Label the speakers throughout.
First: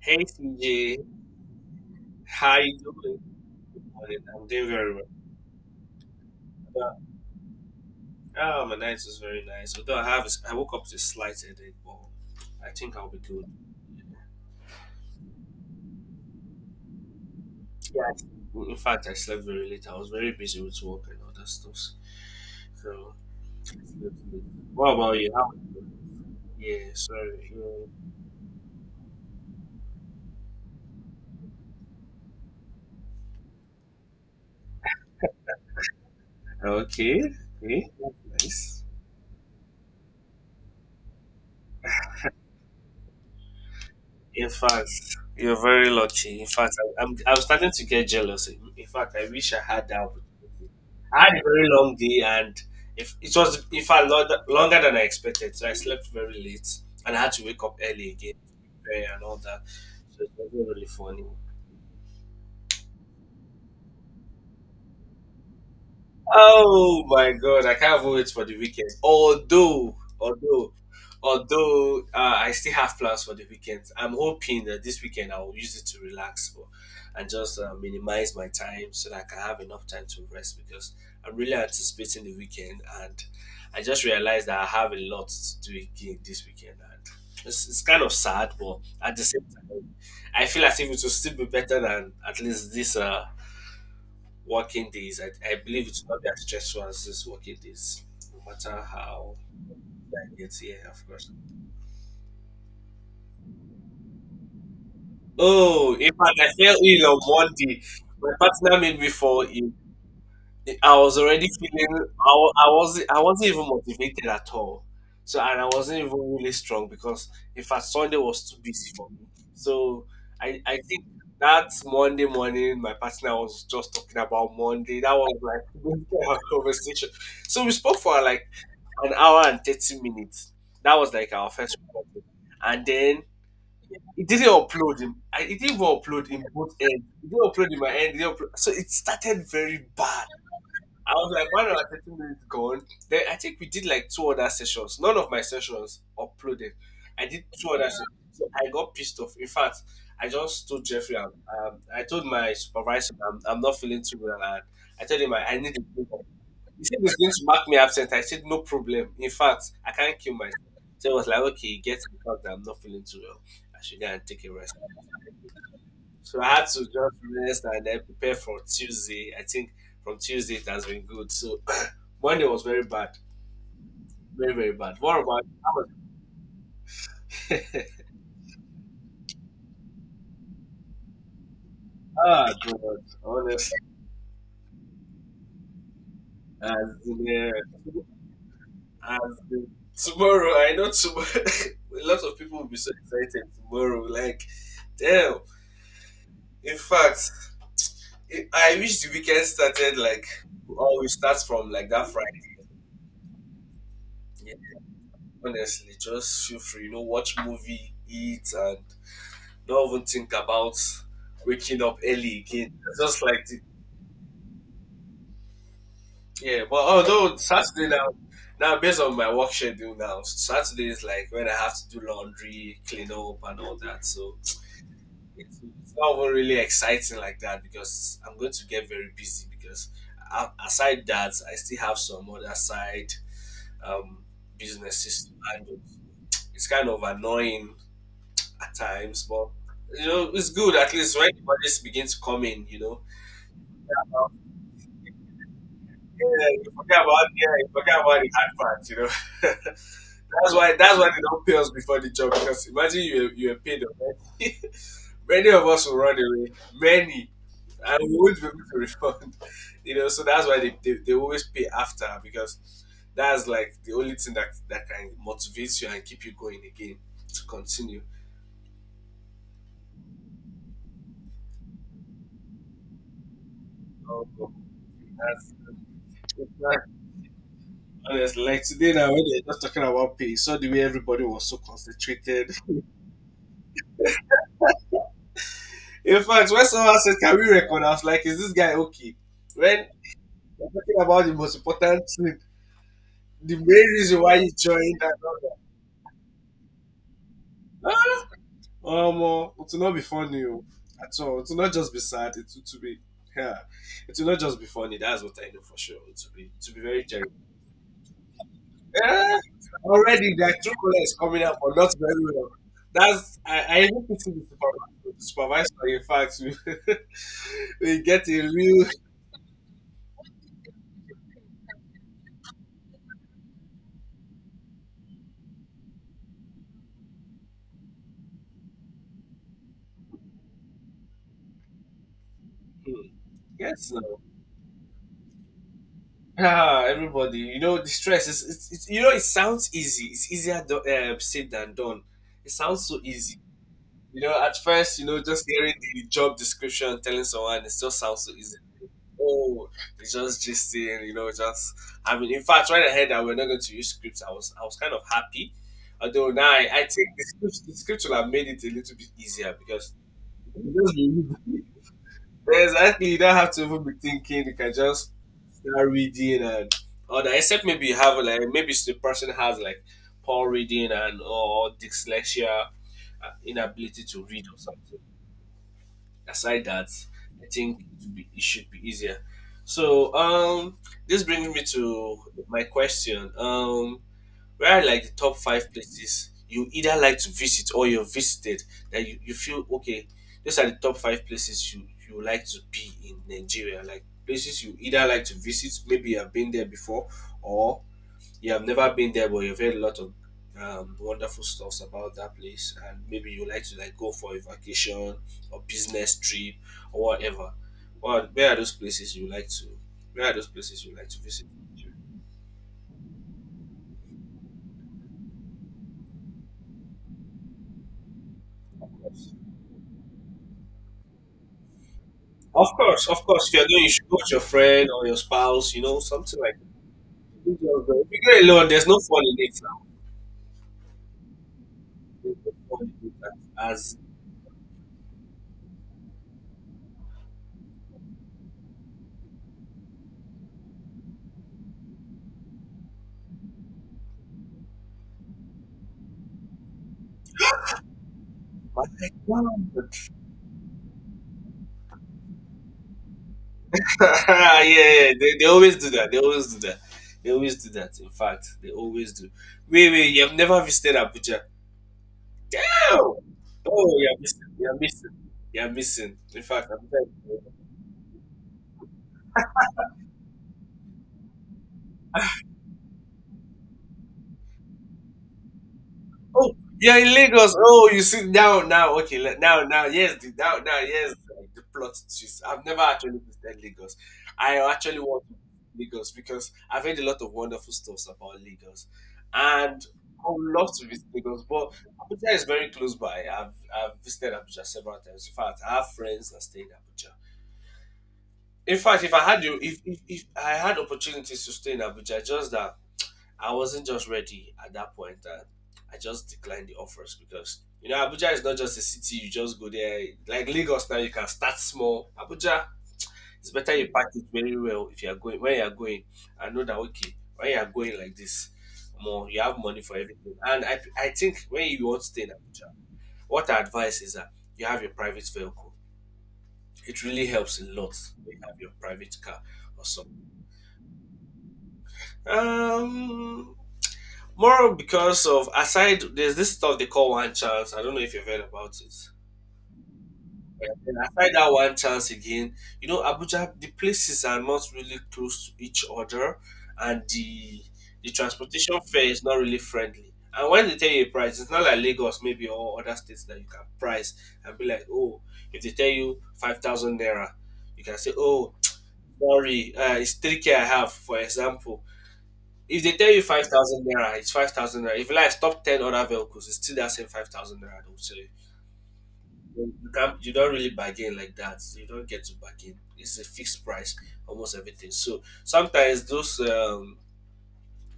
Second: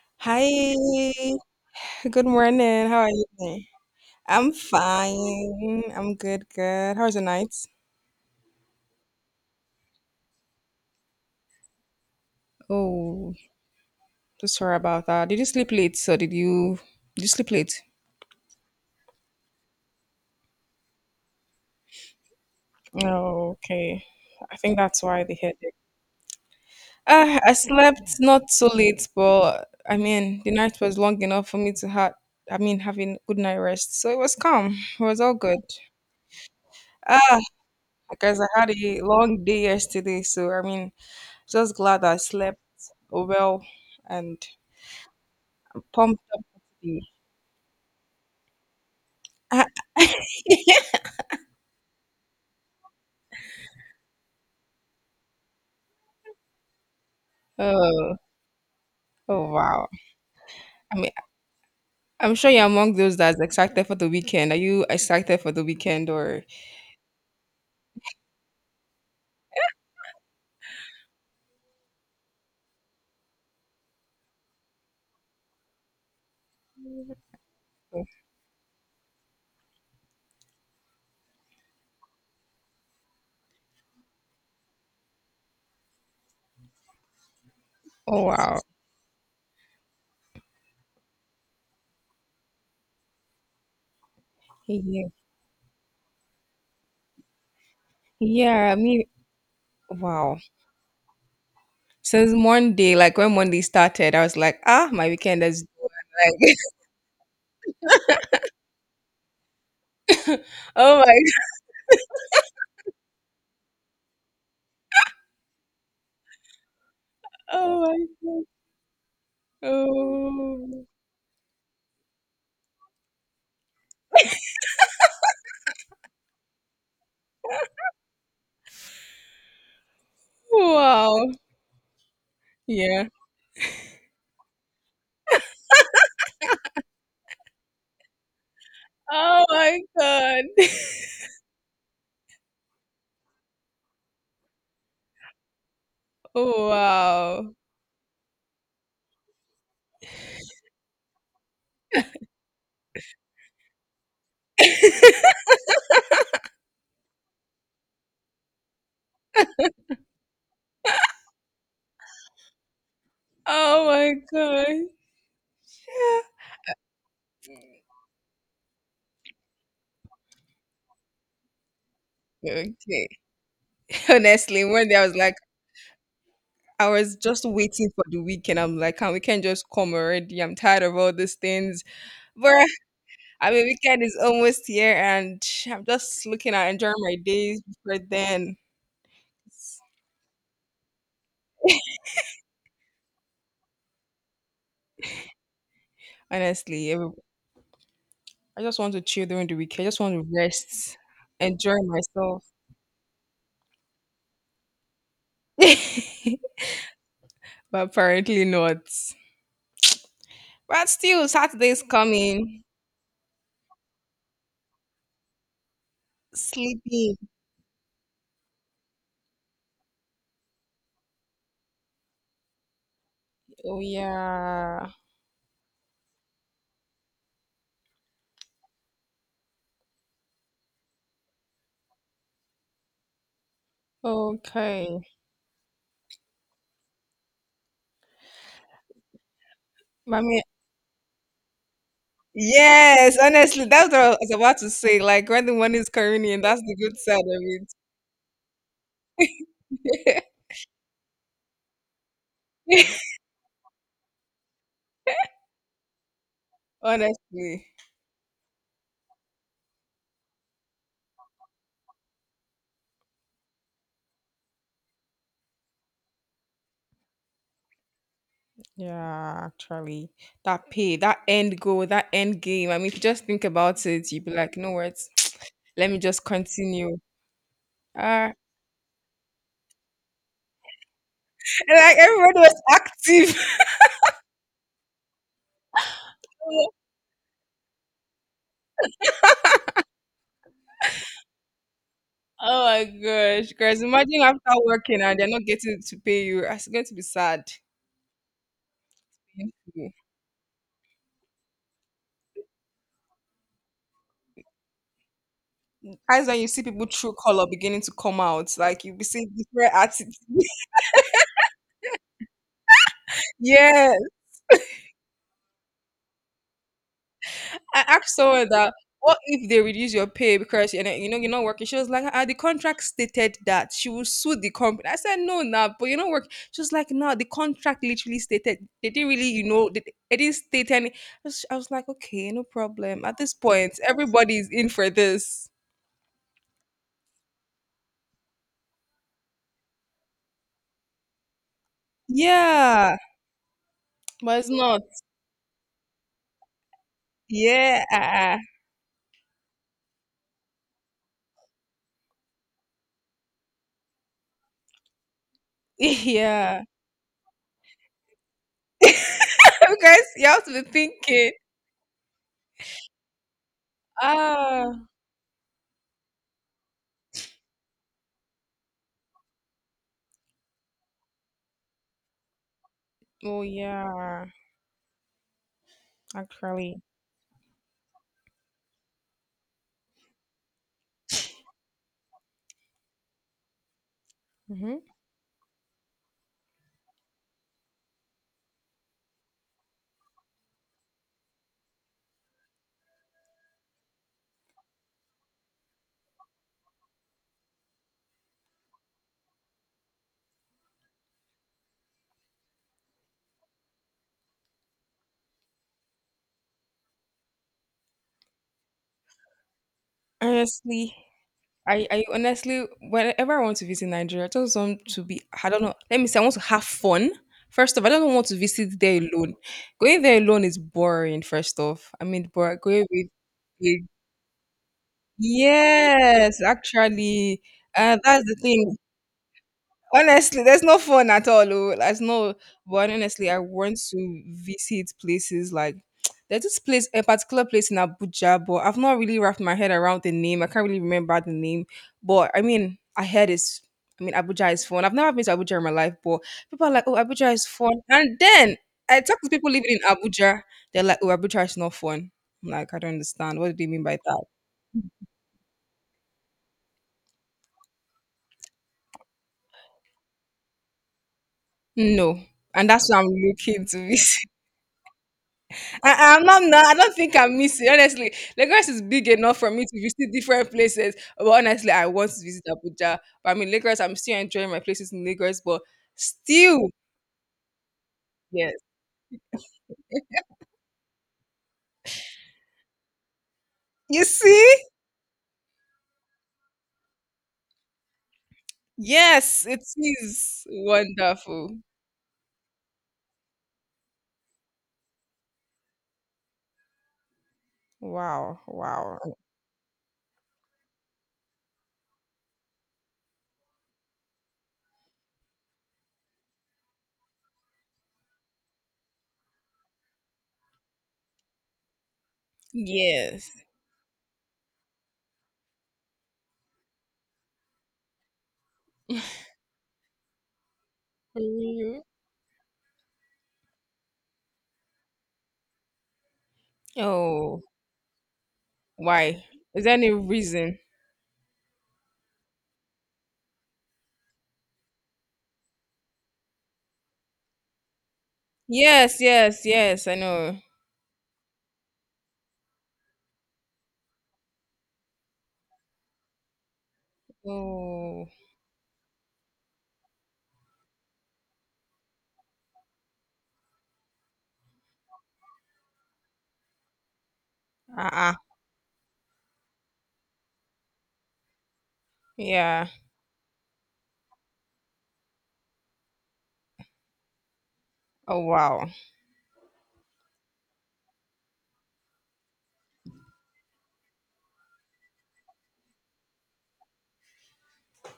Speaker 1: Hey T
Speaker 2: Hi,
Speaker 1: J,
Speaker 2: good
Speaker 1: how you
Speaker 2: morning. How are
Speaker 1: doing?
Speaker 2: you doing?
Speaker 1: Good morning. I'm
Speaker 2: I'm
Speaker 1: doing very well.
Speaker 2: fine. I'm good,
Speaker 1: Although-
Speaker 2: good. How was the night?
Speaker 1: Oh, my night was very nice. Although I have, I woke up with a slight headache, but I think I'll be
Speaker 2: Oh,
Speaker 1: good. Yeah.
Speaker 2: so sorry about that. Did you sleep late?
Speaker 1: In fact, I slept very late. I was very busy with work and other stuff. So,
Speaker 2: Oh,
Speaker 1: it's
Speaker 2: okay.
Speaker 1: good to be-
Speaker 2: I think
Speaker 1: what
Speaker 2: that's
Speaker 1: about
Speaker 2: why
Speaker 1: you?
Speaker 2: the
Speaker 1: How?
Speaker 2: headache.
Speaker 1: Yeah. Sorry.
Speaker 2: I
Speaker 1: Yeah.
Speaker 2: slept not so late, but I mean the night was long enough for me to have, I mean, having good night rest. So it was calm. It was all good.
Speaker 1: Okay.
Speaker 2: Ah,
Speaker 1: Okay.
Speaker 2: because
Speaker 1: That's
Speaker 2: I had
Speaker 1: nice.
Speaker 2: a long day yesterday, so I mean just glad I slept well and
Speaker 1: In fact, you're very
Speaker 2: pumped
Speaker 1: lucky.
Speaker 2: up
Speaker 1: In
Speaker 2: for
Speaker 1: fact,
Speaker 2: today.
Speaker 1: I'm starting to get jealous. In fact, I wish I
Speaker 2: Ah,
Speaker 1: had that opportunity. I had a very long day, and if it was in fact longer than I expected, so I slept very late, and I had to wake up early
Speaker 2: oh,
Speaker 1: again to prepare and all
Speaker 2: oh
Speaker 1: that.
Speaker 2: wow.
Speaker 1: So it was really
Speaker 2: I mean,
Speaker 1: funny.
Speaker 2: I'm sure you're among those that's excited for the weekend. Are you excited for the weekend or?
Speaker 1: Oh my god, I can't wait for the weekend. Although, I still have plans for the weekend. I'm hoping that this weekend I will use it to relax more and just minimize my time so that I can have enough time to rest because I'm really anticipating the weekend and I just realized that I have a lot to do again this weekend and it's kind of
Speaker 2: Oh
Speaker 1: sad,
Speaker 2: wow.
Speaker 1: but at the same time, I feel as if it will still be better than at least this working
Speaker 2: Yeah.
Speaker 1: days. I believe it's not that stressful as this working days, no matter
Speaker 2: Yeah. I mean,
Speaker 1: how I
Speaker 2: wow.
Speaker 1: get here, of course.
Speaker 2: Since Monday, like when Monday started, I was like, ah, my weekend is done.
Speaker 1: Oh, in fact, I
Speaker 2: Like,
Speaker 1: fell ill on Monday. My partner made me fall ill. I
Speaker 2: oh
Speaker 1: was
Speaker 2: my,
Speaker 1: already feeling. I, wa- I wasn't. I wasn't even motivated at all. So and I wasn't even really strong because in
Speaker 2: oh
Speaker 1: fact
Speaker 2: my
Speaker 1: Sunday
Speaker 2: god,
Speaker 1: was too busy for me. So I
Speaker 2: oh
Speaker 1: think that Monday morning my partner was just talking about Monday. That was like our conversation. So we spoke for like an hour and 30 minutes. That
Speaker 2: wow,
Speaker 1: was like our first recording. And
Speaker 2: yeah.
Speaker 1: then it didn't upload him. It didn't even upload in both ends. It didn't upload in my end. It didn't upload. So it
Speaker 2: Oh
Speaker 1: started
Speaker 2: my
Speaker 1: very bad.
Speaker 2: god.
Speaker 1: I was like 1 hour 30 minutes gone. Then I think we did like two other sessions. None of my sessions uploaded. I did
Speaker 2: Wow.
Speaker 1: two other sessions. So I got pissed off. In fact, I just told Jeffrey, I told my supervisor, I'm not feeling too well. And I told him I need a break. He said he's going to mark me absent. I said, no problem. In fact, I can't kill myself. So I was like, okay, get the fact that I'm not feeling too well. I
Speaker 2: Oh
Speaker 1: should go
Speaker 2: my
Speaker 1: and take a
Speaker 2: god.
Speaker 1: rest.
Speaker 2: Yeah.
Speaker 1: So I had to just rest and then prepare for Tuesday. I think from Tuesday it has been good. So Monday was very
Speaker 2: Okay.
Speaker 1: bad. Very,
Speaker 2: Honestly,
Speaker 1: very
Speaker 2: one
Speaker 1: bad.
Speaker 2: day I
Speaker 1: What
Speaker 2: was like,
Speaker 1: about you?
Speaker 2: I was just
Speaker 1: Was-
Speaker 2: waiting for the weekend. I'm like, can we can just come already? I'm tired of all these things.
Speaker 1: Ah,
Speaker 2: But
Speaker 1: God.
Speaker 2: I mean,
Speaker 1: Honestly.
Speaker 2: weekend is almost here, and I'm just looking at
Speaker 1: As
Speaker 2: enjoying my
Speaker 1: in,
Speaker 2: days before
Speaker 1: uh,
Speaker 2: then.
Speaker 1: as in,
Speaker 2: it's-
Speaker 1: tomorrow, I know tomorrow. A lot of people will be so excited tomorrow. Like, damn. In
Speaker 2: honestly, every-
Speaker 1: fact,
Speaker 2: I
Speaker 1: I
Speaker 2: just want
Speaker 1: wish
Speaker 2: to
Speaker 1: the
Speaker 2: chill
Speaker 1: weekend
Speaker 2: during the weekend. I
Speaker 1: started
Speaker 2: just want
Speaker 1: like
Speaker 2: to rest,
Speaker 1: all we start from
Speaker 2: enjoy
Speaker 1: like that
Speaker 2: myself.
Speaker 1: Friday. Yeah, honestly, just feel free, you know, watch
Speaker 2: But
Speaker 1: movie,
Speaker 2: apparently
Speaker 1: eat, and
Speaker 2: not.
Speaker 1: don't even think about
Speaker 2: But still,
Speaker 1: waking
Speaker 2: Saturday's
Speaker 1: up early
Speaker 2: coming.
Speaker 1: again. Yeah, but
Speaker 2: Sleeping.
Speaker 1: although Saturday now, based on my work schedule now, Saturday is like when I have to do laundry, clean up, and all
Speaker 2: Oh
Speaker 1: that. So
Speaker 2: yeah.
Speaker 1: it's not even really exciting like that because I'm going to get very busy because. Aside that, I still have some other side um,
Speaker 2: Okay.
Speaker 1: businesses to handle. It's kind of annoying at times, but you
Speaker 2: I
Speaker 1: know
Speaker 2: mean,
Speaker 1: it's good at least when the budgets begin to come in. You know,
Speaker 2: yes, honestly, that's what I was
Speaker 1: um,
Speaker 2: about to say. Like when the money is coming in,
Speaker 1: yeah,
Speaker 2: that's
Speaker 1: you
Speaker 2: the good
Speaker 1: forget
Speaker 2: side
Speaker 1: about
Speaker 2: of
Speaker 1: yeah, you forget about the hard part. You know. That's
Speaker 2: it.
Speaker 1: why that's why they don't pay us before the job because imagine you were paid already. Many of us will run away. Many.
Speaker 2: Honestly.
Speaker 1: And we won't be able to refund. You know, so that's why they always pay after because that's like the only thing that can motivate you and keep you going again to continue.
Speaker 2: Yeah, actually. That pay, that end goal, that end game. I mean, if you just think about it, you'd
Speaker 1: Um,
Speaker 2: be like, no words.
Speaker 1: that's,
Speaker 2: Let me just
Speaker 1: that's
Speaker 2: continue. Ah,
Speaker 1: honest. Like today now when they're just talking about pay, so the way everybody was so
Speaker 2: and like everybody
Speaker 1: concentrated.
Speaker 2: was active.
Speaker 1: In fact, when someone said, can we record? I was like, is this guy okay? When we're talking about the most important thing,
Speaker 2: Oh my gosh,
Speaker 1: the main
Speaker 2: guys.
Speaker 1: reason
Speaker 2: Imagine
Speaker 1: why
Speaker 2: after
Speaker 1: you joined
Speaker 2: working
Speaker 1: and
Speaker 2: and they're not
Speaker 1: all
Speaker 2: getting to pay you. It's going to be sad.
Speaker 1: that. Ah, Omo, it will not be funny oh, at all. It will not just be sad. Yeah, it will not just be funny. That's what I know for sure. It
Speaker 2: Times
Speaker 1: will
Speaker 2: when you
Speaker 1: be,
Speaker 2: see
Speaker 1: to be
Speaker 2: people
Speaker 1: very
Speaker 2: true
Speaker 1: terrible.
Speaker 2: color beginning to come out, like you'll be seeing
Speaker 1: Yeah,
Speaker 2: different attitudes.
Speaker 1: already their true color is coming up, but not very well. That's I
Speaker 2: Yes,
Speaker 1: even pity the supervisor. The supervisor, in fact,
Speaker 2: I
Speaker 1: we, we
Speaker 2: asked
Speaker 1: get a
Speaker 2: someone that.
Speaker 1: real.
Speaker 2: What if they reduce your pay because you know you're not working? She was like, ah, the contract stated that she will sue the company. I said no, nah, but you are not working." She was like, no, the contract literally stated they didn't really, you know, they didn't state any. I was like, okay, no problem.
Speaker 1: Hmm,
Speaker 2: At this point,
Speaker 1: yes, no.
Speaker 2: everybody is in for this.
Speaker 1: Ah, everybody, you know the stress is it's you know it sounds easy. It's easier said than done. It sounds
Speaker 2: Yeah,
Speaker 1: so easy. You
Speaker 2: but
Speaker 1: know,
Speaker 2: it's
Speaker 1: at
Speaker 2: not.
Speaker 1: first, you know, just hearing the job description telling someone it just sounds so
Speaker 2: Yeah,
Speaker 1: easy. Oh, it's just gisting, you know, just I mean in fact when I heard that we're not going to use scripts, I was kind of happy. Although now
Speaker 2: yeah.
Speaker 1: I think the script will have made it a little bit easier
Speaker 2: You
Speaker 1: because
Speaker 2: guys, you have to be thinking.
Speaker 1: exactly you don't have to even be thinking, you can
Speaker 2: Ah,
Speaker 1: just that reading and all that. Except maybe you have like maybe the person has like poor reading and or dyslexia,
Speaker 2: oh
Speaker 1: inability to
Speaker 2: yeah,
Speaker 1: read or something. Aside
Speaker 2: actually.
Speaker 1: that, I think it should be easier. So this brings me to my question. Um,
Speaker 2: Hmm.
Speaker 1: where are like the top five places you either like to visit or you've visited that you feel okay, these are the top five places you like to be in Nigeria? Like places you either like to visit, maybe you have been there before, or you have never been there but you've heard a lot of wonderful stuffs about that place and maybe you like to like go for a vacation or business trip or whatever. Well, where are those places you like to where are those places
Speaker 2: Honestly,
Speaker 1: you like to visit?
Speaker 2: I honestly, whenever I want to visit Nigeria, I just want to be, I don't know, let me say, I want to have fun. First off, I don't want to visit there alone. Going there alone is boring, first off. I mean, but
Speaker 1: Of
Speaker 2: going
Speaker 1: course, of course. If you're
Speaker 2: with
Speaker 1: going, you should go with your friend or your spouse, you know, something
Speaker 2: yes,
Speaker 1: like that.
Speaker 2: actually,
Speaker 1: If
Speaker 2: that's the
Speaker 1: you go alone,
Speaker 2: thing.
Speaker 1: there's no fun in it now.
Speaker 2: Honestly, there's no fun at all. Oh. There's no,
Speaker 1: There's no
Speaker 2: but
Speaker 1: fun in
Speaker 2: honestly,
Speaker 1: it
Speaker 2: I want
Speaker 1: as
Speaker 2: to visit places like there's this place, a particular place in Abuja, but I've not really wrapped my head around the name. I can't really remember the name, but I mean, I heard it's. I mean, Abuja is fun. I've never been to Abuja in my life, but people are like, "Oh, Abuja is fun," and then
Speaker 1: but
Speaker 2: I
Speaker 1: like,
Speaker 2: talk to
Speaker 1: wow.
Speaker 2: people living in Abuja. They're like, "Oh, Abuja is not fun." I'm like, I don't understand. What do they mean by that?
Speaker 1: Yeah, yeah. They always do that. They always do that. They always do that. In fact, they always do. Wait, wait. You have never visited Abuja?
Speaker 2: No, and that's what I'm
Speaker 1: Oh,
Speaker 2: looking to
Speaker 1: oh,
Speaker 2: be.
Speaker 1: you're missing. You're missing. You're missing.
Speaker 2: I'm
Speaker 1: In
Speaker 2: not, no,
Speaker 1: fact,
Speaker 2: I don't think I
Speaker 1: Abuja.
Speaker 2: miss it. Honestly, Lagos is big enough for me to visit different places. But honestly, I want to visit Abuja. But I mean, Lagos, I'm still enjoying my places in Lagos, but
Speaker 1: Oh,
Speaker 2: still,
Speaker 1: you're in Lagos. Oh, you see
Speaker 2: yes.
Speaker 1: now, now, okay, le- now, now, yes, the, now, now, yes, like, the plot twist. I've never actually visited Lagos.
Speaker 2: You
Speaker 1: I
Speaker 2: see?
Speaker 1: actually want to visit Lagos because I've heard a lot of wonderful stuffs about Lagos,
Speaker 2: Yes, it
Speaker 1: and I
Speaker 2: is
Speaker 1: would love to visit Lagos.
Speaker 2: wonderful.
Speaker 1: But Abuja is very close by. I've visited Abuja several times. In fact, I have friends that stay in Abuja.
Speaker 2: Wow,
Speaker 1: In
Speaker 2: wow.
Speaker 1: fact, if I had opportunities to stay in Abuja, just that I wasn't just ready at that point and I just declined the offers because you know Abuja is not just a city you just go there like Lagos now you can start small. Abuja
Speaker 2: Yes.
Speaker 1: it's better you pack it very well if you are going when you are going I know that okay when you are going like this more you have money for everything. And I think when
Speaker 2: Mhm.
Speaker 1: you want to stay in Abuja, what I advise is that you have your private vehicle. It really
Speaker 2: Oh,
Speaker 1: helps a lot when you have your private
Speaker 2: why?
Speaker 1: car
Speaker 2: Is there
Speaker 1: or
Speaker 2: any
Speaker 1: something.
Speaker 2: reason?
Speaker 1: Um More because of aside, there's this stuff they call one chance. I don't know if you've heard about it.
Speaker 2: Yes, yes, yes, I know.
Speaker 1: Yeah, and aside that one chance again, you know, Abuja, the places are not really close to each other, and the
Speaker 2: Oh,
Speaker 1: the transportation fare is not really friendly. And when they tell you a price, it's not like Lagos, maybe or other states that you can price and be like, oh, if they tell you 5,000 naira, you can say,
Speaker 2: uh-uh.
Speaker 1: oh, sorry, it's 3K I have, for example.
Speaker 2: Yeah.
Speaker 1: If they tell you 5,000 naira, it's 5,000 naira. If you like stop ten other vehicles, it's still that same 5,000 naira. Don't
Speaker 2: Oh,
Speaker 1: say
Speaker 2: wow.
Speaker 1: you You can't. You don't really bargain like that. You don't get to bargain. It's a fixed price, almost everything. So sometimes those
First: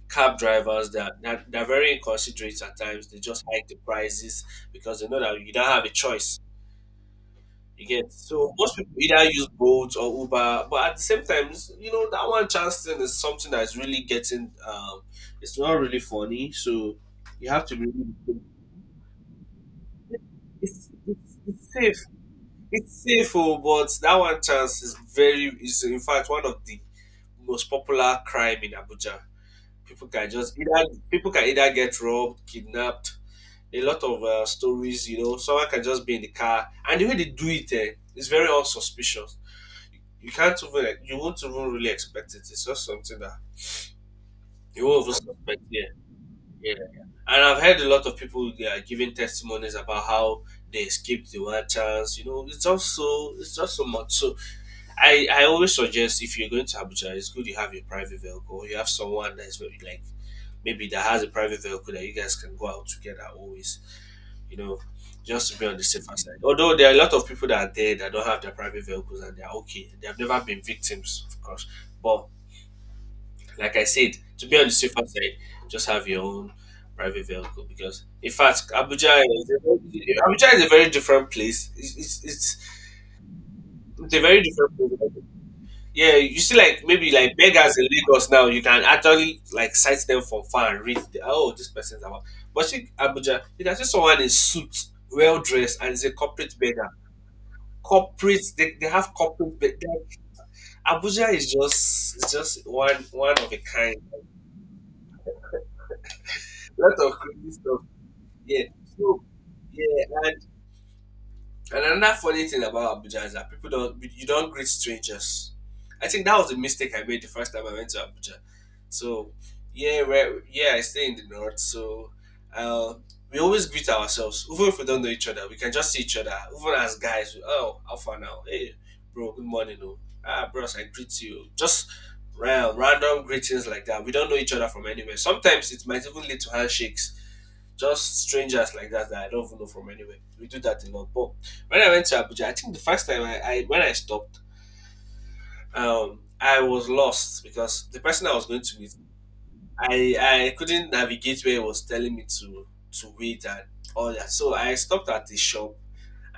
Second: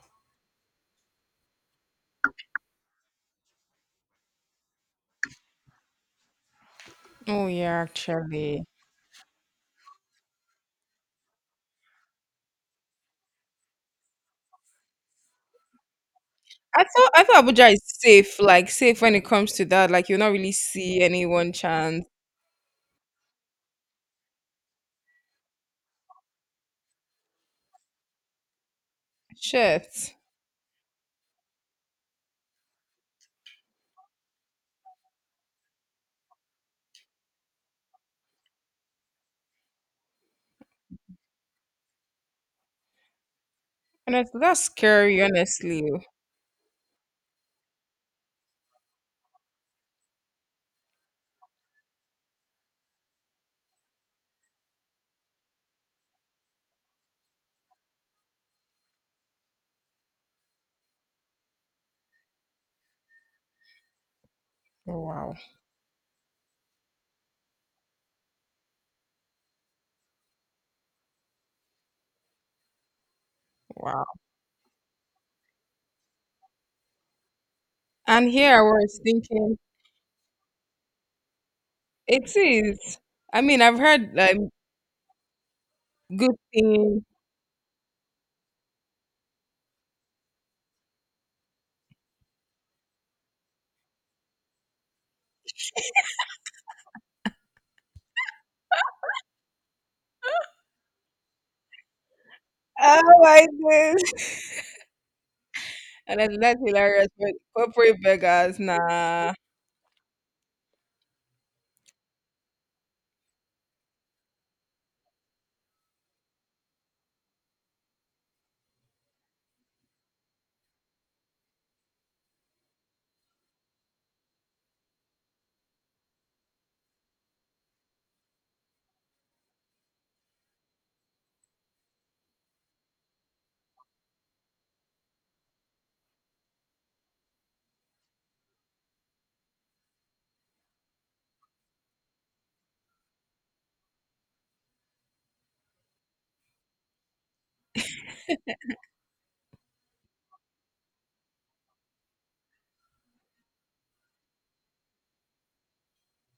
Speaker 1: cab drivers that they're very inconsiderate at times. They just hike the prices because they know that you don't have a choice.
Speaker 2: Oh, yeah,
Speaker 1: You get so
Speaker 2: actually.
Speaker 1: most people either use Bolt or Uber, but at the same time, that one chance thing is something that's really getting. It's not really funny,
Speaker 2: I
Speaker 1: so
Speaker 2: thought I thought
Speaker 1: you have
Speaker 2: Abuja
Speaker 1: to
Speaker 2: is
Speaker 1: be.
Speaker 2: safe,
Speaker 1: Really
Speaker 2: like safe when it comes to that. Like you'll not really
Speaker 1: It's,
Speaker 2: see
Speaker 1: it's,
Speaker 2: anyone
Speaker 1: it's safe.
Speaker 2: chance.
Speaker 1: It's safe, oh, but that one chance is very. Is in fact one of the most popular crime in Abuja. People
Speaker 2: Shit.
Speaker 1: can just either people can either get robbed, kidnapped. A lot of stories, someone can just be in the car, and the way they do it eh, is very unsuspicious. You can't even like you won't even really expect it. It's just something that
Speaker 2: That's
Speaker 1: you won't even
Speaker 2: scary,
Speaker 1: suspect. Yeah,
Speaker 2: honestly.
Speaker 1: yeah. And I've heard a lot of people they are giving testimonies about how they escaped the wild chance. It's just so it's just so much. So I always suggest if you're going to Abuja, it's good you have your private vehicle. Or you have someone that's very like maybe that has a private vehicle that you guys can go out together always. You know,
Speaker 2: Wow.
Speaker 1: just to be on the safer side. Although there are a lot of people that are there that don't have their private vehicles and they're okay. They've never been victims, of course. But like I
Speaker 2: Wow.
Speaker 1: said, to be on the safer side, just have your own private vehicle because,
Speaker 2: And
Speaker 1: in
Speaker 2: here I
Speaker 1: fact,
Speaker 2: was
Speaker 1: Abuja is
Speaker 2: thinking,
Speaker 1: a very, Abuja is a very different place. It's, it's,
Speaker 2: it
Speaker 1: it's
Speaker 2: is. I mean, I've
Speaker 1: it's
Speaker 2: heard
Speaker 1: a
Speaker 2: like
Speaker 1: very different place. Yeah,
Speaker 2: good
Speaker 1: you see, like
Speaker 2: things.
Speaker 1: maybe like beggars in Lagos now, you can actually like sight them from far and read, the, oh, this person's about. But see, Abuja, you can see someone in suit, well dressed, and is a corporate beggar. Corporate, they have corporate. Be- they- Abuja is just
Speaker 2: Oh
Speaker 1: one
Speaker 2: my
Speaker 1: of a kind.
Speaker 2: goodness. And that's
Speaker 1: A lot
Speaker 2: hilarious.
Speaker 1: of
Speaker 2: But
Speaker 1: crazy stuff.
Speaker 2: corporate beggars,
Speaker 1: Yeah, so,
Speaker 2: nah.
Speaker 1: yeah, and another funny thing about Abuja is that people don't you don't greet strangers. I think that was a mistake I made the first time I went to Abuja. So yeah, where yeah, I stay in the north, so uh, we always greet ourselves, even if we don't know each other. We can just see each other, even as guys. We- oh, how far now? Hey, bro, good morning, oh. Ah, bros, I greet you. Just random greetings like that. We don't know each other from anywhere. Sometimes it might even lead to handshakes just strangers like that that I don't even know from anywhere. We do that a lot. But when I went to Abuja, I think the first time I when I stopped, I was lost because the person I was going to meet, I couldn't navigate where it was telling me to wait and all that. So I stopped at the shop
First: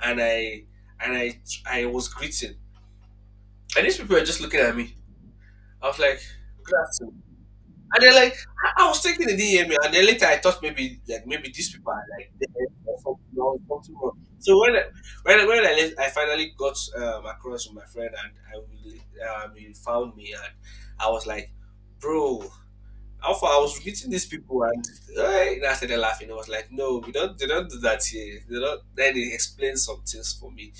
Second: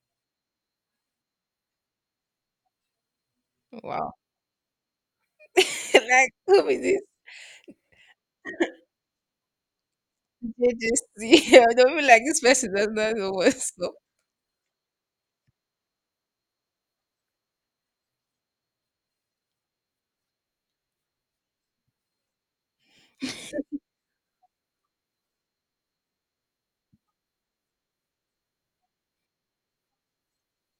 Speaker 1: and I and I was greeting, and these
Speaker 2: Wow.
Speaker 1: people were just looking at me. I was like,
Speaker 2: Like, who
Speaker 1: "Good
Speaker 2: is this?
Speaker 1: afternoon." And they're like, I was taking the DMA, and then later I thought maybe
Speaker 2: JJC.
Speaker 1: like maybe these
Speaker 2: I
Speaker 1: people
Speaker 2: don't
Speaker 1: are
Speaker 2: feel like
Speaker 1: like
Speaker 2: this
Speaker 1: dead
Speaker 2: person does not know
Speaker 1: or
Speaker 2: what's up.
Speaker 1: something wrong. So I finally got across with my friend and I really, he found me and I was like, bro, Alpha, I was meeting these people and and I started laughing. I was like, no, we don't they don't do that here. They don't. Then he explained some things for me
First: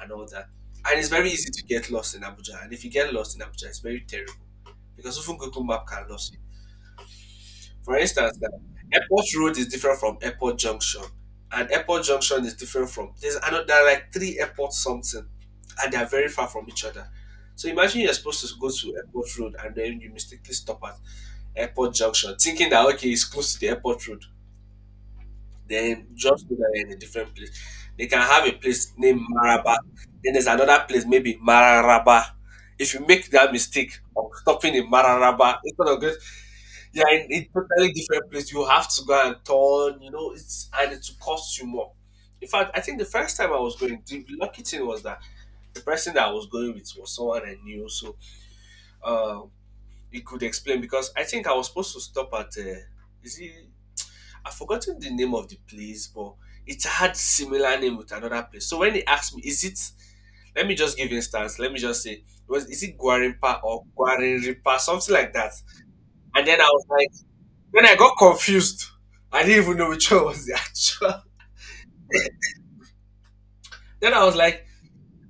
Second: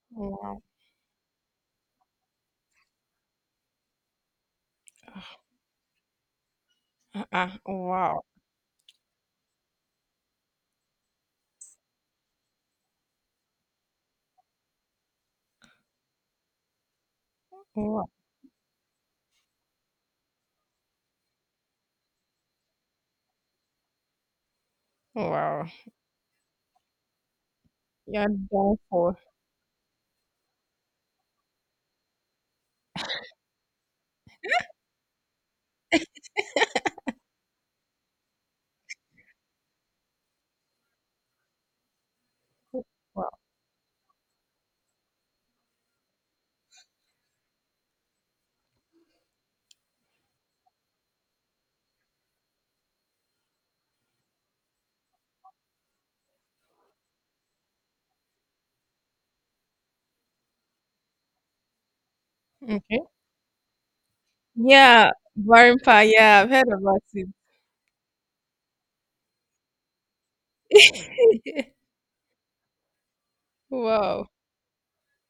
Speaker 1: and all that.
Speaker 2: Wow.
Speaker 1: And it's very easy to get lost in Abuja. And if you get lost in Abuja, it's very terrible because even Google Map can lose
Speaker 2: Uh-uh.
Speaker 1: for
Speaker 2: Wow.
Speaker 1: instance, now, Airport Road is different from Airport Junction, and Airport Junction is different from there's another there are like three airport something, and they are very far from each other. So imagine
Speaker 2: Wow.
Speaker 1: you're supposed to go to Airport Road and then you mistakenly stop at Airport Junction, thinking that okay, it's close to the Airport Road.
Speaker 2: Wow.
Speaker 1: Then just know that you're in a different place. They can
Speaker 2: You're
Speaker 1: have a
Speaker 2: done
Speaker 1: place
Speaker 2: for.
Speaker 1: named Maraba. Then there's another place, maybe Mararaba. If you make that mistake of stopping in Mararaba instead of going they are in a totally different place. You have to go and turn, it's and it will cost you more. In fact, I think the
Speaker 2: Wow.
Speaker 1: first time I was going, the lucky thing was that the person that I was going with was someone I knew, so uh, he could explain because I think I was supposed to stop at, is it, I've forgotten the name of the place, but it had similar name with another place. So when he asked me, is it, let me just give instance, let me just say, was is it
Speaker 2: Okay.
Speaker 1: Guarimpa or Guarinripa,
Speaker 2: Yeah,
Speaker 1: something like that.
Speaker 2: Varimpa. Yeah,
Speaker 1: And
Speaker 2: I've
Speaker 1: then I
Speaker 2: heard
Speaker 1: was
Speaker 2: about
Speaker 1: like,
Speaker 2: it.
Speaker 1: then I got confused. I didn't even know which one was the actual. Then I
Speaker 2: Wow.
Speaker 1: was like,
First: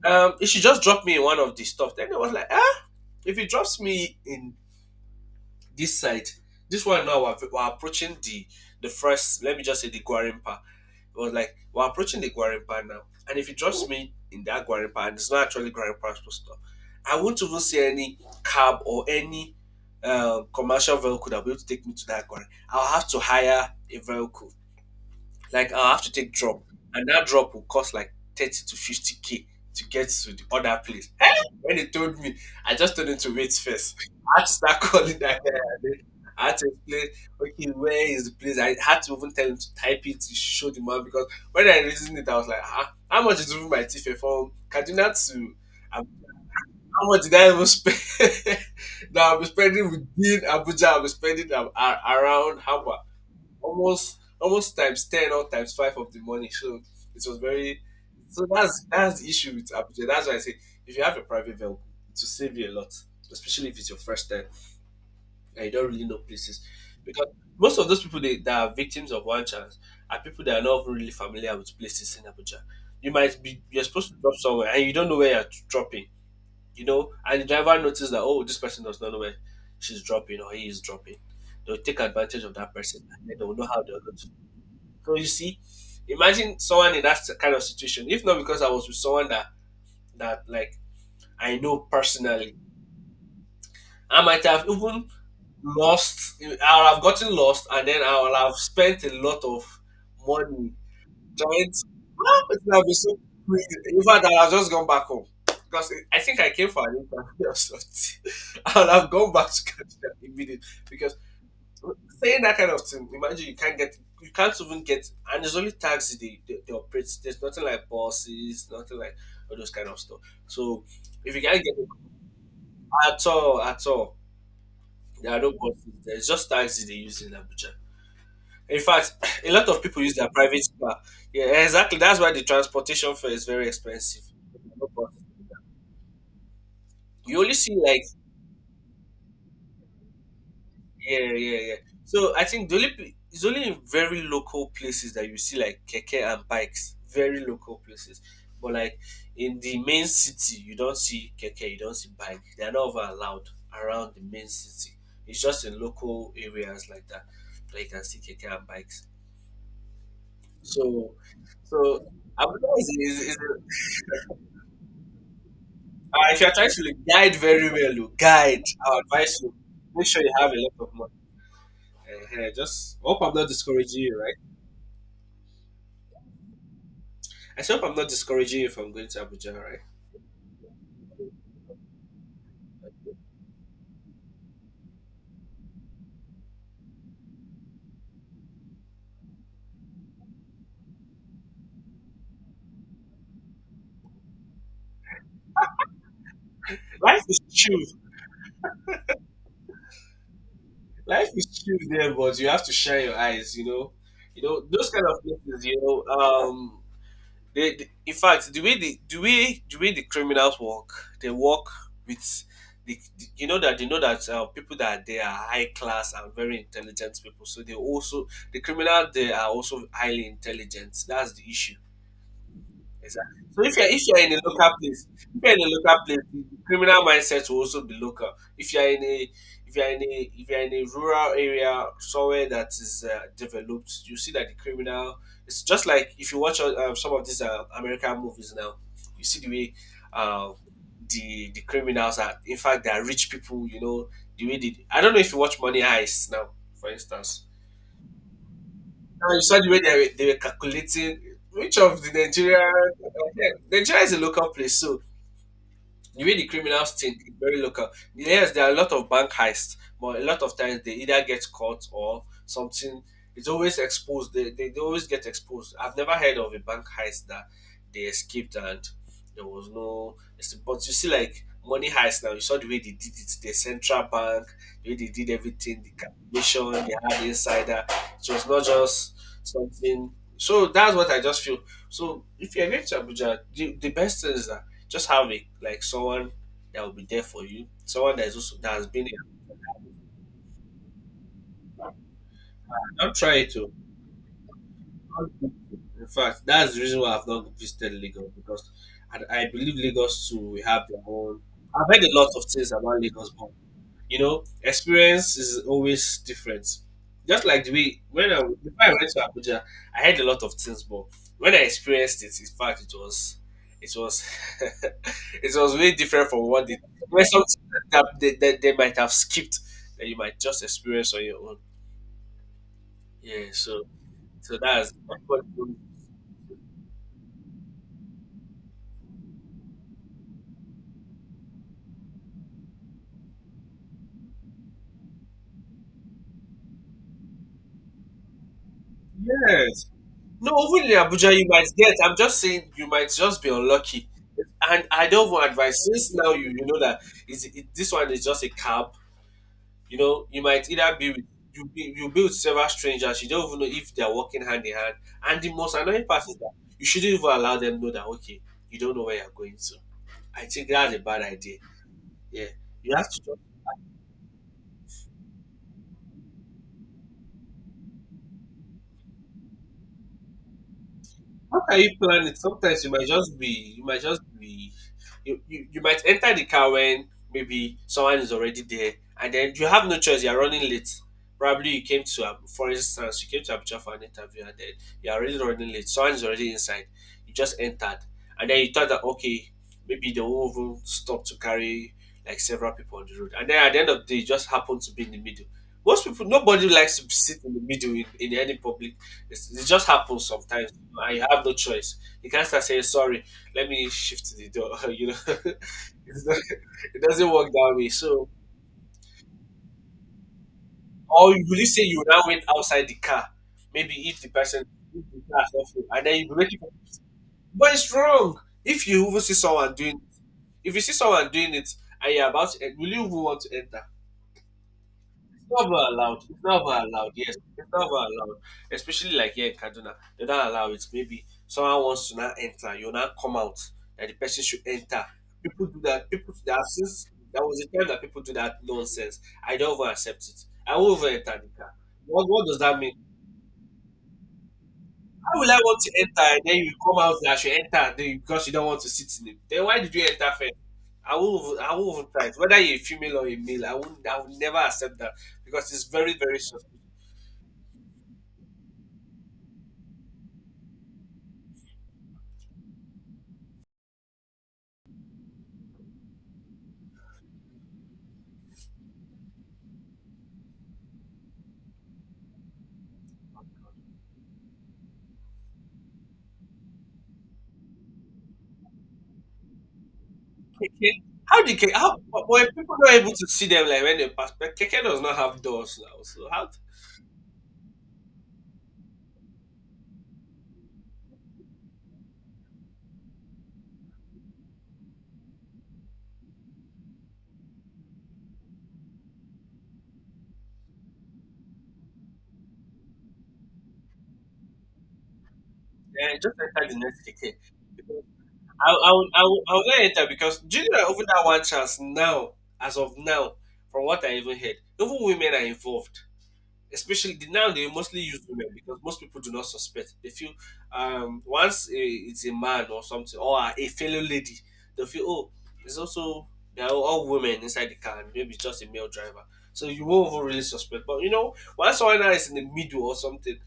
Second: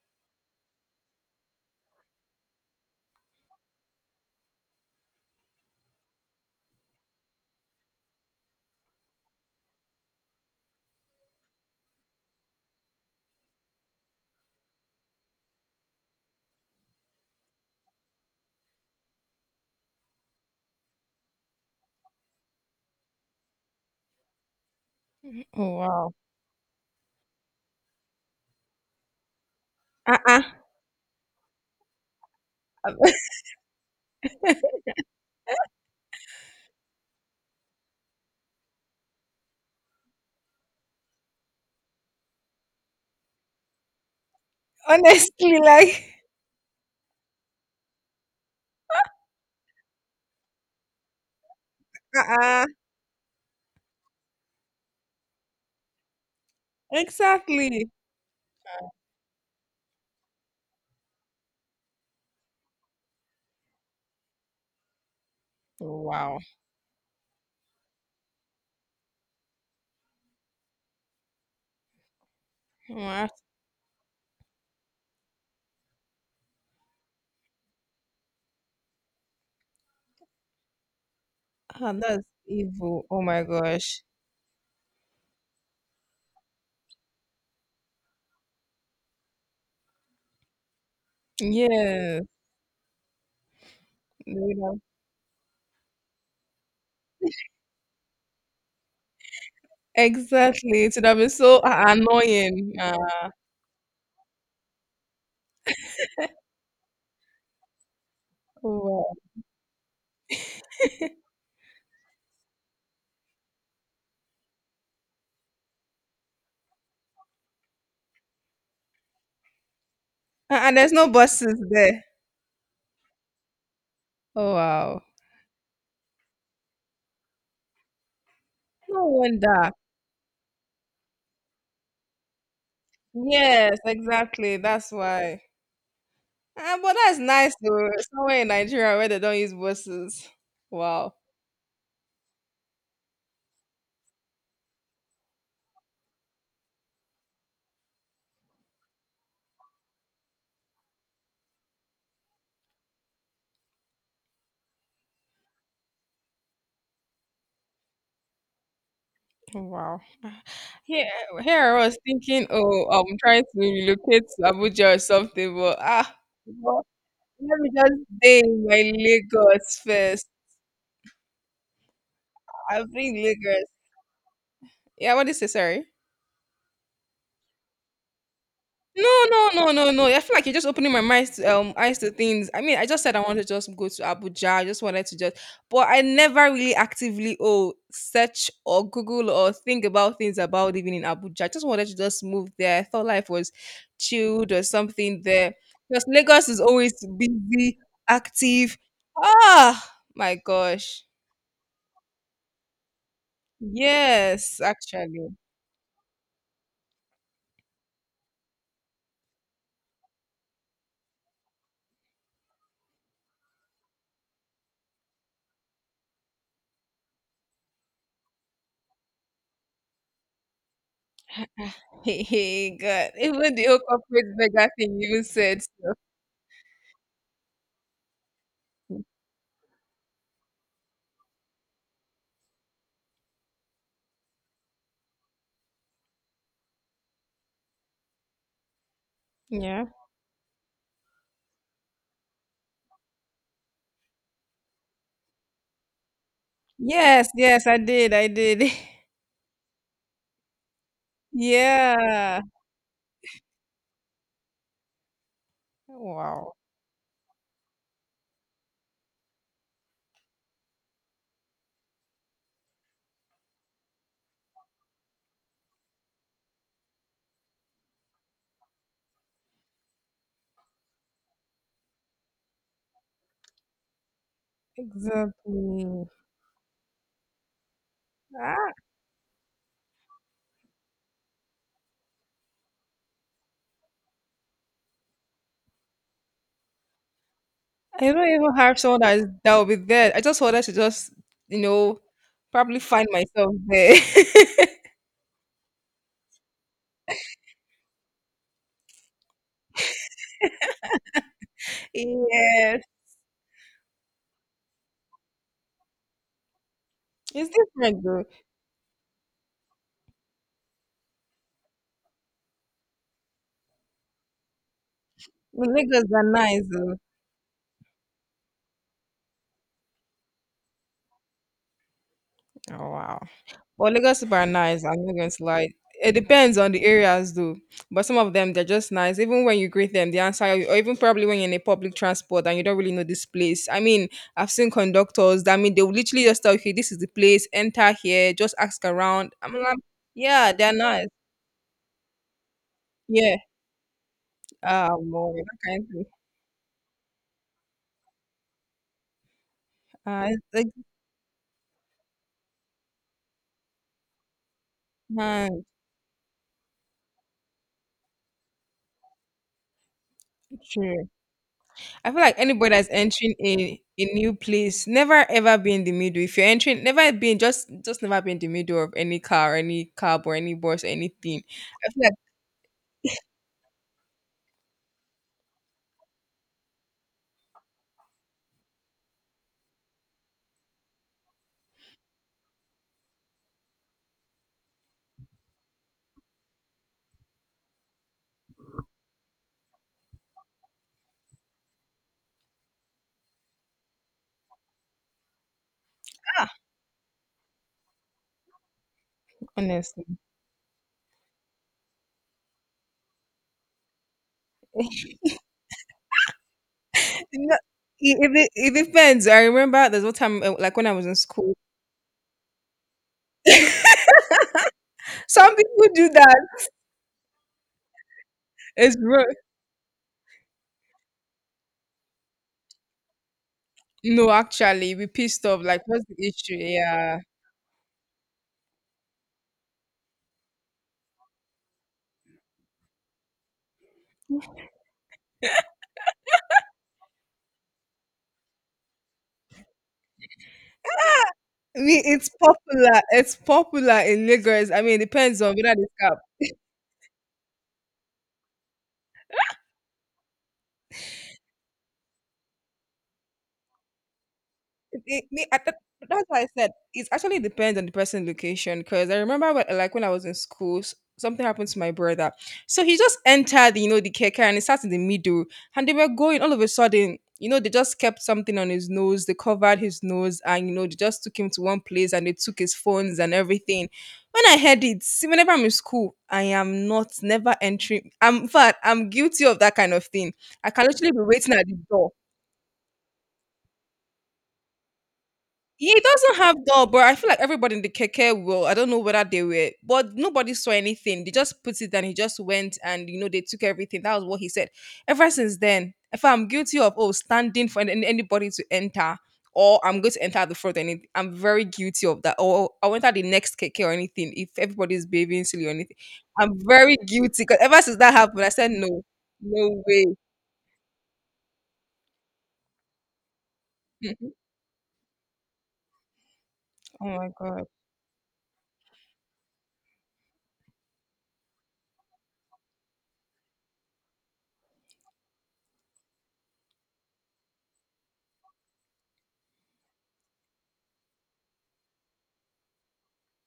Speaker 1: it should just drop me in one of the stuff. Then I was like, ah, if it drops me in this side, this one now we're approaching the first. Let me just say the Guarimpa. It was like we're approaching the Guarimpa now, and if it drops me in that Guarimpa, and it's not actually Guarimpa stuff, I won't even see any cab or any commercial vehicle that will be able to take me to that Guarimpa. I'll have to hire a vehicle
Speaker 2: Oh,
Speaker 1: like I have to
Speaker 2: wow.
Speaker 1: take drop, and that drop will cost like 30 to 50k to get to the
Speaker 2: Uh-uh.
Speaker 1: other place. Eh! When he told me, I just told him to wait first. I had to start calling that guy, and then I had to explain, okay, where is the place? I had to even tell him to type it to show the man because when I reasoned it, I was like, ah, how much is even my ticket from Kaduna to
Speaker 2: Honestly,
Speaker 1: Ab-
Speaker 2: like,
Speaker 1: how much did I even spend? Now I'll be spending within Abuja, I'll be spending a- around
Speaker 2: uh-uh.
Speaker 1: how much? Almost almost times ten or times five of the money. So it was very
Speaker 2: Exactly.
Speaker 1: so that's the issue with Abuja. That's why I say if you have a private vehicle, it will save you a lot, especially if it's your first time and you don't really know
Speaker 2: Wow.
Speaker 1: places. Because most of those people they, that are victims of one chance are people that are not even really familiar with places in Abuja. You
Speaker 2: Wow.
Speaker 1: might be you're supposed to drop somewhere and you don't know where you're dropping, and the driver notices that oh this person does not know where she's dropping or he is dropping. They'll
Speaker 2: Ah,
Speaker 1: take
Speaker 2: that's
Speaker 1: advantage of that person
Speaker 2: evil. Oh
Speaker 1: and
Speaker 2: my
Speaker 1: they will know how they're
Speaker 2: gosh.
Speaker 1: going so you see, imagine someone in that kind of situation. If not because I was with someone that that like I know
Speaker 2: Yes.
Speaker 1: personally, I
Speaker 2: They
Speaker 1: might
Speaker 2: would
Speaker 1: have
Speaker 2: have—
Speaker 1: even lost. I would have gotten lost, and then I would have spent a lot of money
Speaker 2: Exactly. It would have been so
Speaker 1: trying to. Ah, it
Speaker 2: annoying.
Speaker 1: would have been so crazy. In fact, I would have just gone back home because I think I came for an interview or something.
Speaker 2: Oh,
Speaker 1: I would have
Speaker 2: wow.
Speaker 1: gone back to Canada immediately because saying that kind of thing, imagine you can't get, you can't even get, and there's only taxi they operate. There's nothing like buses, nothing like all those kind of stuff.
Speaker 2: Uh-uh,
Speaker 1: So
Speaker 2: there's no
Speaker 1: if you
Speaker 2: buses
Speaker 1: can't get them
Speaker 2: there.
Speaker 1: at all,
Speaker 2: Oh, wow.
Speaker 1: there are no buses. There's just taxi they use in Abuja. In
Speaker 2: No
Speaker 1: fact, a lot
Speaker 2: wonder.
Speaker 1: of people use their private car. Yeah, exactly. That's why the transportation fare is very
Speaker 2: Yes,
Speaker 1: expensive.
Speaker 2: exactly.
Speaker 1: No
Speaker 2: That's
Speaker 1: buses.
Speaker 2: why. Ah, but that's
Speaker 1: You only
Speaker 2: nice
Speaker 1: see
Speaker 2: though.
Speaker 1: like
Speaker 2: Somewhere in Nigeria where they don't use buses. Wow.
Speaker 1: yeah, yeah, yeah. So I think the only pl- it's only in very local places that you see like keke and bikes. Very local places, but like in the main city, you don't see keke, you don't see bike. They are not over allowed around the main city. It's just in local areas like that that you can see keke and bikes.
Speaker 2: Wow. Here,
Speaker 1: So,
Speaker 2: here I was
Speaker 1: so
Speaker 2: thinking,
Speaker 1: Abuja
Speaker 2: oh, I'm
Speaker 1: is
Speaker 2: trying to relocate to Abuja or something, but ah,
Speaker 1: if you're trying to
Speaker 2: well,
Speaker 1: like, guide
Speaker 2: let me
Speaker 1: very well,
Speaker 2: just
Speaker 1: you
Speaker 2: stay
Speaker 1: guide.
Speaker 2: in my
Speaker 1: I advise you
Speaker 2: Lagos
Speaker 1: make sure
Speaker 2: first.
Speaker 1: you have a lot of money. Eh, eh,
Speaker 2: I've
Speaker 1: just hope I'm not
Speaker 2: Lagos.
Speaker 1: discouraging you, right?
Speaker 2: Yeah, what did you say? Sorry.
Speaker 1: I hope I'm not discouraging you from
Speaker 2: No,
Speaker 1: going to Abuja,
Speaker 2: no, no,
Speaker 1: right?
Speaker 2: no, no. I feel like you're just opening my mind to, eyes to things. I mean, I just said I wanted to just go to Abuja. I just wanted to just, but I never really actively oh search or Google or think about things about living in Abuja. I just wanted to just move there. I thought life was chilled or something there. Because Lagos is always
Speaker 1: Life is
Speaker 2: busy,
Speaker 1: true.
Speaker 2: active. Ah, my gosh.
Speaker 1: Life is true there, but you have to shine your eyes. You
Speaker 2: Yes,
Speaker 1: know those kind of
Speaker 2: actually.
Speaker 1: places. They- in fact, the way the way the criminals work, they work with the- you know that they know that people that are there are high class and very intelligent people. So they also the criminal they are also highly intelligent. That's the issue.
Speaker 2: Hey, God.
Speaker 1: Exactly.
Speaker 2: Even
Speaker 1: So
Speaker 2: the
Speaker 1: if
Speaker 2: whole
Speaker 1: you're if you're
Speaker 2: corporate
Speaker 1: in a
Speaker 2: mega
Speaker 1: local
Speaker 2: thing
Speaker 1: place,
Speaker 2: you even
Speaker 1: if you're in
Speaker 2: said.
Speaker 1: a
Speaker 2: So.
Speaker 1: local place, the criminal mindset will also be local. If you're in a if you're in a rural area somewhere that is developed, you see that the criminal. It's just like if you watch some of these American movies now, you see the way
Speaker 2: Yeah.
Speaker 1: uh, the criminals are. In fact, they are rich people. You know the way they. I don't know if you watch Money Heist now, for
Speaker 2: Yes,
Speaker 1: instance.
Speaker 2: yes, I did, I did.
Speaker 1: Now you saw the way they were calculating which of the
Speaker 2: Yeah.
Speaker 1: Nigeria. Nigeria is a local place, so the way the
Speaker 2: Wow.
Speaker 1: criminals think is very local. Yes, there are a lot of bank heists, but a lot of times they either get caught or something. It's always exposed. They always get exposed. I've never heard of a bank heist that they escaped and there was no. But you see, like money heist now, you saw the way they did it. The central bank, the way they did everything, the
Speaker 2: Exactly.
Speaker 1: calculation, they had insider. It was not
Speaker 2: Ah,
Speaker 1: just something. So that's what I just feel. So if you're going to Abuja, the best thing is that just have a, like someone that will be there for you.
Speaker 2: I
Speaker 1: Someone that
Speaker 2: don't
Speaker 1: is also,
Speaker 2: even
Speaker 1: that
Speaker 2: have
Speaker 1: has
Speaker 2: someone
Speaker 1: been
Speaker 2: that is,
Speaker 1: there.
Speaker 2: that will be there. I just wanted to just, you know, probably find
Speaker 1: Don't try
Speaker 2: myself
Speaker 1: to.
Speaker 2: there.
Speaker 1: In fact, that's the reason why I've not visited Lagos because I believe Lagos too will have their own. I've heard a lot of things
Speaker 2: Yes.
Speaker 1: about Lagos, but you know, experience is always different. Just
Speaker 2: It's
Speaker 1: like the way
Speaker 2: different though.
Speaker 1: when I before I went to Abuja, I had a lot of things, but when I experienced it, in fact, it was it
Speaker 2: The
Speaker 1: was really
Speaker 2: Lagos
Speaker 1: different
Speaker 2: are
Speaker 1: from
Speaker 2: nice
Speaker 1: what they
Speaker 2: though.
Speaker 1: When something that they might have skipped that you might just experience on your own.
Speaker 2: Oh wow.
Speaker 1: Yeah, so
Speaker 2: But Lagos people are
Speaker 1: so
Speaker 2: nice.
Speaker 1: that's
Speaker 2: I'm not
Speaker 1: that's
Speaker 2: going
Speaker 1: what
Speaker 2: to
Speaker 1: it
Speaker 2: lie.
Speaker 1: was.
Speaker 2: It depends on the areas, though. But some of them, they're just nice. Even when you greet them, they answer you. Or even probably when you're in a public transport and you don't really know this place. I mean, I've seen conductors. That I mean, they will literally just tell you, "Okay, this is the place. Enter here. Just ask around." I'm like,
Speaker 1: Yes.
Speaker 2: yeah,
Speaker 1: No,
Speaker 2: they're
Speaker 1: even in
Speaker 2: nice.
Speaker 1: Abuja, you might get. I'm just saying, you might
Speaker 2: Yeah.
Speaker 1: just be unlucky. And
Speaker 2: Ah,
Speaker 1: I don't
Speaker 2: boy,
Speaker 1: want
Speaker 2: that kind
Speaker 1: advice.
Speaker 2: of thing.
Speaker 1: Since now you know that is it, this one is just a cab. You know,
Speaker 2: Ah, it's
Speaker 1: you might
Speaker 2: like,
Speaker 1: either be with you be with several strangers. You don't even know if they're working hand in hand. And
Speaker 2: ah,
Speaker 1: the most annoying part is that you shouldn't even allow them know that okay, you don't know where you're going to. I think that's a
Speaker 2: true.
Speaker 1: bad idea.
Speaker 2: I feel like
Speaker 1: Yeah,
Speaker 2: anybody that's
Speaker 1: you have to
Speaker 2: entering a new place, never ever be in the middle. If you're entering, never be in just never be in the middle of any car, or any cab, or any bus, or anything.
Speaker 1: How can you
Speaker 2: I feel like
Speaker 1: plan it? Sometimes you might enter the car when maybe someone is already there, and then you have no choice. You're running late. Probably you came to, Ab- for instance, you came to Abuja for an interview, and then you're already running late. Someone is already inside. You just entered, and then you thought that okay, maybe they won't even stop to carry like several people on the road, and then at the end of the day, you just happen to be in the middle. Most people, nobody likes to sit in the middle in any public, it just
Speaker 2: honestly.
Speaker 1: happens sometimes. I have no choice. You can't start saying sorry. Let me shift the door. you know, it's not, it doesn't work
Speaker 2: No,
Speaker 1: that way. So,
Speaker 2: it, it depends. I remember there's one time, like when I was in
Speaker 1: or you
Speaker 2: school,
Speaker 1: really say you now went outside the car. Maybe if the person if the car is
Speaker 2: some
Speaker 1: not full,
Speaker 2: people
Speaker 1: and
Speaker 2: do
Speaker 1: then you be
Speaker 2: that.
Speaker 1: waiting. For, what is wrong? If
Speaker 2: It's
Speaker 1: you even
Speaker 2: wrong.
Speaker 1: see someone doing, if you see someone doing it, and you're about to will you even want to enter?
Speaker 2: No, actually, we pissed off.
Speaker 1: Never
Speaker 2: Like, what's
Speaker 1: allowed.
Speaker 2: the
Speaker 1: It's
Speaker 2: issue?
Speaker 1: never allowed.
Speaker 2: Yeah.
Speaker 1: Yes, it's never allowed. Especially like here in Kaduna, they don't allow it. Maybe someone wants to not enter, you not come out that the person should enter. People do that. People do that since that was the time that people do that nonsense. I don't even accept it. I won't even enter the car.
Speaker 2: I mean,
Speaker 1: What,
Speaker 2: it's
Speaker 1: what does that mean?
Speaker 2: popular. It's popular in Lagos. I mean, it
Speaker 1: How
Speaker 2: depends on
Speaker 1: will I
Speaker 2: whether
Speaker 1: want to
Speaker 2: the
Speaker 1: enter and then you come out that I should enter then you- because you don't want to sit in it? Then why did you enter first? I won't even try it. Whether you're a female or a male, I won't, I will never accept that
Speaker 2: me, me- I,
Speaker 1: because
Speaker 2: that-
Speaker 1: it's very,
Speaker 2: that's
Speaker 1: very
Speaker 2: why I
Speaker 1: sus-
Speaker 2: said it actually depends on the person location. Because I remember when, like when I was in school, something happened to my brother. So he just entered, you know, the keke and he sat in the middle, and they were going. All of a sudden, you know, they just kept something on his nose. They covered his nose, and you know, they just took him to one place and they took his phones and everything. When I heard it, see, whenever I'm in school, I am not never entering. I'm in fact, I'm guilty of that kind of thing. I can
Speaker 1: Keke,
Speaker 2: literally be
Speaker 1: how
Speaker 2: waiting
Speaker 1: did
Speaker 2: at
Speaker 1: Keke,
Speaker 2: the
Speaker 1: how,
Speaker 2: door.
Speaker 1: but if people not able to see them like when they pass, but Keke does not have doors
Speaker 2: He
Speaker 1: now, so
Speaker 2: doesn't
Speaker 1: how?
Speaker 2: have door, but I feel like everybody in the keke will. I don't know whether they were, but nobody saw anything. They just put it and he just went and, you know, they took everything. That was what he said. Ever since then, if I'm guilty of, oh, standing for anybody to enter or I'm going to enter at the front, and I'm very guilty of that. Or I went at the next keke or anything if everybody's behaving silly or anything.
Speaker 1: Yeah, just
Speaker 2: I'm
Speaker 1: enter the
Speaker 2: very
Speaker 1: next Keke.
Speaker 2: guilty because ever since that happened, I
Speaker 1: I,
Speaker 2: said,
Speaker 1: I
Speaker 2: no,
Speaker 1: would, I would, I would not
Speaker 2: no
Speaker 1: enter
Speaker 2: way.
Speaker 1: because Junior over that one chance now, as of now, from what I even heard, even women are involved.
Speaker 2: Oh
Speaker 1: Especially the-
Speaker 2: my
Speaker 1: now
Speaker 2: God.
Speaker 1: they mostly use women because most people do not suspect. They feel once a, it's a man or something or a fellow lady, they feel oh it's also they are all women inside the car and maybe it's just a male driver. So you won't even really suspect. But you know, once someone now is in the middle or something,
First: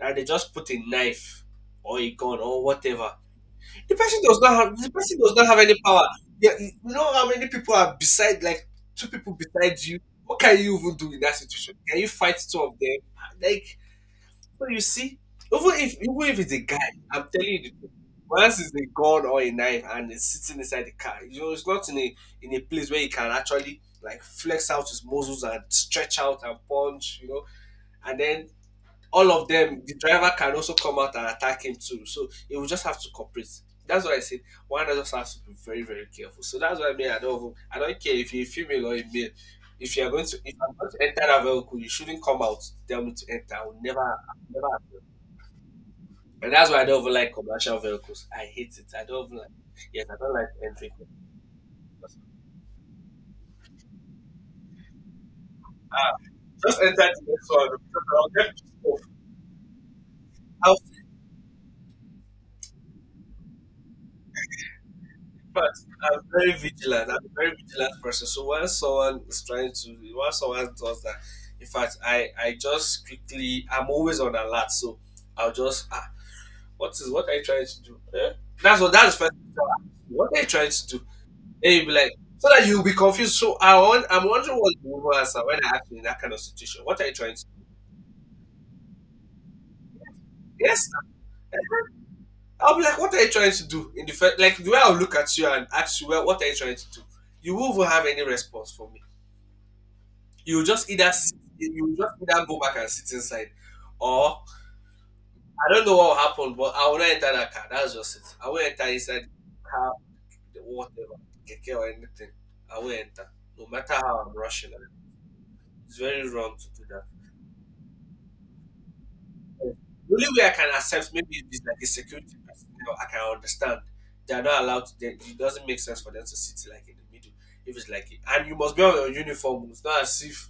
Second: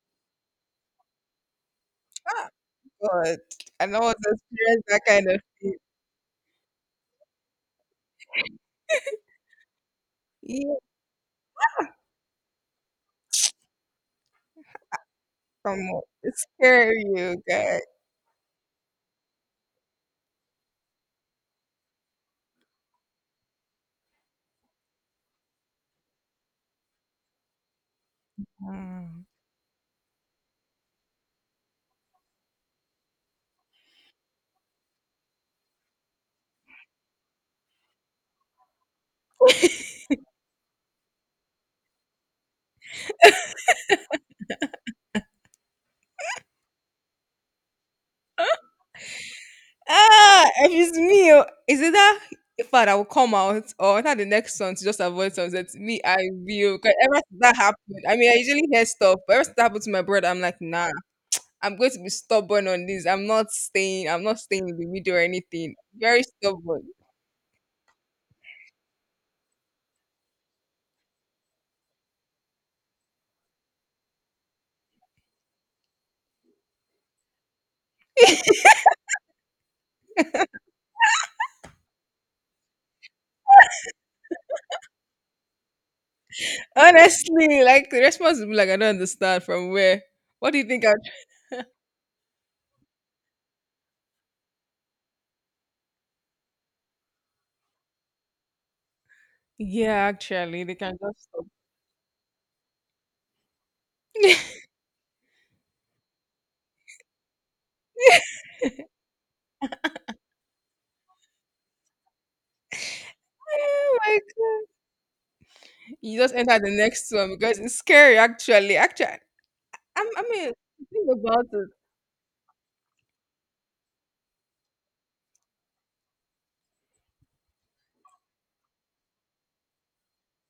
Speaker 1: and they just put a knife or a gun
Speaker 2: Ah,
Speaker 1: or whatever
Speaker 2: God. I
Speaker 1: the
Speaker 2: know what
Speaker 1: person does not have
Speaker 2: experience that kind of
Speaker 1: any power. Yeah, you know how many people are beside like two people beside you. What can you
Speaker 2: thing.
Speaker 1: even do in that situation? Can you fight two of them? Like so you see, even
Speaker 2: Come
Speaker 1: if
Speaker 2: on,
Speaker 1: even if it's a guy,
Speaker 2: scare
Speaker 1: I'm
Speaker 2: you
Speaker 1: telling you the
Speaker 2: guys.
Speaker 1: truth. Once it's a gun or a knife and it's sitting inside the car, you know, it's not in a in a place where he can actually like flex out his muscles and stretch out and punch, you know. And then
Speaker 2: Mm.
Speaker 1: all of them, the driver can also come out and attack him too. So he will just have to cooperate. That's why I said one just has to be very, very careful. So that's why I mean I don't care if you're female or a male. If you are going to if I'm going to enter that vehicle, you shouldn't come out to tell me to enter. I will never happen. And that's why I don't even like commercial vehicles. I hate it. I don't even like yes, I don't like
Speaker 2: Ah, if
Speaker 1: entering
Speaker 2: it's me, oh, is it that
Speaker 1: commercial.
Speaker 2: fad I will come out or not the next song to just avoid sunsets? Me, I will.
Speaker 1: Just
Speaker 2: Because
Speaker 1: enter
Speaker 2: ever
Speaker 1: the
Speaker 2: since
Speaker 1: next
Speaker 2: that
Speaker 1: one.
Speaker 2: happened, I
Speaker 1: I'll
Speaker 2: mean, I
Speaker 1: get
Speaker 2: usually hear
Speaker 1: pissed
Speaker 2: stuff, but ever since that happened to my brother, I'm like,
Speaker 1: off.
Speaker 2: nah, I'm going to be stubborn on this. I'm not staying in the middle or
Speaker 1: But
Speaker 2: anything.
Speaker 1: I'm
Speaker 2: Very
Speaker 1: very
Speaker 2: stubborn.
Speaker 1: vigilant. I'm a very vigilant person. So when someone is trying to, when someone does that, in fact, I just quickly, I'm always on alert. So I'll just, ah, what is what are you trying to do? Eh? That's what that's first. Thing I'll ask you. What are you trying to do? And you'll be like, so that you'll be confused. So I'm wondering what you will answer when I ask you in that kind of situation. What are you trying to do?
Speaker 2: Honestly, like the response will be like, I don't understand from where. What do you
Speaker 1: Yes,
Speaker 2: think? I...
Speaker 1: eh, I'll be like, what are you trying to do? In the first, like the way I'll look at you and ask you, well, what are you trying to do? You won't even have any response for me.
Speaker 2: Yeah, actually, they can just stop.
Speaker 1: You just either go back and sit inside, or I don't know what will happen, but I will not enter that car. That's just it. I will enter inside the car, the whatever, keke or anything. I will enter, no matter
Speaker 2: Oh my.
Speaker 1: how I'm rushing. Like, it's
Speaker 2: You
Speaker 1: very
Speaker 2: just
Speaker 1: wrong
Speaker 2: enter
Speaker 1: to
Speaker 2: the
Speaker 1: do that.
Speaker 2: next one because it's scary actually. Actually, I'm,
Speaker 1: The
Speaker 2: I
Speaker 1: only way I
Speaker 2: mean,
Speaker 1: can
Speaker 2: think
Speaker 1: accept maybe if
Speaker 2: about
Speaker 1: it's like a security personnel, I can understand. They are not allowed to. They, it doesn't make sense for them to sit like in the middle. If it's like, and you must be on your uniform. It's not as if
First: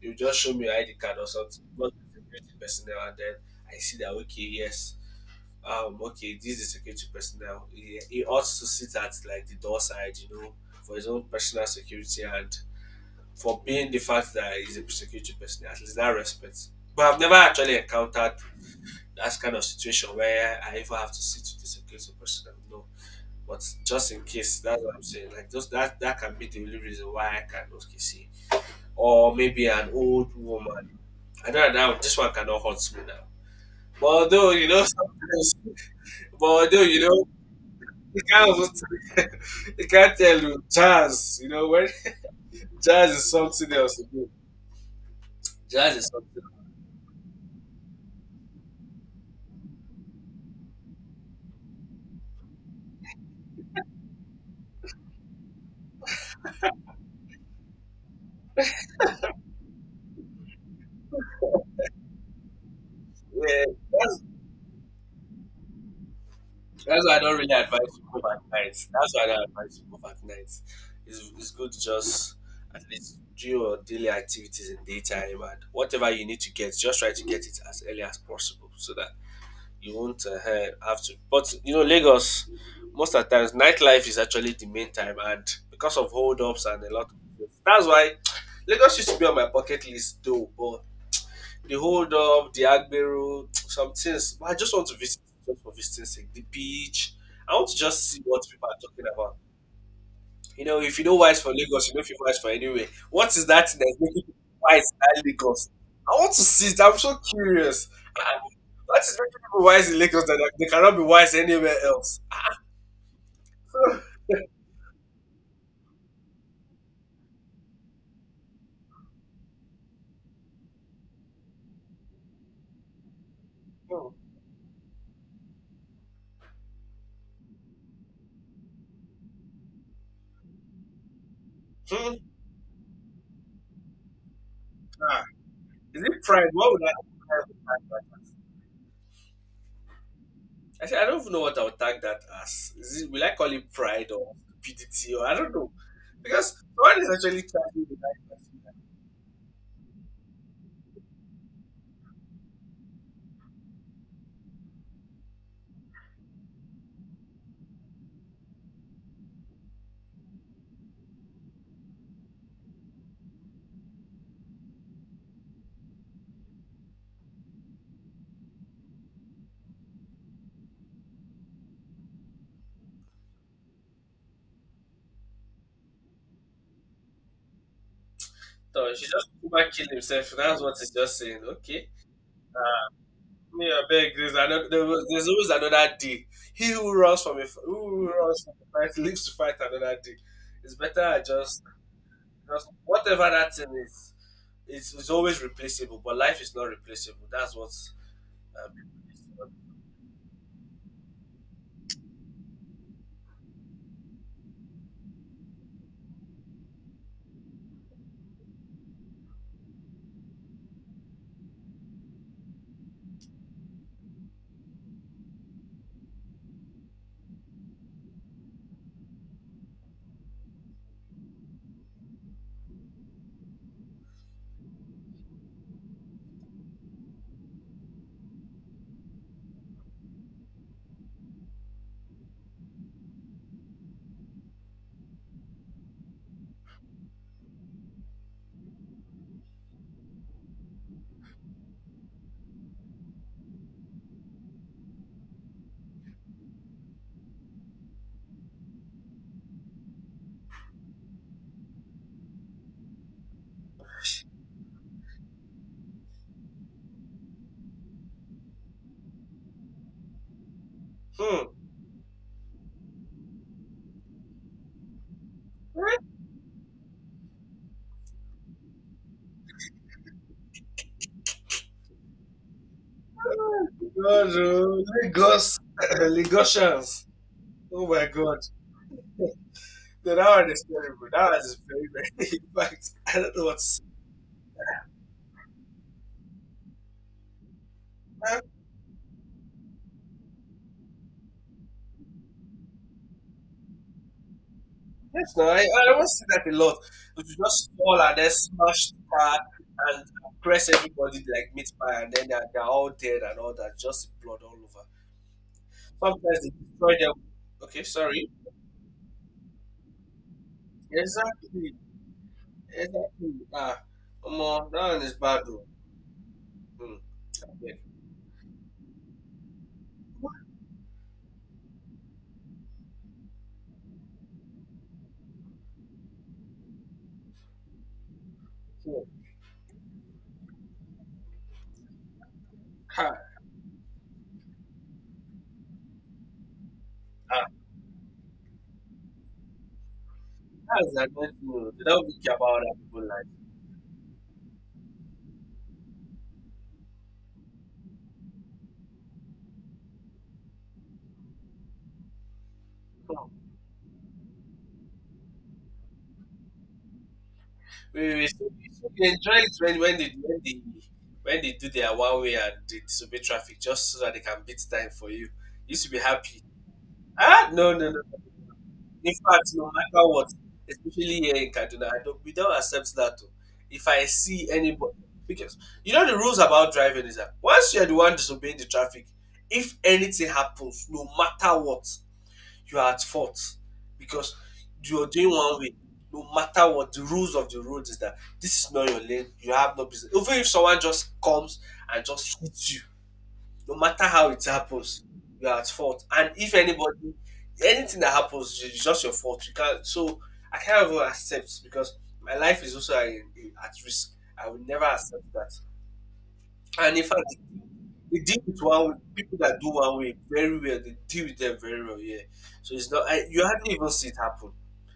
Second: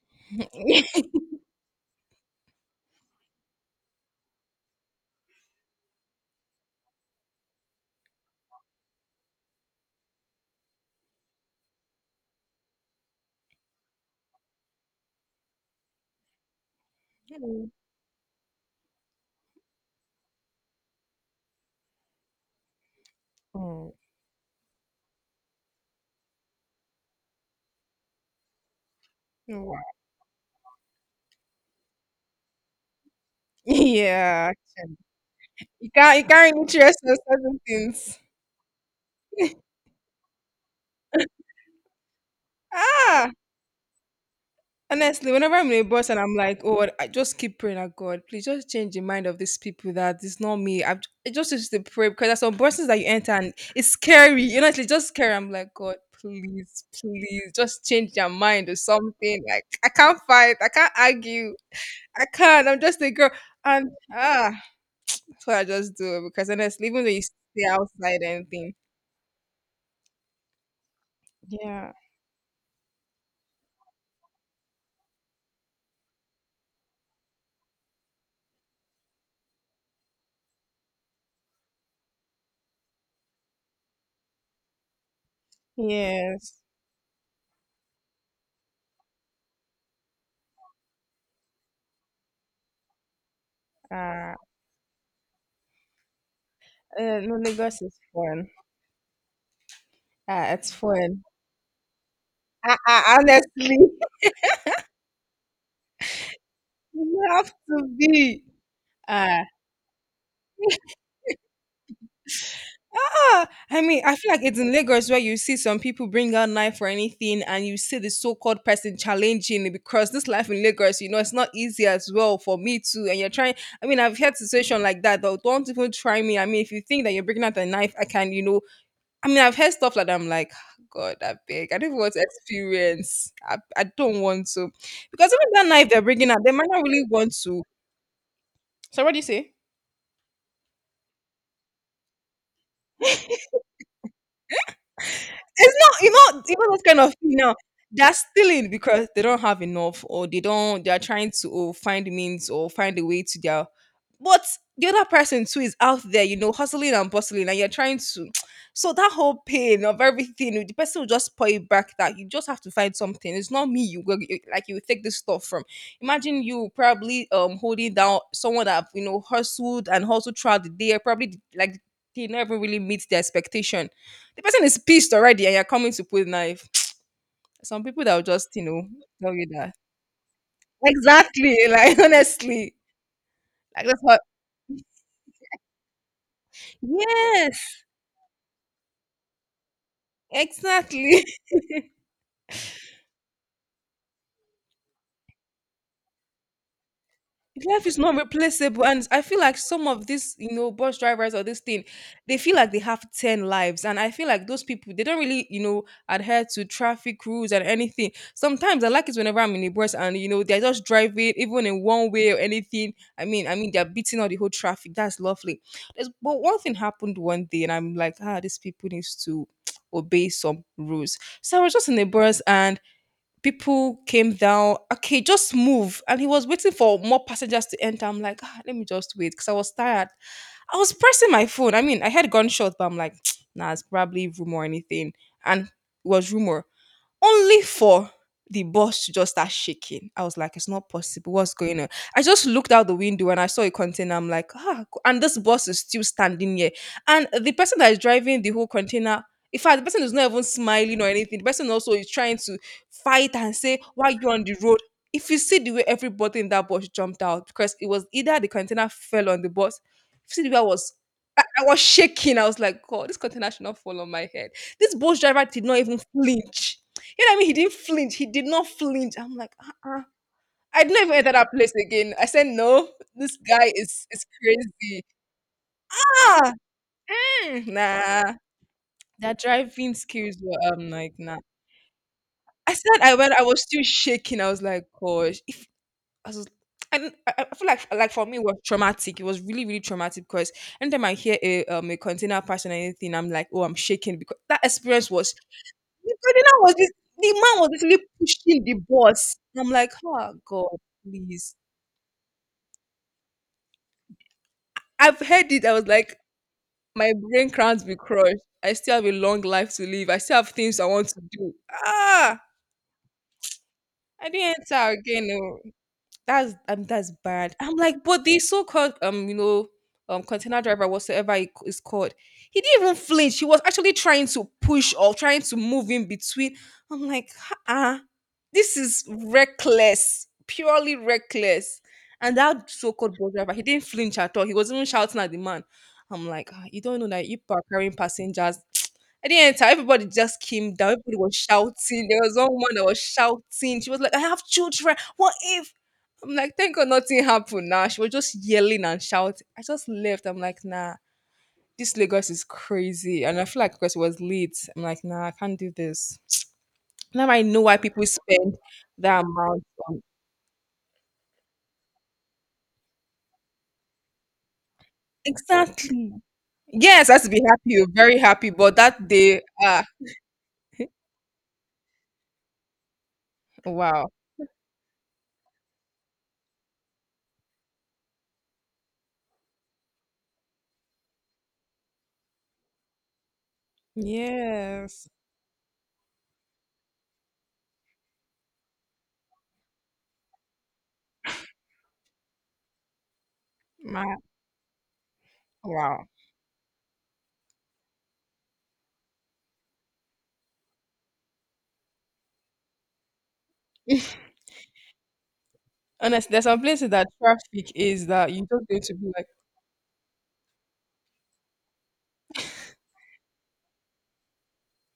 Speaker 1: you just show me your ID
Speaker 2: it.
Speaker 1: card or something. But the security personnel, and then I see that okay, yes, okay, this is security personnel. He ought to sit at like the door side, you know, for his own personal security and for being the fact that he's a security personnel. At least that respect. But I've never
Speaker 2: Mm.
Speaker 1: actually encountered that kind of situation where I even have to sit with the security personnel. No. But
Speaker 2: Mm.
Speaker 1: just in case, that's what I'm saying. Like just that can be the only reason why I can okay see. Or maybe
Speaker 2: Wow.
Speaker 1: an old woman I don't know. This one cannot hurt me now. But although
Speaker 2: Yeah,
Speaker 1: you know,
Speaker 2: actually.
Speaker 1: sometimes,
Speaker 2: You can't you
Speaker 1: but
Speaker 2: can't really
Speaker 1: although
Speaker 2: trust
Speaker 1: you
Speaker 2: on
Speaker 1: know,
Speaker 2: certain things.
Speaker 1: you can't, you can't tell you jazz. You know, when jazz is
Speaker 2: Ah,
Speaker 1: something else. Again.
Speaker 2: honestly, whenever I'm in a
Speaker 1: Jazz is
Speaker 2: bus and I'm
Speaker 1: something.
Speaker 2: like, oh, I just keep praying at God, please just change the mind of these people that it's not me. I just used to pray because there's some buses that you enter and it's scary. Honestly, it's like, just scary. I'm like, God, please, please, just change your mind or something. Like I can't fight, I can't argue. I can't. I'm just a girl,
Speaker 1: Yeah,
Speaker 2: and
Speaker 1: that's,
Speaker 2: that's what I just do because honestly, even
Speaker 1: that's
Speaker 2: though
Speaker 1: why I
Speaker 2: you
Speaker 1: don't really
Speaker 2: stay
Speaker 1: advise you
Speaker 2: outside
Speaker 1: move
Speaker 2: and
Speaker 1: at night.
Speaker 2: anything,
Speaker 1: That's why I don't advise you move at night. It's good to
Speaker 2: yeah,
Speaker 1: just at least do your daily activities in daytime, and whatever you need to get, just try to get it as early as possible so that you won't have to. But you know, Lagos, most of the times nightlife is actually the main time, and because of
Speaker 2: yes,
Speaker 1: holdups and a lot of things, that's why Lagos used to be on my bucket list though. But the hold up, the Agbero, some
Speaker 2: uh,
Speaker 1: things. I just want to visit just for visiting sake. The beach.
Speaker 2: no,
Speaker 1: I want to
Speaker 2: Lagos is
Speaker 1: just see what
Speaker 2: fun.
Speaker 1: people are talking about.
Speaker 2: Ah,
Speaker 1: You
Speaker 2: it's
Speaker 1: know, if you don't
Speaker 2: fun.
Speaker 1: wise for Lagos, you don't feel wise for anywhere. What is that
Speaker 2: Honestly,
Speaker 1: thing that's making people wise in Lagos? I want to see it. I'm so
Speaker 2: you have
Speaker 1: curious.
Speaker 2: to
Speaker 1: Ah,
Speaker 2: be.
Speaker 1: what is making
Speaker 2: Ah.
Speaker 1: people wise in Lagos that they cannot be wise anywhere else? I.
Speaker 2: Ah, I mean, I feel like it's in Lagos where you see some people bring out knife or anything, and you see the so-called person challenging it because this life in Lagos, you know, it's not easy as well for me too. And you're trying. I mean, I've had situation like that. Though, don't even try me. I mean, if you think that you're bringing out a knife, I can, you know. I mean, I've heard stuff like that. I'm like, "Ah, God, I beg. I don't even want
Speaker 1: Hmm.
Speaker 2: to experience. I don't want to
Speaker 1: Ah,
Speaker 2: because even that knife they're
Speaker 1: is it
Speaker 2: bringing out,
Speaker 1: pride?
Speaker 2: they might
Speaker 1: What would
Speaker 2: not really want to. So what do you say?
Speaker 1: I said, I don't even know what I would tag that as. Is it, will I call it pride or stupidity, or I don't know.
Speaker 2: It's not, you know,
Speaker 1: Because
Speaker 2: even
Speaker 1: no
Speaker 2: those kind
Speaker 1: one is
Speaker 2: of thing
Speaker 1: actually
Speaker 2: now.
Speaker 1: tagging the
Speaker 2: They're stealing
Speaker 1: guy.
Speaker 2: because they don't have enough, or they don't. They are trying to oh, find means or find a way to their. But the other person too is out there, you know, hustling and bustling, and you're trying to. So that whole pain of everything, the person will just pour it back. That you just have to find something. It's not me. You go like you take this stuff from. Imagine you probably holding down someone that you know hustled and hustled throughout the day. Probably like they never really meet the expectation, the person is pissed already and you're coming to put knife. Some people that will just, you know,
Speaker 1: So she just
Speaker 2: tell you
Speaker 1: came back
Speaker 2: that.
Speaker 1: killed himself. That's what it's just saying.
Speaker 2: Exactly.
Speaker 1: Okay.
Speaker 2: Like honestly.
Speaker 1: Me, I
Speaker 2: Like that's
Speaker 1: beg.
Speaker 2: what.
Speaker 1: There's another. There's always another day. He who runs from a f-
Speaker 2: Yes,
Speaker 1: who runs from a fight lives to fight another day. It's better I
Speaker 2: exactly.
Speaker 1: just whatever that thing is. It's always replaceable, but life is not replaceable. That's what.
Speaker 2: life is not replaceable, and I feel
Speaker 1: Um,
Speaker 2: like some of these, you know, bus drivers or this thing, they feel like they have 10 lives and I feel like those people they don't really, you know, adhere to traffic rules and anything. Sometimes I like it whenever I'm in a bus and you know they're just driving even in one way or anything. I mean they're beating out the whole traffic, that's lovely. There's, but one thing happened one day and I'm like, ah, these people needs to obey some rules. So I was just in a bus and people came down. Okay, just move. And he was waiting for more passengers to enter. I'm like, ah, let me just wait because I was tired. I was pressing my phone. I mean, I heard gunshot, but I'm like, nah, it's probably rumor or anything. And it was rumor only for the bus to just start shaking. I was like, it's not possible. What's going on? I just looked out the window and I saw a container. I'm like, ah, and this bus is still standing here. And the person that is driving the whole container, in fact, the person is not even smiling or anything. The person also is trying to fight and say, why you on the road? If you see the way everybody in that bus jumped out, because it was either the container fell on the bus, if you see the way I was, I,
Speaker 1: hmm.
Speaker 2: I was shaking. I was like, God, this container should not fall on my head. This bus driver did not even flinch, you know what I mean? He didn't flinch. He did not flinch. I'm like, uh-uh. I'd never enter that place again. I said, no,
Speaker 1: God,
Speaker 2: this guy is
Speaker 1: oh,
Speaker 2: crazy.
Speaker 1: Lagos,
Speaker 2: Ah,
Speaker 1: Lagosians.
Speaker 2: mm,
Speaker 1: Oh my
Speaker 2: nah.
Speaker 1: God.
Speaker 2: That driving
Speaker 1: No, that
Speaker 2: skills
Speaker 1: one is
Speaker 2: were, I'm
Speaker 1: terrible.
Speaker 2: like,
Speaker 1: That
Speaker 2: nah.
Speaker 1: one is very, very. In
Speaker 2: I
Speaker 1: fact,
Speaker 2: said I
Speaker 1: I
Speaker 2: went,
Speaker 1: don't
Speaker 2: I
Speaker 1: know what
Speaker 2: was
Speaker 1: to say.
Speaker 2: still shaking. I was like, gosh. If, I was, and I feel like for me, it was traumatic. It was really, really traumatic because anytime I hear a container person or anything, I'm like, oh, I'm shaking because that experience was,
Speaker 1: Yes, no, I don't
Speaker 2: the
Speaker 1: see that a
Speaker 2: container was,
Speaker 1: lot.
Speaker 2: this,
Speaker 1: It
Speaker 2: the
Speaker 1: was
Speaker 2: man was
Speaker 1: just small
Speaker 2: literally
Speaker 1: and then
Speaker 2: pushing the
Speaker 1: smashed
Speaker 2: bus.
Speaker 1: car
Speaker 2: I'm like,
Speaker 1: and
Speaker 2: oh,
Speaker 1: press
Speaker 2: God,
Speaker 1: everybody like
Speaker 2: please.
Speaker 1: meat pie, and then they're all dead and all that, just blood all over.
Speaker 2: I've heard it. I was like,
Speaker 1: Sometimes they destroy
Speaker 2: my
Speaker 1: them.
Speaker 2: brain
Speaker 1: Okay,
Speaker 2: can't be
Speaker 1: sorry.
Speaker 2: crushed. I still have a long life to live. I still have things I want to do.
Speaker 1: Exactly,
Speaker 2: Ah,
Speaker 1: exactly. Ah,
Speaker 2: I didn't
Speaker 1: more
Speaker 2: enter
Speaker 1: that one is
Speaker 2: again.
Speaker 1: bad
Speaker 2: Oh,
Speaker 1: though. Hmm.
Speaker 2: that's bad.
Speaker 1: Yeah.
Speaker 2: I'm like, but the so-called you know container driver whatsoever it is called, he didn't even flinch. He was actually trying to push or trying to move in between. I'm like, ah, this is
Speaker 1: Cool.
Speaker 2: reckless, purely reckless. And that so-called
Speaker 1: Ah,
Speaker 2: bus driver, he didn't flinch at all. He was even shouting at the man. I'm like, ah, you don't know that you
Speaker 1: ah,
Speaker 2: are carrying passengers. At the end, everybody just came
Speaker 1: that's
Speaker 2: down.
Speaker 1: another
Speaker 2: Everybody was
Speaker 1: thing. They don't
Speaker 2: shouting. There
Speaker 1: think
Speaker 2: was one
Speaker 1: about that
Speaker 2: woman that was
Speaker 1: people like.
Speaker 2: shouting. She was like, "I have children. What if..." I'm like, thank God nothing happened. Now she was just yelling and shouting. I just left. I'm like, nah, this Lagos is crazy. And I feel like because it was late, I'm like, nah, I can't do this. Now I know why
Speaker 1: We
Speaker 2: people
Speaker 1: wait, we so
Speaker 2: spend
Speaker 1: so they
Speaker 2: that
Speaker 1: enjoy it
Speaker 2: amount.
Speaker 1: when when
Speaker 2: On.
Speaker 1: they when they when they do their one way and they disobey traffic just so that they can beat time for you. You should be
Speaker 2: Exactly.
Speaker 1: happy.
Speaker 2: Yes, I have to be
Speaker 1: Ah, no,
Speaker 2: happy. Oh,
Speaker 1: no, no.
Speaker 2: very happy. But that
Speaker 1: In
Speaker 2: day,
Speaker 1: fact, no
Speaker 2: ah,
Speaker 1: matter what, especially here in Kaduna, I don't, we don't accept that. Oh. If I
Speaker 2: wow.
Speaker 1: see anybody, because you know the rules about driving is that once you're the one disobeying the traffic, if anything happens, no matter what, you are at fault, because you're
Speaker 2: Yes.
Speaker 1: doing one way. No matter what, the rules of the road is that this is not your lane, you have no business. Even if someone just comes and just hits you, no matter
Speaker 2: My
Speaker 1: how it happens, you are at fault.
Speaker 2: wow.
Speaker 1: And if anybody, anything that happens, it's just your fault. You can't. So I can't even accept, because my life is also at risk. I will never accept that.
Speaker 2: Honestly, there's some places
Speaker 1: And in
Speaker 2: that
Speaker 1: fact,
Speaker 2: traffic is
Speaker 1: they
Speaker 2: that
Speaker 1: deal
Speaker 2: you
Speaker 1: with
Speaker 2: just going
Speaker 1: one
Speaker 2: to
Speaker 1: way.
Speaker 2: be like,
Speaker 1: People that do one way very well. They deal with them very well. Yeah. So it's not. I, you hardly even see it happen.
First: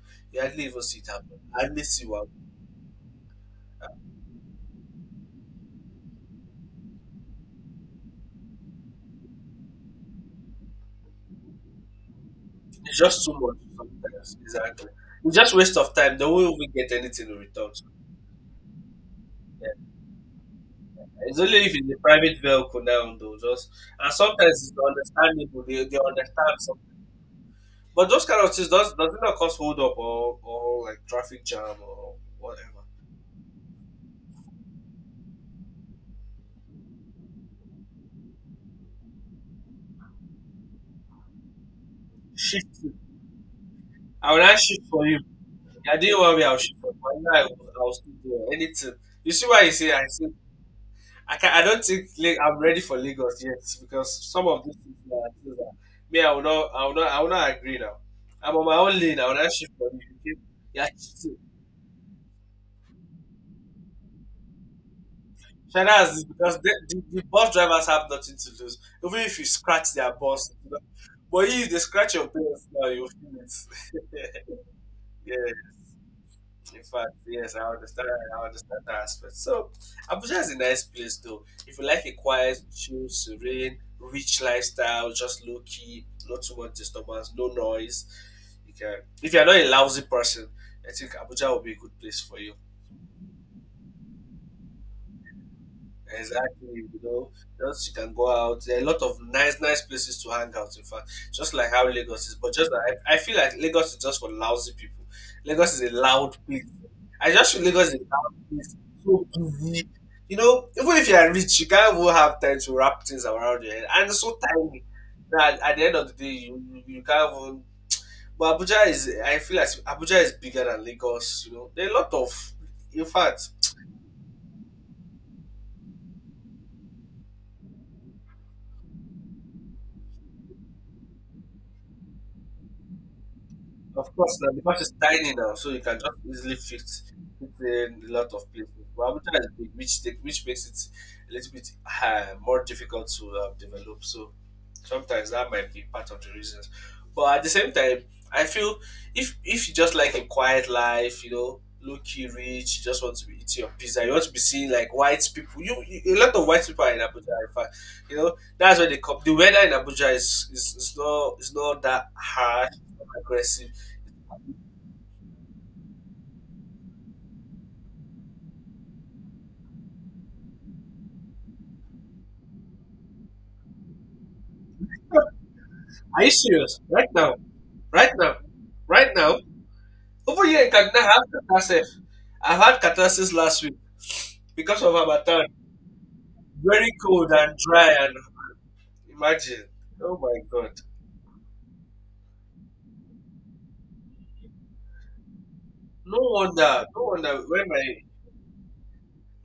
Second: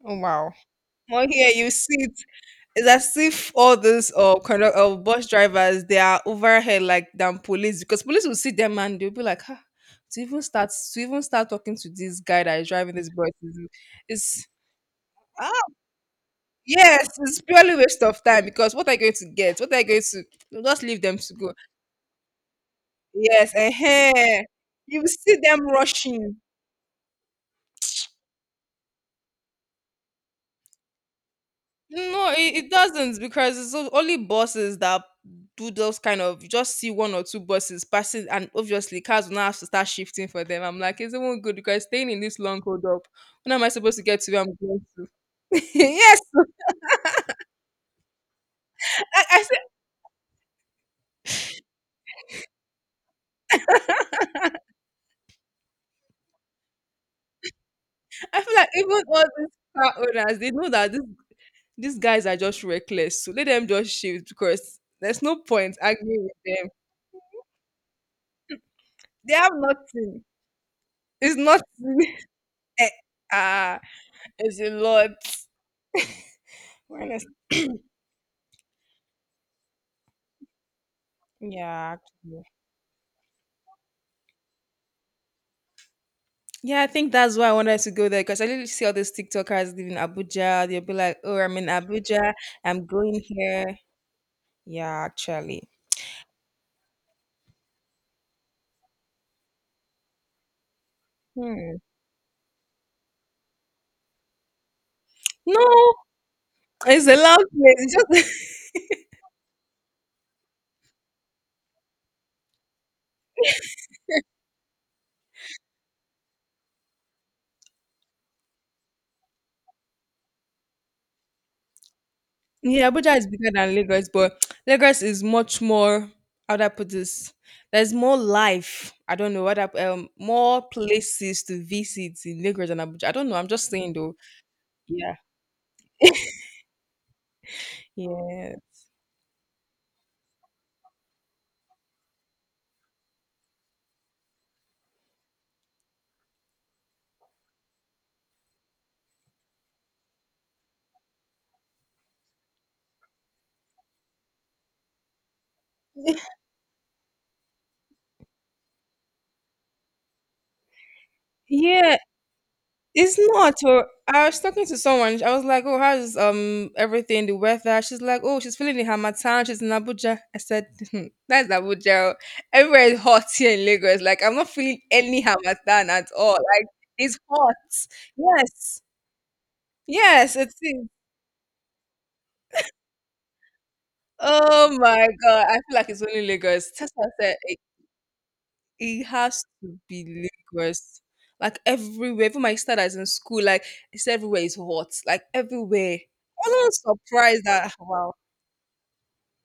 Speaker 2: oh
Speaker 1: You
Speaker 2: wow.
Speaker 1: hardly even see it
Speaker 2: Oh
Speaker 1: happen.
Speaker 2: yeah,
Speaker 1: I
Speaker 2: you
Speaker 1: hardly
Speaker 2: see
Speaker 1: see
Speaker 2: it.
Speaker 1: one.
Speaker 2: It's as if all these kind of bus drivers they are overhead like than police because police will see them and they'll be like, huh, to even start talking to this guy that is driving
Speaker 1: It's
Speaker 2: this
Speaker 1: just
Speaker 2: bus
Speaker 1: too much sometimes.
Speaker 2: is
Speaker 1: Exactly. It's
Speaker 2: ah,
Speaker 1: just waste of time. They won't even get
Speaker 2: yes,
Speaker 1: anything in
Speaker 2: it's
Speaker 1: return.
Speaker 2: purely waste of time because what are you going to get?
Speaker 1: Yeah.
Speaker 2: What are you going to? You'll just leave them to
Speaker 1: It's
Speaker 2: go.
Speaker 1: only if it's a private vehicle now though.
Speaker 2: Yes,
Speaker 1: Just
Speaker 2: eh,
Speaker 1: and
Speaker 2: eh,
Speaker 1: sometimes it's
Speaker 2: you will see them
Speaker 1: understandable. They
Speaker 2: rushing.
Speaker 1: understand some, but those kind of things does it not cause hold up, or like traffic jam or
Speaker 2: No, it,
Speaker 1: whatever.
Speaker 2: it doesn't because it's only buses that do those kind of, you just see one or two buses passing and obviously cars will now have to start shifting for them. I'm like, it's even good because staying in this long hold
Speaker 1: Shift.
Speaker 2: up. When am I supposed to get
Speaker 1: I
Speaker 2: to
Speaker 1: will
Speaker 2: where I'm
Speaker 1: not
Speaker 2: going
Speaker 1: shift for
Speaker 2: to?
Speaker 1: you. I didn't
Speaker 2: yes,
Speaker 1: worry I'll shift for you. I know I will still do anything.
Speaker 2: I,
Speaker 1: You
Speaker 2: I
Speaker 1: see
Speaker 2: feel
Speaker 1: why you say I can I don't think like, I'm ready for Lagos yet because some of these things that me I will not agree now.
Speaker 2: I
Speaker 1: I'm
Speaker 2: feel
Speaker 1: on
Speaker 2: like
Speaker 1: my own
Speaker 2: even
Speaker 1: lane.
Speaker 2: all
Speaker 1: I will not
Speaker 2: these
Speaker 1: shift for you.
Speaker 2: car
Speaker 1: Okay?
Speaker 2: owners, they know
Speaker 1: Yeah,
Speaker 2: that this,
Speaker 1: cheating.
Speaker 2: these guys are just reckless. So let them just shift because there's no point
Speaker 1: China has this
Speaker 2: arguing with
Speaker 1: because
Speaker 2: them.
Speaker 1: the bus drivers have nothing to lose. Even
Speaker 2: They
Speaker 1: if you
Speaker 2: have
Speaker 1: scratch their
Speaker 2: nothing.
Speaker 1: bus, you know?
Speaker 2: It's
Speaker 1: But if they scratch
Speaker 2: nothing.
Speaker 1: your bus now,
Speaker 2: Eh,
Speaker 1: you feel
Speaker 2: ah,
Speaker 1: it.
Speaker 2: it's a lot.
Speaker 1: Yeah. In fact,
Speaker 2: Honest-
Speaker 1: yes, I understand. I understand that aspect. So, Abuja is a nice place, though. If you
Speaker 2: Yeah.
Speaker 1: like a quiet, chill, serene, rich lifestyle, just low key, not too much
Speaker 2: Yeah, I think
Speaker 1: disturbance,
Speaker 2: that's
Speaker 1: no
Speaker 2: why I wanted to
Speaker 1: noise,
Speaker 2: go there because I literally
Speaker 1: you
Speaker 2: see all
Speaker 1: can.
Speaker 2: these
Speaker 1: If you are not a
Speaker 2: TikTokers leaving
Speaker 1: lousy person,
Speaker 2: Abuja. They'll
Speaker 1: I
Speaker 2: be
Speaker 1: think
Speaker 2: like, "Oh,
Speaker 1: Abuja
Speaker 2: I'm
Speaker 1: will
Speaker 2: in
Speaker 1: be a good place
Speaker 2: Abuja.
Speaker 1: for you.
Speaker 2: I'm going here." Yeah, actually,
Speaker 1: Exactly, you know, just you can go out. There are a lot of nice, nice places to hang out. In fact, just like
Speaker 2: hmm,
Speaker 1: how Lagos is, but just that I feel like Lagos is just for lousy people.
Speaker 2: no,
Speaker 1: Lagos is a loud place.
Speaker 2: it's a
Speaker 1: I
Speaker 2: loud place.
Speaker 1: just feel Lagos
Speaker 2: It's
Speaker 1: is a loud
Speaker 2: just,
Speaker 1: place, so busy. You know, even if you are rich, you can't even have time to wrap things around your head, and it's so tiny that at the end of the day, you can't even. But Abuja is, I feel like Abuja is bigger than Lagos. You know, there are a lot of,
Speaker 2: yeah,
Speaker 1: in
Speaker 2: Abuja is
Speaker 1: fact.
Speaker 2: bigger than Lagos, but Lagos is much more. How do I put this? There's more life. I don't know what I, more places to visit in Lagos than Abuja. I don't know. I'm just saying
Speaker 1: Of
Speaker 2: though.
Speaker 1: course, now because it's
Speaker 2: Yeah,
Speaker 1: tiny now, so you can just easily fit in a lot of
Speaker 2: yeah.
Speaker 1: places. But Abuja is big, which take, which makes it a little bit more difficult to develop. So sometimes that might be part of the reasons. But at the same time, I feel if you just like a quiet life, you know, low key rich, you just want to be eating your pizza, you want to be seeing like white people. You a lot of white people are in Abuja. In fact, you know that's where they come. The weather in Abuja is not
Speaker 2: Yeah,
Speaker 1: that harsh,
Speaker 2: it's not.
Speaker 1: aggressive.
Speaker 2: Oh, I was talking to someone. I was like, "Oh, how's everything? The weather?" She's like, "Oh, she's feeling the Hamatan. She's in Abuja." I said, "Hmm, that's Abuja. Oh. Everywhere is hot here in Lagos. Like, I'm not feeling any Hamatan at
Speaker 1: Are you
Speaker 2: all. Like,
Speaker 1: serious? Right
Speaker 2: it's
Speaker 1: now,
Speaker 2: hot.
Speaker 1: right now,
Speaker 2: Yes,
Speaker 1: right now.
Speaker 2: yes,
Speaker 1: Over
Speaker 2: it
Speaker 1: here in
Speaker 2: is.
Speaker 1: Kaduna, I have catharsis. I've had catharsis last week
Speaker 2: Oh
Speaker 1: because of
Speaker 2: my
Speaker 1: Hamatan.
Speaker 2: god, I feel like it's only Lagos."
Speaker 1: Very
Speaker 2: That's what I
Speaker 1: cold
Speaker 2: said.
Speaker 1: and dry, and
Speaker 2: It has
Speaker 1: imagine.
Speaker 2: to
Speaker 1: Oh
Speaker 2: be
Speaker 1: my god.
Speaker 2: Lagos. Like everywhere, even my sister that's in school, like it's everywhere is hot. Like everywhere.
Speaker 1: No
Speaker 2: I was
Speaker 1: wonder.
Speaker 2: not
Speaker 1: No wonder
Speaker 2: surprised
Speaker 1: when
Speaker 2: that
Speaker 1: my
Speaker 2: wow.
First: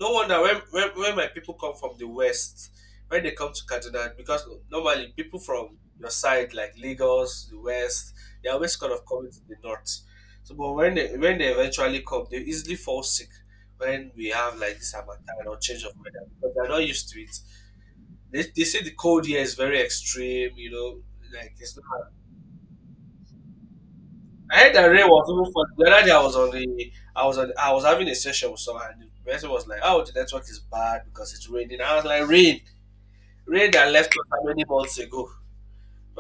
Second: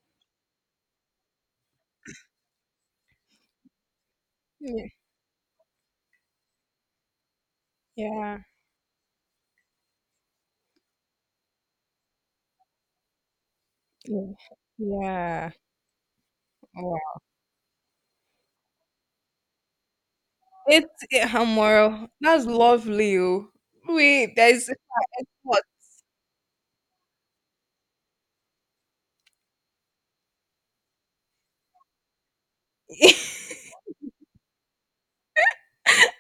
Speaker 1: No wonder when, when my people come from the west, when they come to Kaduna, because
Speaker 2: Yeah.
Speaker 1: normally people from your side, like Lagos, the west,
Speaker 2: Yeah.
Speaker 1: they always kind of coming to the north. So, but when they eventually come, they easily fall sick when we
Speaker 2: Yeah.
Speaker 1: have like this Harmattan
Speaker 2: Yeah.
Speaker 1: or change of weather because they're not used
Speaker 2: Wow.
Speaker 1: to it. They say the cold here is very extreme, you know.
Speaker 2: It's it,
Speaker 1: Like it's not.
Speaker 2: Hamoro. That's lovely. Oh. Wait,
Speaker 1: I
Speaker 2: there's
Speaker 1: heard that rain was even
Speaker 2: what?
Speaker 1: fun. The other day I was on the I was on, I was having a session with someone and the person was like, "Oh, the network is bad because it's raining." I was like, rain. Rain that left us how many months ago.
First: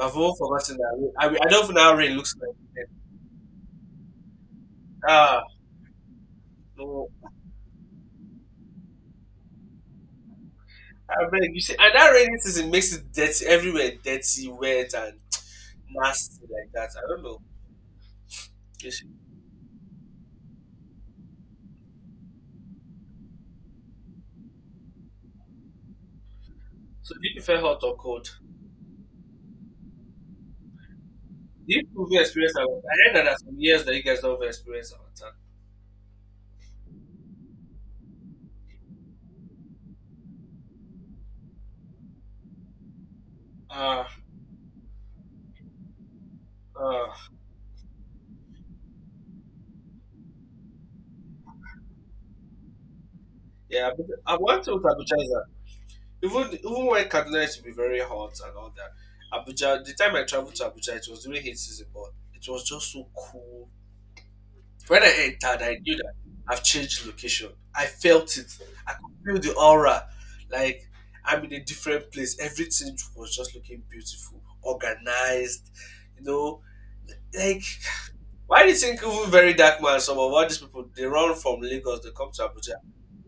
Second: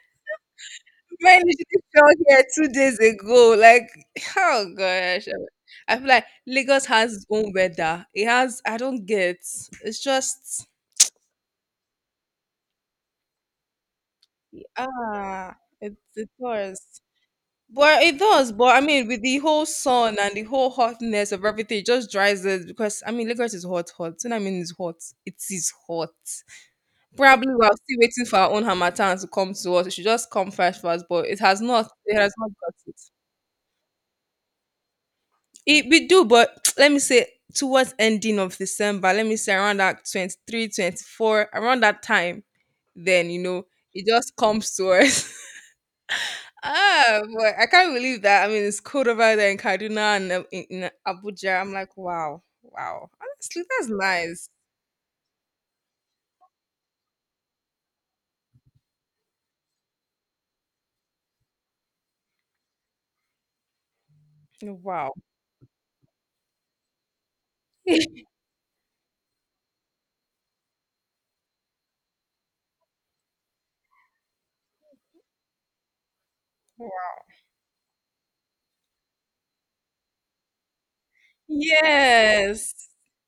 Speaker 1: I've all forgotten that. Rain. I, mean,
Speaker 2: Man,
Speaker 1: I
Speaker 2: you
Speaker 1: don't know
Speaker 2: should
Speaker 1: how
Speaker 2: have
Speaker 1: rain
Speaker 2: been
Speaker 1: looks
Speaker 2: here
Speaker 1: like.
Speaker 2: two
Speaker 1: Then.
Speaker 2: days ago. Like, oh gosh.
Speaker 1: Ah,
Speaker 2: I feel like Lagos
Speaker 1: no.
Speaker 2: has its own weather. It has, I don't get. It's just,
Speaker 1: I mean, you see, and that rainy season makes it dirty everywhere, dirty, wet, and
Speaker 2: ah, it
Speaker 1: nasty like that.
Speaker 2: does.
Speaker 1: I don't know.
Speaker 2: But it does. But I
Speaker 1: You see.
Speaker 2: mean, with the whole sun and the whole hotness of everything, it just dries it because I mean, Lagos is hot, hot. You know what I mean? It's hot. It is hot.
Speaker 1: So, do you
Speaker 2: Probably
Speaker 1: prefer
Speaker 2: we're
Speaker 1: hot or
Speaker 2: still waiting
Speaker 1: cold?
Speaker 2: for our own Hamatan to come to us. It should just come first for us, but it has
Speaker 1: Do you
Speaker 2: not. It
Speaker 1: prefer
Speaker 2: has not
Speaker 1: experience our
Speaker 2: got
Speaker 1: I
Speaker 2: it.
Speaker 1: read that there's some years that you guys don't experience our time.
Speaker 2: It, we do, but let me say towards ending of December, let me say around that 23rd, 24th. Around that time, then you know it
Speaker 1: Ah,
Speaker 2: just comes to us. Ah,
Speaker 1: ah,
Speaker 2: boy, I can't believe that. I mean, it's cold over there in Kaduna and in Abuja. I'm like, wow, wow. Honestly, that's
Speaker 1: yeah. But I
Speaker 2: nice.
Speaker 1: want to go to Abuja is that even even when Kaduna used to be very hot and all that, Abuja. The time I traveled to Abuja, it was during heat season, but it was just so cool. When I
Speaker 2: Wow.
Speaker 1: entered, I knew that I've changed location. I felt it. I could feel the aura. Like I'm in a different place. Everything was just looking beautiful, organized, you know.
Speaker 2: Wow.
Speaker 1: Like why do you think even very dark man, some of all these people they run from Lagos, they come to Abuja.
Speaker 2: Yes,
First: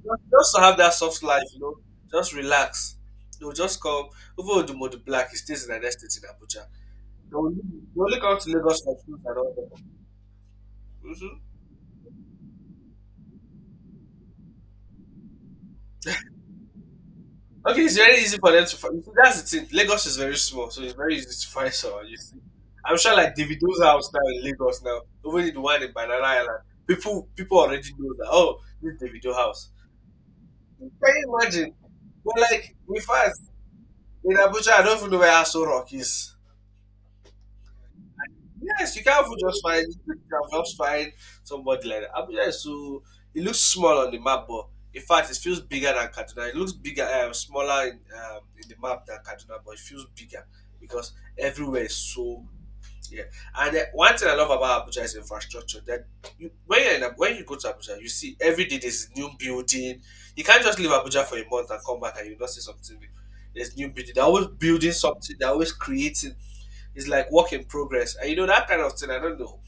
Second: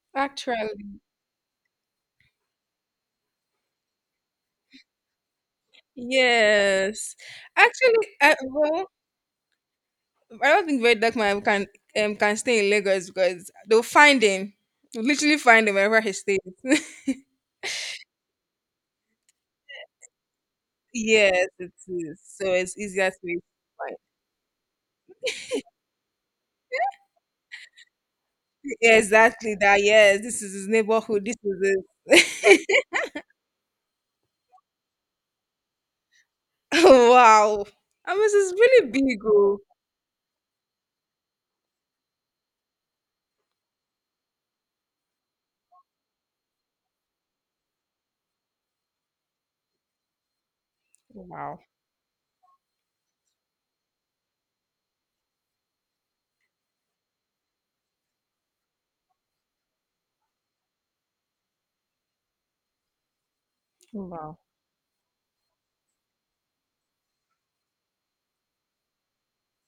Speaker 1: Just to have that
Speaker 2: actually,
Speaker 1: soft life, you know, just relax. They'll just come even Odumodu Black, he stays in the next state in Abuja.
Speaker 2: yes.
Speaker 1: They
Speaker 2: Actually,
Speaker 1: only
Speaker 2: I,
Speaker 1: come to Lagos
Speaker 2: well,
Speaker 1: for food and all that.
Speaker 2: I don't think Red Duck
Speaker 1: Mhm.
Speaker 2: Man can stay in Lagos because they'll find him. They'll literally find him wherever he stays.
Speaker 1: Okay, it's very easy for them to find. That's the thing. Lagos is very small, so it's very easy to
Speaker 2: Yes,
Speaker 1: find
Speaker 2: it
Speaker 1: someone. You
Speaker 2: is.
Speaker 1: see,
Speaker 2: So it's
Speaker 1: I'm
Speaker 2: easier
Speaker 1: sure
Speaker 2: to
Speaker 1: like Davido's
Speaker 2: find.
Speaker 1: house now in Lagos now, even the one in Banana Island, people already know that. Oh, this Davido
Speaker 2: Exactly
Speaker 1: house.
Speaker 2: that. Yes, this is his
Speaker 1: Can
Speaker 2: neighborhood. This
Speaker 1: you imagine?
Speaker 2: is
Speaker 1: But like,
Speaker 2: it.
Speaker 1: in us in Abuja, I don't even know where Aso Rock is.
Speaker 2: Wow. I mean, it's really
Speaker 1: Yes, you
Speaker 2: big.
Speaker 1: can't
Speaker 2: Oh.
Speaker 1: just find you can just find somebody like that. Abuja is so it looks small on the map, but in fact, it feels bigger than Kaduna. It looks bigger, smaller in the map than Kaduna, but it feels bigger because
Speaker 2: Wow.
Speaker 1: everywhere is so yeah. And one thing I love about Abuja is infrastructure. That you, when you're in, when you go to Abuja, you see every day there's a new building. You can't just leave Abuja for a month and come back and you not see something new. There's new building. They're
Speaker 2: Wow.
Speaker 1: always building something. They're always creating is like work in progress. And you know that kind of thing. I don't know.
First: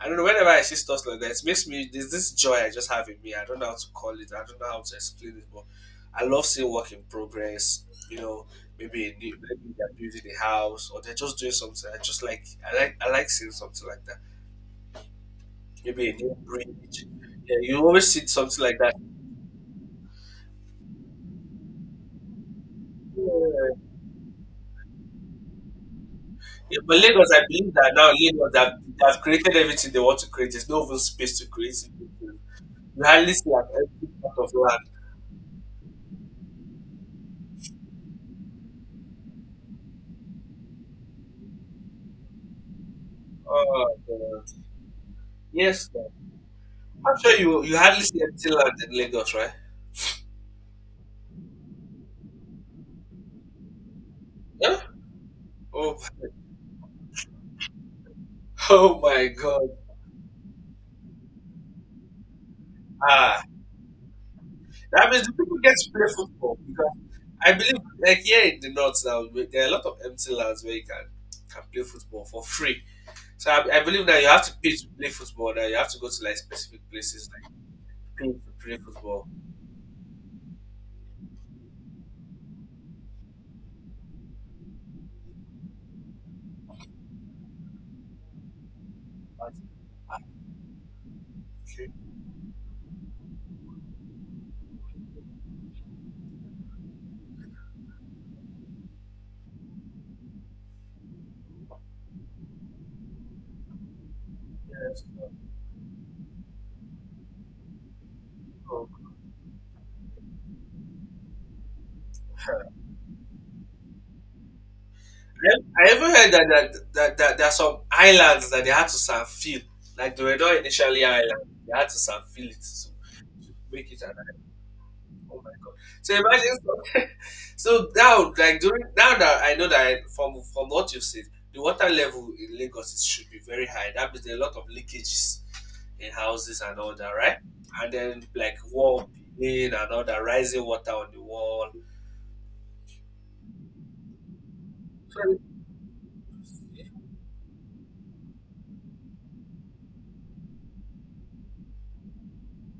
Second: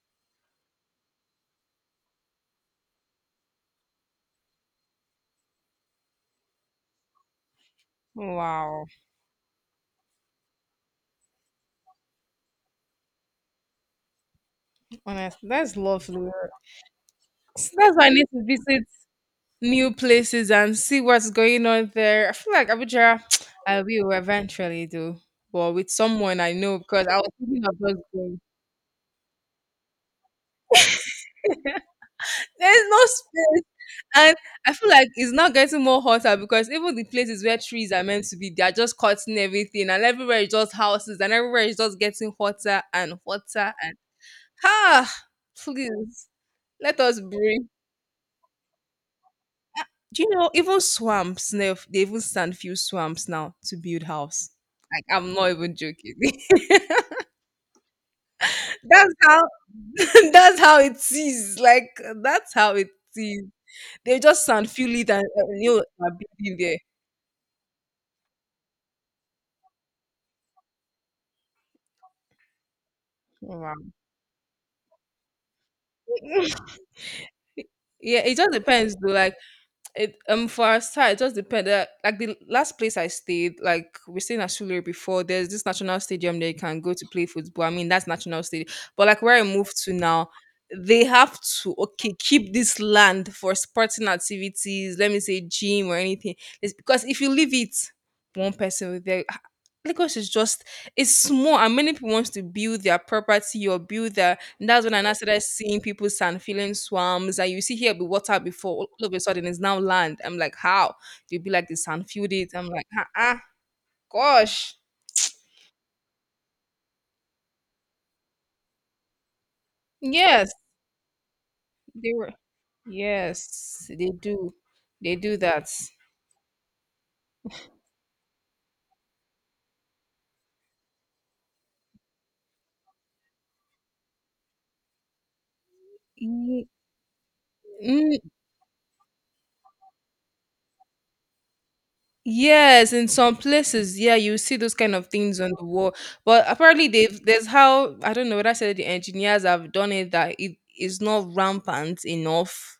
Speaker 1: I don't know. Whenever I see stuff like that, it makes me there's this joy I just have in me. I don't know how to call it. I don't know how to explain it, but I love seeing work in progress. You know,
Speaker 2: Wow.
Speaker 1: maybe a new, maybe they're building a house or they're just doing something. I just like I like seeing something like that.
Speaker 2: Honestly, that's
Speaker 1: Maybe a
Speaker 2: lovely.
Speaker 1: new bridge. Yeah,
Speaker 2: So
Speaker 1: you
Speaker 2: that's
Speaker 1: always
Speaker 2: why I
Speaker 1: see
Speaker 2: need to
Speaker 1: something like
Speaker 2: visit
Speaker 1: that.
Speaker 2: new places and see what's going on there. I feel like Abuja,
Speaker 1: Yeah.
Speaker 2: I will eventually do. But with someone I know
Speaker 1: Yeah, but
Speaker 2: because I
Speaker 1: Lagos,
Speaker 2: was
Speaker 1: I
Speaker 2: thinking
Speaker 1: believe
Speaker 2: of
Speaker 1: that
Speaker 2: just
Speaker 1: now
Speaker 2: going.
Speaker 1: Lagos they have created everything they want to create. There's no even space to create it.
Speaker 2: There's no
Speaker 1: You hardly see an
Speaker 2: space.
Speaker 1: empty plot
Speaker 2: And
Speaker 1: of
Speaker 2: I
Speaker 1: land.
Speaker 2: feel like it's not getting more hotter because even the places where trees are meant to be, they are just cutting everything, and everywhere is just houses, and everywhere is just getting hotter and hotter.
Speaker 1: Oh, God.
Speaker 2: Ah,
Speaker 1: Yes, sir.
Speaker 2: please let
Speaker 1: I'm
Speaker 2: us
Speaker 1: sure you
Speaker 2: breathe.
Speaker 1: you hardly see empty land in Lagos, right?
Speaker 2: Do you know even swamps? They even sand few swamps now to build house.
Speaker 1: Huh?
Speaker 2: Like I'm not even
Speaker 1: Oh,
Speaker 2: joking.
Speaker 1: oh
Speaker 2: That's
Speaker 1: my
Speaker 2: how
Speaker 1: God!
Speaker 2: that's how it is. Like that's how it
Speaker 1: Ah,
Speaker 2: is. They just sand feel
Speaker 1: that
Speaker 2: it and
Speaker 1: means the people get
Speaker 2: you
Speaker 1: to
Speaker 2: know,
Speaker 1: play
Speaker 2: are
Speaker 1: football
Speaker 2: building there.
Speaker 1: because I believe, like here in the north now, there are a lot of empty lands where you can play football for free. So
Speaker 2: Wow.
Speaker 1: I believe that you have to pay to play football. That you have to go to like specific places like
Speaker 2: Yeah,
Speaker 1: pay
Speaker 2: it
Speaker 1: to
Speaker 2: just
Speaker 1: play
Speaker 2: depends though.
Speaker 1: football.
Speaker 2: Like it for our side, it just depends. Like the last place I stayed, like we stayed in Ashule before. There's this national stadium they can go to play football. I mean, that's national stadium. But like where I moved to now, they have to
Speaker 1: Okay.
Speaker 2: okay keep this land for sporting activities. Let me say gym or anything. It's because if you leave it, one person will there. Lagos is just it's small, and many people want to build their property or build their and that's when I
Speaker 1: Yes.
Speaker 2: now
Speaker 1: No,
Speaker 2: started seeing people's sand filling swamps, and you see here be water before.
Speaker 1: no.
Speaker 2: All of a sudden, it's now land. I'm like, how? They'd be like, the sand filled it. I'm like, ah, uh, gosh,
Speaker 1: I even heard that there are some islands that they had to surfeit. Like they were
Speaker 2: yes,
Speaker 1: not initially islands. They had to
Speaker 2: they were,
Speaker 1: surfeit it to
Speaker 2: yes,
Speaker 1: make it an island.
Speaker 2: they
Speaker 1: Oh
Speaker 2: do
Speaker 1: my
Speaker 2: that.
Speaker 1: God. So imagine so, so now like during now that I know that I, from what you've said, the water level in Lagos is, should be very high. That means there are a lot of leakages in houses
Speaker 2: Ye-
Speaker 1: and all that, right? And
Speaker 2: mm,
Speaker 1: then like wall being and all that rising water on the wall.
Speaker 2: yes, in some places, yeah, you see those kind of
Speaker 1: So,
Speaker 2: things on the wall. But apparently, they've there's how I don't know whether I said the engineers have done it that it is not rampant enough.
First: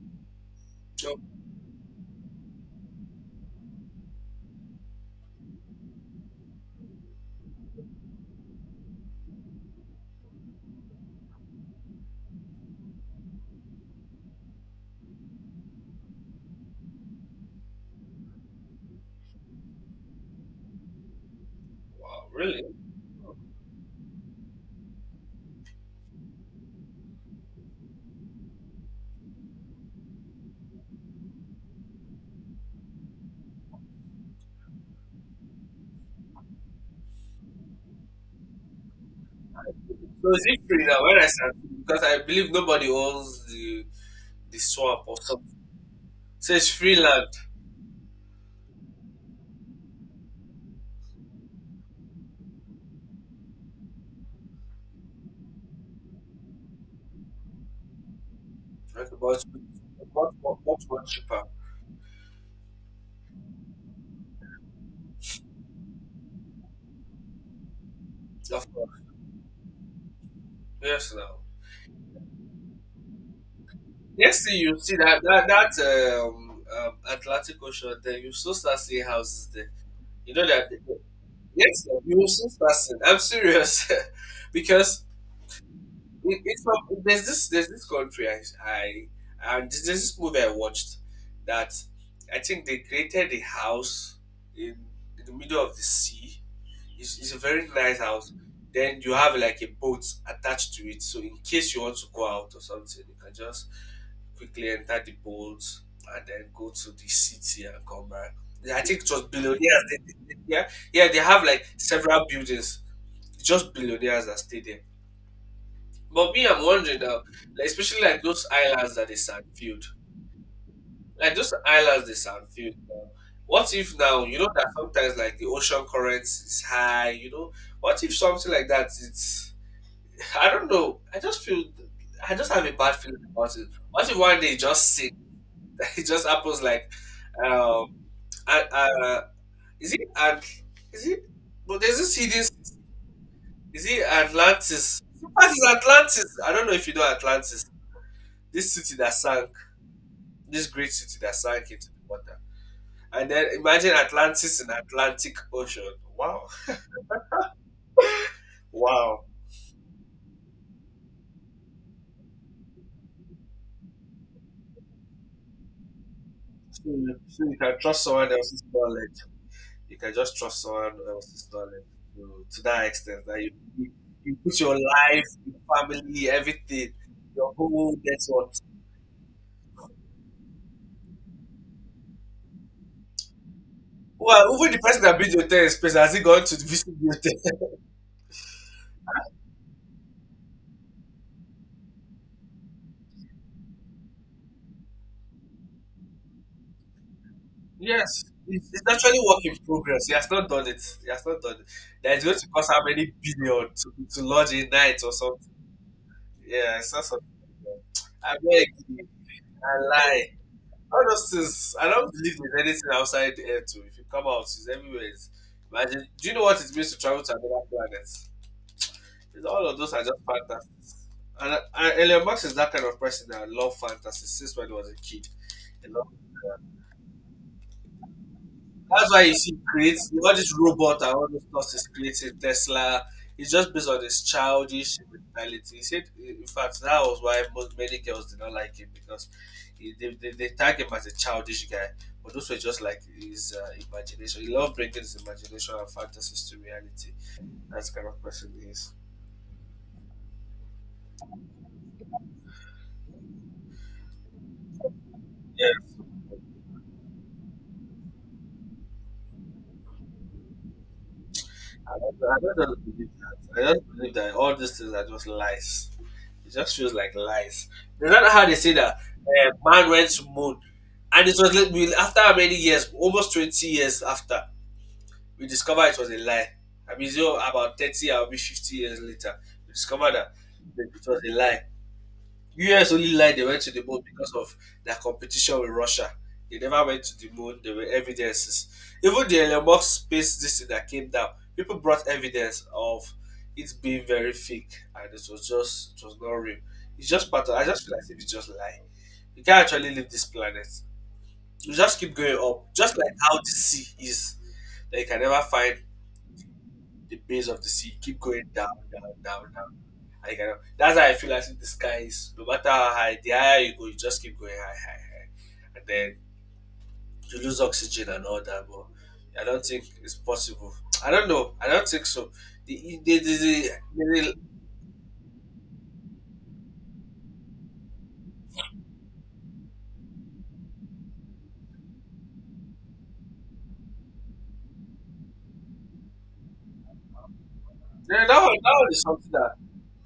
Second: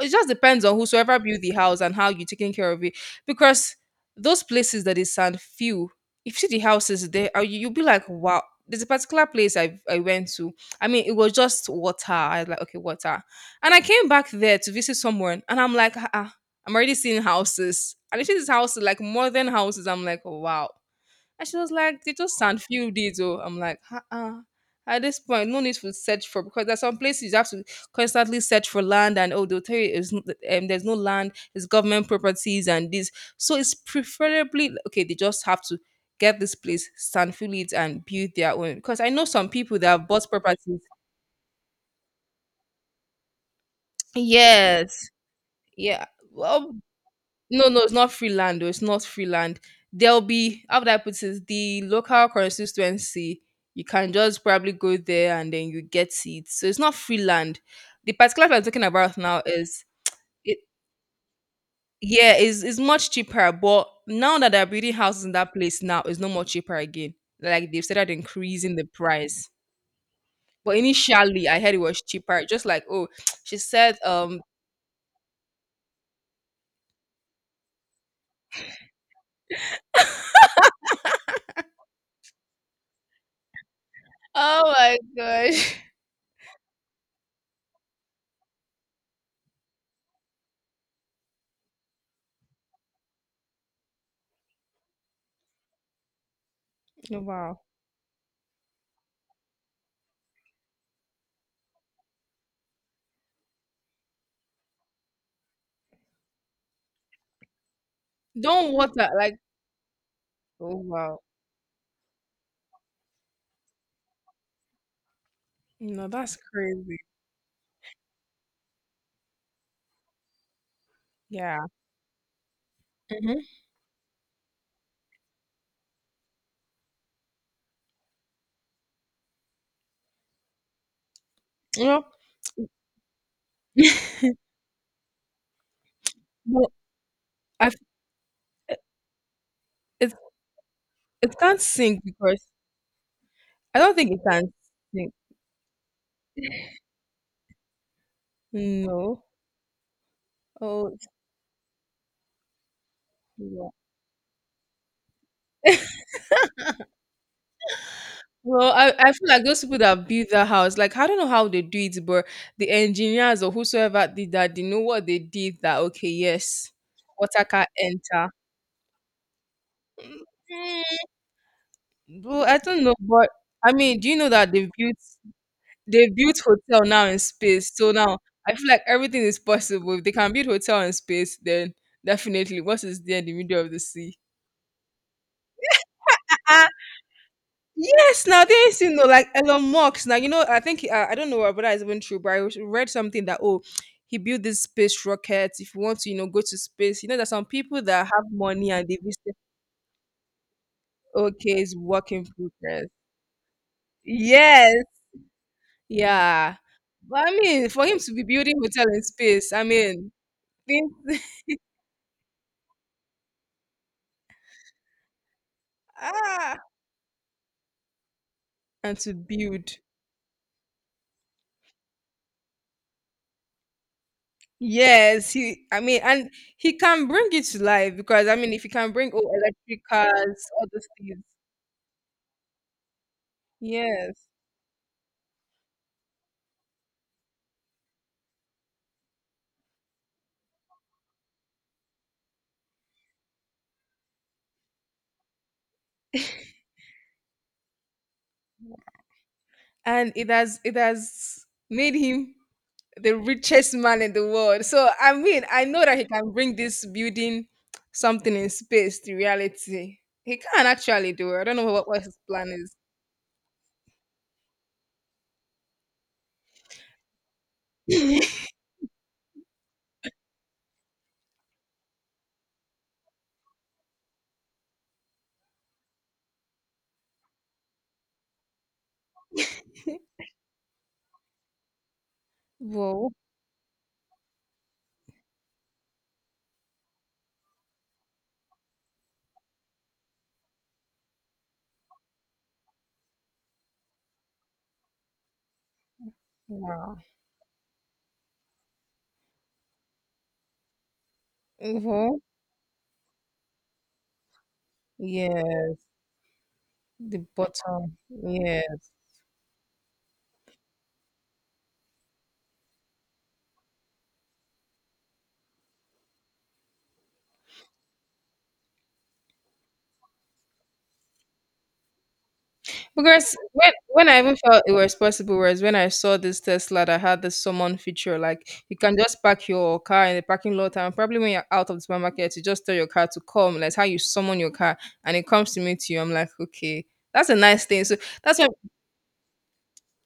Speaker 2: It just depends on
Speaker 1: oh,
Speaker 2: whosoever built the house and how you're taking care of it. Because those places that is sand few, if you see the houses there, you'll be like, wow. There's a particular place I went to. I mean, it was just water. I was like, okay, water. And I came back there to visit someone, and I'm like, ah, ah, I'm already seeing houses. And I see these houses, like more than houses. I'm like, wow. And she was like, they
Speaker 1: wow,
Speaker 2: just send
Speaker 1: really?
Speaker 2: few days. Oh, I'm like, uh-uh. At this point, no need to search for because there's some places you have to constantly search for land and oh, they'll tell you there's no land, it's government properties and this. So it's preferably okay. They just have to get this place, sand fill it, and build their own. Because I know some people that have bought
Speaker 1: No, it's
Speaker 2: properties.
Speaker 1: free now. When I start, because I believe nobody owns the swamp
Speaker 2: Yes,
Speaker 1: or something.
Speaker 2: yeah.
Speaker 1: So it's
Speaker 2: Well,
Speaker 1: free land.
Speaker 2: no, no, it's not free land. Though. It's not free land. There'll be how would I put it? The local constituency. You can just probably go there and then you get it. So it's not free land. The particular I'm talking
Speaker 1: Right,
Speaker 2: about now
Speaker 1: about
Speaker 2: is
Speaker 1: much, much,
Speaker 2: it.
Speaker 1: much, much cheaper.
Speaker 2: Yeah, is much cheaper. But now that they're building houses in that place now, it's no more cheaper again. Like they've started
Speaker 1: Of
Speaker 2: increasing the
Speaker 1: course.
Speaker 2: price. But
Speaker 1: Yes, now.
Speaker 2: initially, I heard it was cheaper. Just like oh, she said.
Speaker 1: Next thing you see that Atlantic Ocean, then you still start seeing houses there. You know that. Yes, sir, you will soon start seeing. I'm serious,
Speaker 2: Oh my
Speaker 1: because
Speaker 2: gosh.
Speaker 1: There's this country I and there's this movie I watched that I think they created a house in, in the middle of the sea. It's a
Speaker 2: Wow.
Speaker 1: very nice house. Then you have like a boat attached to it, so in case you want to go out or something, you can just quickly enter the boat and then go to the city and come back.
Speaker 2: Don't
Speaker 1: I think
Speaker 2: water
Speaker 1: it was
Speaker 2: like
Speaker 1: billionaires. Yeah,
Speaker 2: oh
Speaker 1: yeah, they
Speaker 2: wow.
Speaker 1: have like several buildings, just billionaires that stay there.
Speaker 2: No,
Speaker 1: But
Speaker 2: that's
Speaker 1: me, I'm
Speaker 2: crazy.
Speaker 1: wondering now, like, especially like those islands that they sandfield, like those
Speaker 2: Yeah.
Speaker 1: islands they sandfield now.
Speaker 2: Mm-hmm.
Speaker 1: What if now you know that sometimes like the ocean currents is high, you know? What if something like that? It's I don't know. I just feel
Speaker 2: Yep.
Speaker 1: I just have a bad feeling about it. What if one day it just sink? It just happens
Speaker 2: But
Speaker 1: like,
Speaker 2: I,
Speaker 1: um, uh, uh, is it
Speaker 2: it,
Speaker 1: and is it?
Speaker 2: it can't
Speaker 1: But there's
Speaker 2: sink
Speaker 1: this hidden.
Speaker 2: because I
Speaker 1: Is
Speaker 2: don't
Speaker 1: it
Speaker 2: think it can
Speaker 1: Atlantis?
Speaker 2: sink.
Speaker 1: What is Atlantis? I don't know if you know Atlantis. This city that
Speaker 2: No.
Speaker 1: sank. This great
Speaker 2: Oh,
Speaker 1: city that sank into the water. And then
Speaker 2: yeah.
Speaker 1: imagine Atlantis in Atlantic Ocean. Wow.
Speaker 2: Well, I
Speaker 1: Wow.
Speaker 2: feel like those people that built that house, like I don't know how they do it, but the engineers or whosoever did that, they know what they did. That okay, yes,
Speaker 1: So, so
Speaker 2: water
Speaker 1: you
Speaker 2: can
Speaker 1: can trust someone
Speaker 2: enter.
Speaker 1: else's knowledge. You can just trust
Speaker 2: Mm,
Speaker 1: someone else's knowledge
Speaker 2: well,
Speaker 1: to,
Speaker 2: I
Speaker 1: to
Speaker 2: don't
Speaker 1: that
Speaker 2: know,
Speaker 1: extent
Speaker 2: but
Speaker 1: that
Speaker 2: I
Speaker 1: you,
Speaker 2: mean, do you know
Speaker 1: you
Speaker 2: that
Speaker 1: put
Speaker 2: they
Speaker 1: your
Speaker 2: built?
Speaker 1: life, your
Speaker 2: They've
Speaker 1: family,
Speaker 2: built hotel
Speaker 1: everything,
Speaker 2: now in
Speaker 1: your
Speaker 2: space. So
Speaker 1: whole
Speaker 2: now
Speaker 1: network.
Speaker 2: I feel like everything is possible. If they can build hotel in space, then definitely what is there in the middle of the sea?
Speaker 1: Well, even the person that built your hotel in space has he gone to
Speaker 2: Uh,
Speaker 1: visit the hotel?
Speaker 2: yes, now they ain't seen no like Elon Musk. Now you know, I think I don't know whether that is even true, but I read something that oh, he built this space rocket. If you want to, you know, go to space, you know, there's some people that
Speaker 1: Yes.
Speaker 2: have
Speaker 1: It's,
Speaker 2: money
Speaker 1: it's
Speaker 2: and they
Speaker 1: actually
Speaker 2: visit.
Speaker 1: work in progress. He has not done it. He has not done
Speaker 2: Okay,
Speaker 1: it.
Speaker 2: it's work
Speaker 1: That is
Speaker 2: in
Speaker 1: going to cost how
Speaker 2: progress.
Speaker 1: many billion to lodge a
Speaker 2: Yes,
Speaker 1: night or something.
Speaker 2: yeah,
Speaker 1: Yeah, I saw
Speaker 2: but
Speaker 1: something.
Speaker 2: I mean, for him to be
Speaker 1: I
Speaker 2: building
Speaker 1: beg
Speaker 2: hotel in
Speaker 1: you,
Speaker 2: space, I
Speaker 1: I
Speaker 2: mean,
Speaker 1: lie.
Speaker 2: think-
Speaker 1: All those things, I don't believe there's anything outside the air too. If you come out, it's everywhere. It's, imagine, do you know
Speaker 2: ah.
Speaker 1: what it means to travel to another planet? It's,
Speaker 2: And to
Speaker 1: all of
Speaker 2: build.
Speaker 1: those are just fantasy. And Elon Musk is that kind of person that love fantasy since when he was a kid.
Speaker 2: Yes, he. I
Speaker 1: You
Speaker 2: mean,
Speaker 1: know?
Speaker 2: and he can bring it to life because I mean, if he can
Speaker 1: That's
Speaker 2: bring
Speaker 1: why
Speaker 2: all
Speaker 1: you see
Speaker 2: electric
Speaker 1: creates all
Speaker 2: cars,
Speaker 1: these
Speaker 2: all those
Speaker 1: robots and
Speaker 2: things.
Speaker 1: all this stuff is creating Tesla. It's just based on this
Speaker 2: Yes,
Speaker 1: childish mentality. He said, in fact, that was why most many girls did not like him because they tag him as a childish guy. But those were just like his imagination. He loved bringing his imagination and fantasies to reality. That's the kind of person he is.
Speaker 2: and it has made him the richest man in the world. So I mean, I know that
Speaker 1: Yeah.
Speaker 2: he can bring this building something in space to reality. He can actually do it. I don't know
Speaker 1: I
Speaker 2: what his
Speaker 1: don't, I
Speaker 2: plan
Speaker 1: don't just believe that. I just believe that all these things are just lies. It just feels like lies. Is that
Speaker 2: is.
Speaker 1: how they say that man went to moon? And it was like we, after how many years, almost 20 years after, we discovered it was a lie. I mean, so about 30, I'll be 50 years later. We discovered that it was a lie. US
Speaker 2: Whoa!
Speaker 1: only lied they went to the moon because of their competition with Russia. They never went to the moon. There were evidences. Even the Elon Musk space this thing that came down, people brought evidence of it being very fake and it was not real.
Speaker 2: Wow.
Speaker 1: It's just part of, I just feel like it's just lie. You can't actually leave this planet. You just keep
Speaker 2: Mm-hmm.
Speaker 1: going up. Just like how the sea is. That you can never find
Speaker 2: Yes,
Speaker 1: the
Speaker 2: the
Speaker 1: base of the sea.
Speaker 2: bottom.
Speaker 1: You keep going
Speaker 2: Yeah.
Speaker 1: down, down, down, down. I can, that's how I feel as if the sky is no matter how high, the higher you go, you just keep going high, high, high. And then you lose oxygen and all that, but I don't think it's possible. I don't know. I don't think so. The, the, the,
Speaker 2: Because
Speaker 1: the, the,
Speaker 2: when I
Speaker 1: the,
Speaker 2: even felt it was possible, was when I saw this Tesla that had this summon feature, like you can just park your car in the parking lot, and probably when you're out of the supermarket, you just tell your car to come. That's how you summon your car, and it comes to meet you. I'm like, okay, that's a nice thing. So that's what,
Speaker 1: that one is something that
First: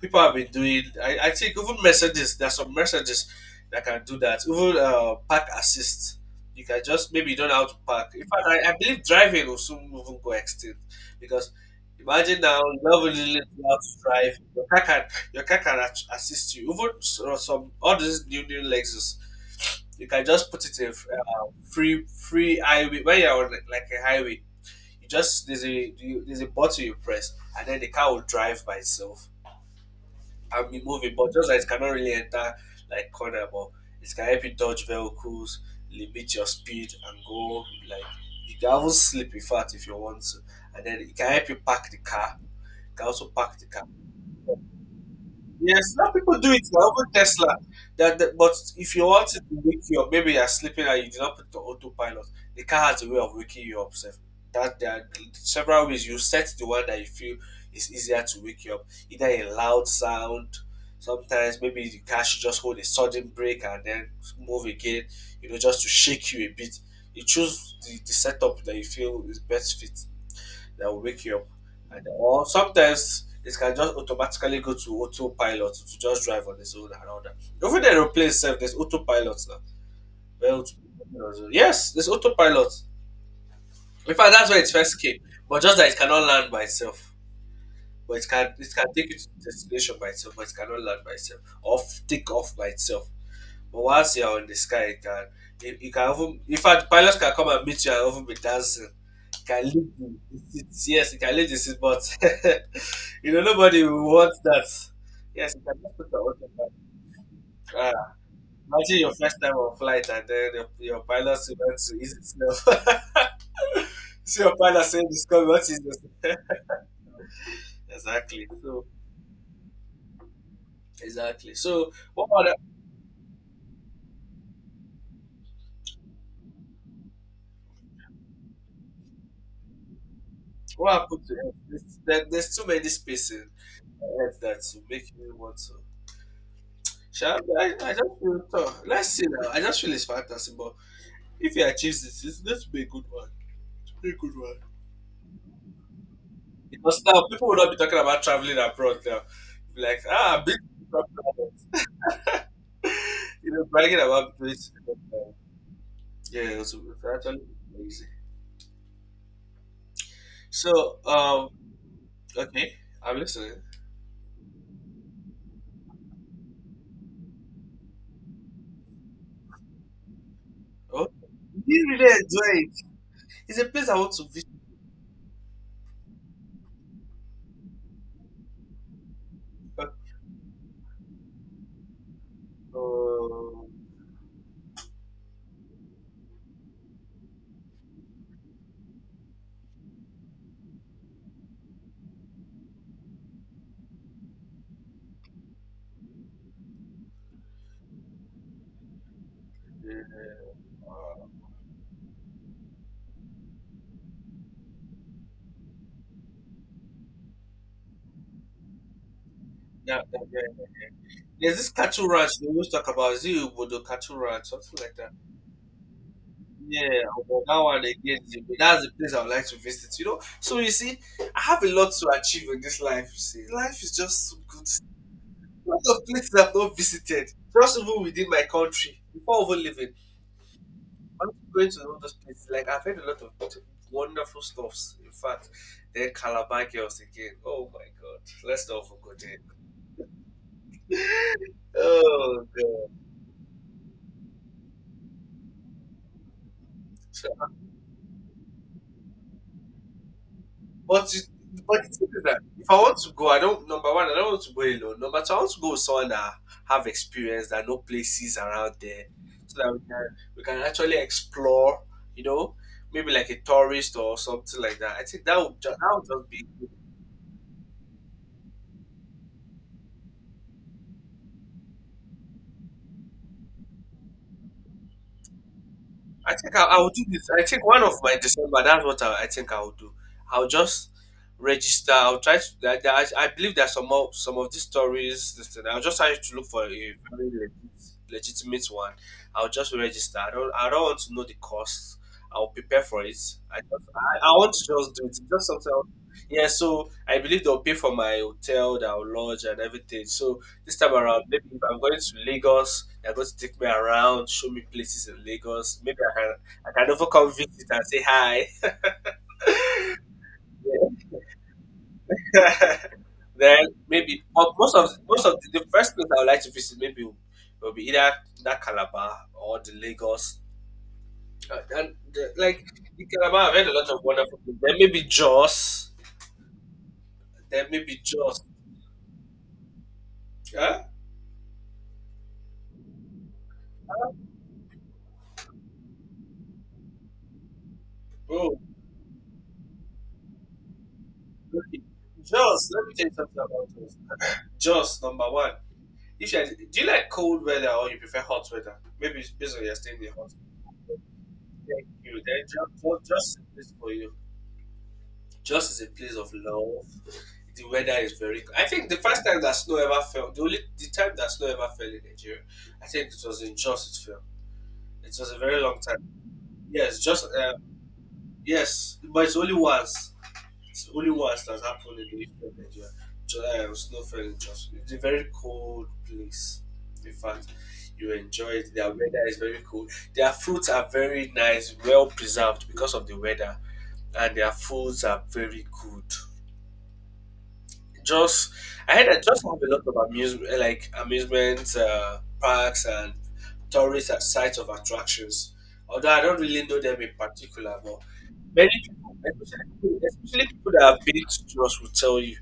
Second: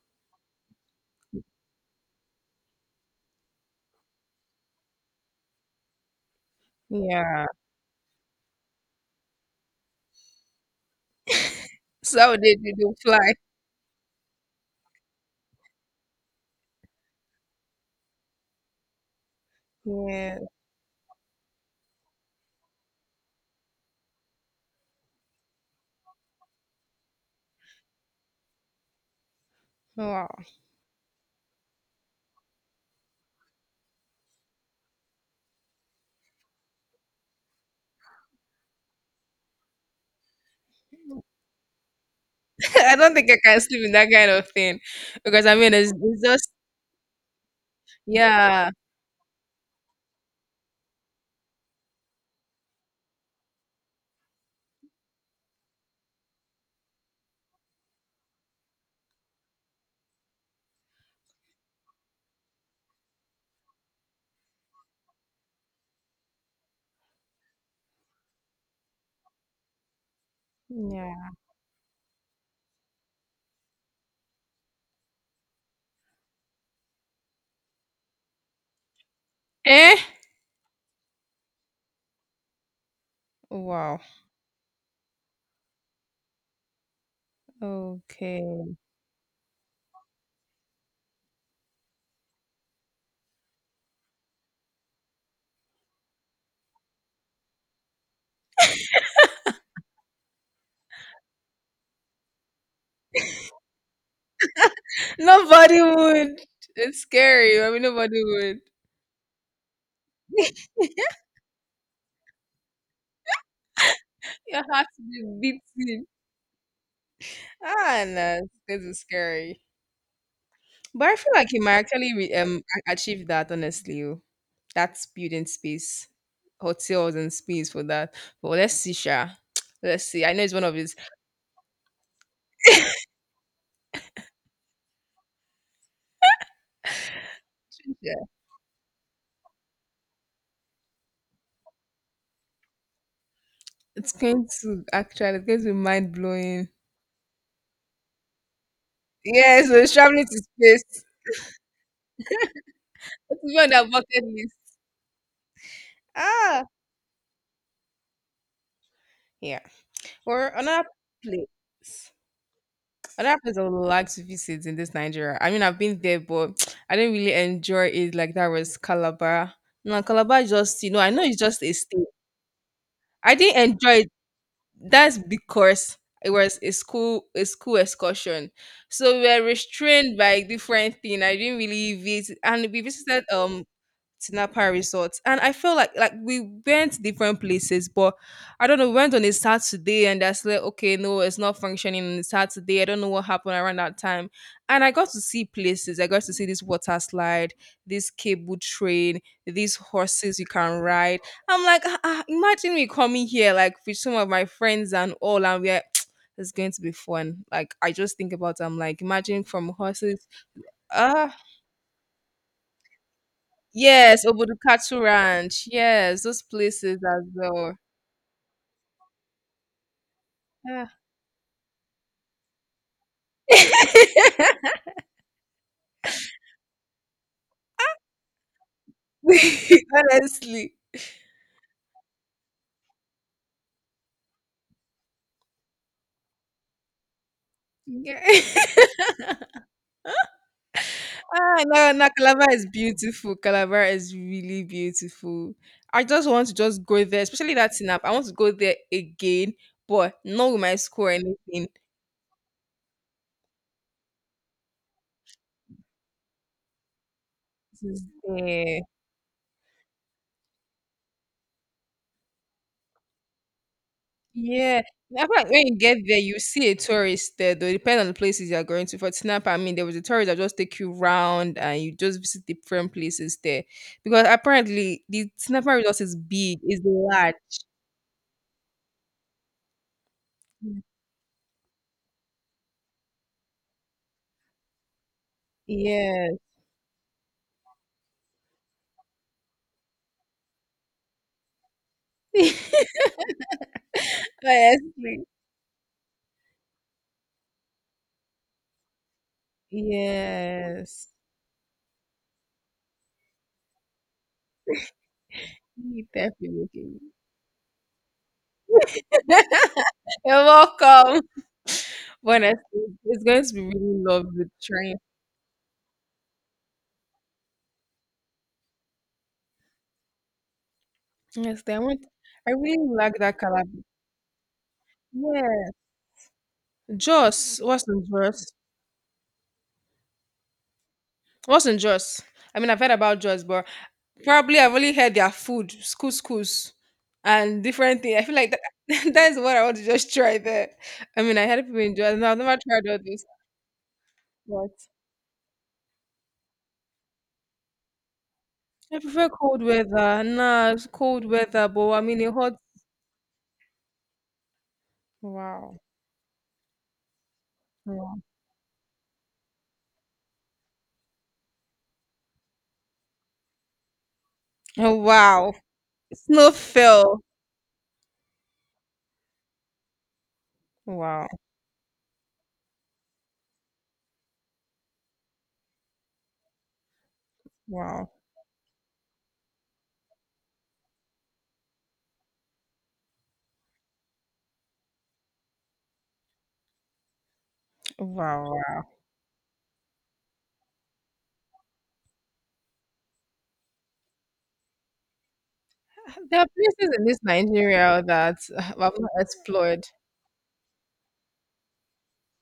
Speaker 1: people have been doing. I think even Mercedes, there's some Mercedes that can do that. Even park assist, you can just maybe you
Speaker 2: yeah.
Speaker 1: don't know how to park. In fact, I believe driving will soon even go extinct because
Speaker 2: So how
Speaker 1: imagine
Speaker 2: they
Speaker 1: now
Speaker 2: do
Speaker 1: you
Speaker 2: do
Speaker 1: don't
Speaker 2: fly.
Speaker 1: really know how to drive. Your car can assist you. Even some all these new Lexus, you can
Speaker 2: Yeah.
Speaker 1: just put it in free highway when you're on like a highway. You just there's a you, there's a button you press and then the car will drive by itself
Speaker 2: Wow.
Speaker 1: and be moving. But just like it cannot really enter like corner, but it can help you dodge vehicles, limit your speed, and go like you can even sleep in fact if you want to. And then it can help you park the car. You
Speaker 2: I
Speaker 1: can
Speaker 2: don't
Speaker 1: also
Speaker 2: think I
Speaker 1: park
Speaker 2: can
Speaker 1: the car.
Speaker 2: sleep in that kind of thing because I mean
Speaker 1: Yes, some
Speaker 2: it's
Speaker 1: people
Speaker 2: just
Speaker 1: do it. Like even Tesla. But
Speaker 2: yeah.
Speaker 1: if you want it to wake you up, maybe you're sleeping and you did not put it on autopilot. The car has a way of waking you up. Sef. That there are several ways. You set the one that you feel is easier to wake you up. Either a loud sound. Sometimes maybe the car should just hold a sudden break and then move again. Just to shake you a bit. You choose the setup that you feel is best fit that will wake
Speaker 2: Yeah.
Speaker 1: you up. And or sometimes it can just automatically go to autopilot to just drive on its own and all that. Even the aeroplane itself, there's autopilot now.
Speaker 2: Eh.
Speaker 1: Well, yes, there's autopilot.
Speaker 2: Wow.
Speaker 1: In fact, that's where it first came. But just that it cannot land by itself. But it can
Speaker 2: Okay.
Speaker 1: it can take you to the destination by itself, but it cannot land by itself. Or take off by itself. But once you're on the sky, you can even in fact pilots can come and meet you and even be dancing. You can leave the seat. Yes, you can leave the seat, but you know nobody will want that. Yes, you can
Speaker 2: Nobody
Speaker 1: just put the
Speaker 2: would.
Speaker 1: autopilot.
Speaker 2: It's scary. I mean,
Speaker 1: Ah,
Speaker 2: nobody would.
Speaker 1: imagine your first time on flight and then your pilot went to ease itself. See your
Speaker 2: Your
Speaker 1: pilot
Speaker 2: heart
Speaker 1: saying this
Speaker 2: to
Speaker 1: coming, what
Speaker 2: be
Speaker 1: is
Speaker 2: beating.
Speaker 1: this?
Speaker 2: Ah,
Speaker 1: Exactly.
Speaker 2: no, this
Speaker 1: So
Speaker 2: is scary. But I feel like
Speaker 1: exactly.
Speaker 2: you might
Speaker 1: So
Speaker 2: actually achieve that. Honestly, oh. That's building space, hotels and space for that. But let's see, Sha. Let's see. I know it's one of
Speaker 1: what
Speaker 2: his.
Speaker 1: happened to Earth? There's too many spaces on Earth that will make you want to Sha, I just
Speaker 2: Yeah.
Speaker 1: feel tough. Let's see now. I just feel it's fantasy, but if he achieves this, it's going to be a good one. It will be
Speaker 2: It's
Speaker 1: a good
Speaker 2: going
Speaker 1: one.
Speaker 2: to actually. It's going to be mind blowing.
Speaker 1: Because now people will not be talking about traveling abroad now.
Speaker 2: Yeah, so
Speaker 1: Be
Speaker 2: it's
Speaker 1: like,
Speaker 2: traveling to
Speaker 1: ah, big
Speaker 2: space. It's on that
Speaker 1: bragging
Speaker 2: bucket
Speaker 1: about
Speaker 2: list.
Speaker 1: this. Yeah, it
Speaker 2: Ah,
Speaker 1: was, it was actually amazing.
Speaker 2: yeah. Or another
Speaker 1: So,
Speaker 2: place.
Speaker 1: okay, I'm
Speaker 2: Another place
Speaker 1: listening.
Speaker 2: I would like to visit in this Nigeria. I mean, I've been there, but I didn't really enjoy it like that was Calabar. No, Calabar just, you know,
Speaker 1: Oh,
Speaker 2: I know it's just
Speaker 1: did
Speaker 2: a
Speaker 1: you really
Speaker 2: state.
Speaker 1: enjoy it?
Speaker 2: I
Speaker 1: It's
Speaker 2: didn't
Speaker 1: a place
Speaker 2: enjoy
Speaker 1: I
Speaker 2: it.
Speaker 1: want to visit.
Speaker 2: That's because it was a school excursion. So we were restrained by different thing. I didn't really visit, and we visited
Speaker 1: Oh,
Speaker 2: Tinapa Resort, and I feel like we went different places, but I don't know. We went on a Saturday, and that's like okay, no, it's not functioning on a Saturday. I don't know what happened around that time, and I got to see places. I got to see this water slide, this cable train, these
Speaker 1: yeah.
Speaker 2: horses you can ride.
Speaker 1: Uh,
Speaker 2: I'm like, ah, ah, imagine me coming here like with some of my friends and all, and we're it's going to be fun. Like I just think about, it, I'm like, imagine from
Speaker 1: yeah, yeah,
Speaker 2: horses.
Speaker 1: yeah.
Speaker 2: Ah.
Speaker 1: There's this cattle ranch they always talk about. Is it Obodo cattle
Speaker 2: Yes,
Speaker 1: ranch, something like
Speaker 2: Obodukatu
Speaker 1: that?
Speaker 2: Ranch. Yes, those places
Speaker 1: Yeah,
Speaker 2: as
Speaker 1: but that
Speaker 2: well.
Speaker 1: one again, that's the place I would like to visit. You know, so you
Speaker 2: Ah.
Speaker 1: see, I have a lot to achieve in this life. You see, life is just so good. A lot of places I've not visited, just even within my country. Before even leaving,
Speaker 2: Honestly.
Speaker 1: I'm going to all those places. Like I've heard a lot of wonderful stuffs. In fact, then Calabar girls again. Oh my God,
Speaker 2: Yeah.
Speaker 1: let's not forget it.
Speaker 2: Ah, no, no,
Speaker 1: Oh
Speaker 2: Calabar is
Speaker 1: God.
Speaker 2: beautiful. Calabar is really beautiful. I just want to just go there, especially that Sinap. I want to go there again, but not with my school or
Speaker 1: But it,
Speaker 2: anything.
Speaker 1: but the thing is that if I want to go, I don't number one, I don't want to go alone. Number two, I want to go with someone that have experience that know
Speaker 2: This is-
Speaker 1: places around
Speaker 2: yeah.
Speaker 1: there, so that we can actually explore. You know, maybe like a tourist or something like
Speaker 2: Yeah.
Speaker 1: that. I
Speaker 2: I
Speaker 1: think
Speaker 2: feel
Speaker 1: that
Speaker 2: like
Speaker 1: would
Speaker 2: when you
Speaker 1: that
Speaker 2: get
Speaker 1: would
Speaker 2: there,
Speaker 1: just
Speaker 2: you
Speaker 1: be
Speaker 2: see a tourist there, though, depending on the places you're going to. For example, I mean, there was a tourist that just take you round and you just visit different places there. Because apparently, the Tinapa Resort is
Speaker 1: I think
Speaker 2: big,
Speaker 1: I
Speaker 2: is
Speaker 1: will do this.
Speaker 2: large.
Speaker 1: I think one of my December. That's what I think I will do. I'll just register. I'll try to. I believe there's some of these stories. This thing. I'll just try to
Speaker 2: Yes.
Speaker 1: look for a very legitimate one. I'll just register. I don't. I don't want to know the cost. I'll prepare for it. I want to just do it. It's
Speaker 2: Honestly.
Speaker 1: just something. I want. Yeah. So I believe they'll pay for my hotel, that I'll lodge, and everything. So this time
Speaker 2: Yes.
Speaker 1: around, maybe if I'm going to Lagos, they're going to take me around, show me places in Lagos. Maybe
Speaker 2: You
Speaker 1: I can
Speaker 2: definitely.
Speaker 1: overcome visit and say hi.
Speaker 2: You're welcome. But honestly,
Speaker 1: Yeah.
Speaker 2: it's going to be
Speaker 1: then
Speaker 2: really
Speaker 1: maybe
Speaker 2: lovely
Speaker 1: but
Speaker 2: trying.
Speaker 1: most of the first place I would like to visit maybe will be either that Calabar or the Lagos.
Speaker 2: Yes, I
Speaker 1: And
Speaker 2: want,
Speaker 1: the,
Speaker 2: I
Speaker 1: like
Speaker 2: really
Speaker 1: the
Speaker 2: like that
Speaker 1: Calabar, I've
Speaker 2: Calabar.
Speaker 1: heard a lot of wonderful things. Then maybe
Speaker 2: Yeah.
Speaker 1: Jos.
Speaker 2: Jaws.
Speaker 1: Then
Speaker 2: What's
Speaker 1: maybe
Speaker 2: in
Speaker 1: Jos.
Speaker 2: Jaws?
Speaker 1: Huh?
Speaker 2: What's in Jaws? I mean, I've heard about Jaws, but probably I've only heard their food, couscous, and different things. I feel like
Speaker 1: Oh,
Speaker 2: that, that is what I want to just try there. I mean, I heard people
Speaker 1: okay.
Speaker 2: in Jaws, and I've never
Speaker 1: Jos. Let
Speaker 2: tried
Speaker 1: me
Speaker 2: all
Speaker 1: tell you
Speaker 2: this,
Speaker 1: something about Jos.
Speaker 2: but
Speaker 1: Jos number one. Isha, do you like cold weather or you prefer hot weather?
Speaker 2: I
Speaker 1: Maybe
Speaker 2: prefer
Speaker 1: it's based on
Speaker 2: cold
Speaker 1: your staying in the
Speaker 2: weather.
Speaker 1: hot.
Speaker 2: Nah, it's cold weather,
Speaker 1: Like
Speaker 2: but I
Speaker 1: you
Speaker 2: mean, it
Speaker 1: then
Speaker 2: hot.
Speaker 1: just a place for you. Just
Speaker 2: Wow.
Speaker 1: is a place of love. The weather is
Speaker 2: Wow.
Speaker 1: very cool. I think the first time that snow ever fell, the only the time that snow ever fell in Nigeria, I think it was in Jos. It fell.
Speaker 2: Oh,
Speaker 1: It was a
Speaker 2: wow.
Speaker 1: very long time. Yes,
Speaker 2: Snowfall.
Speaker 1: just yes, but it's only once. It's the only
Speaker 2: Wow.
Speaker 1: once that's happened in the history of Nigeria. Snowfall in Jos. It's a very cold place. In fact,
Speaker 2: Wow.
Speaker 1: you enjoy it. Their weather is very cold. Their fruits are very nice, well preserved because of the weather, and their foods are very good. Just
Speaker 2: Wow. Wow.
Speaker 1: I heard that just have a lot of amusement, like amusement parks and tourist at sites of attractions. Although I don't
Speaker 2: There are
Speaker 1: really know
Speaker 2: places
Speaker 1: them
Speaker 2: in
Speaker 1: in
Speaker 2: this
Speaker 1: particular, but
Speaker 2: Nigeria that
Speaker 1: many
Speaker 2: I've not
Speaker 1: people,
Speaker 2: explored.
Speaker 1: especially people that have been to us, will tell you.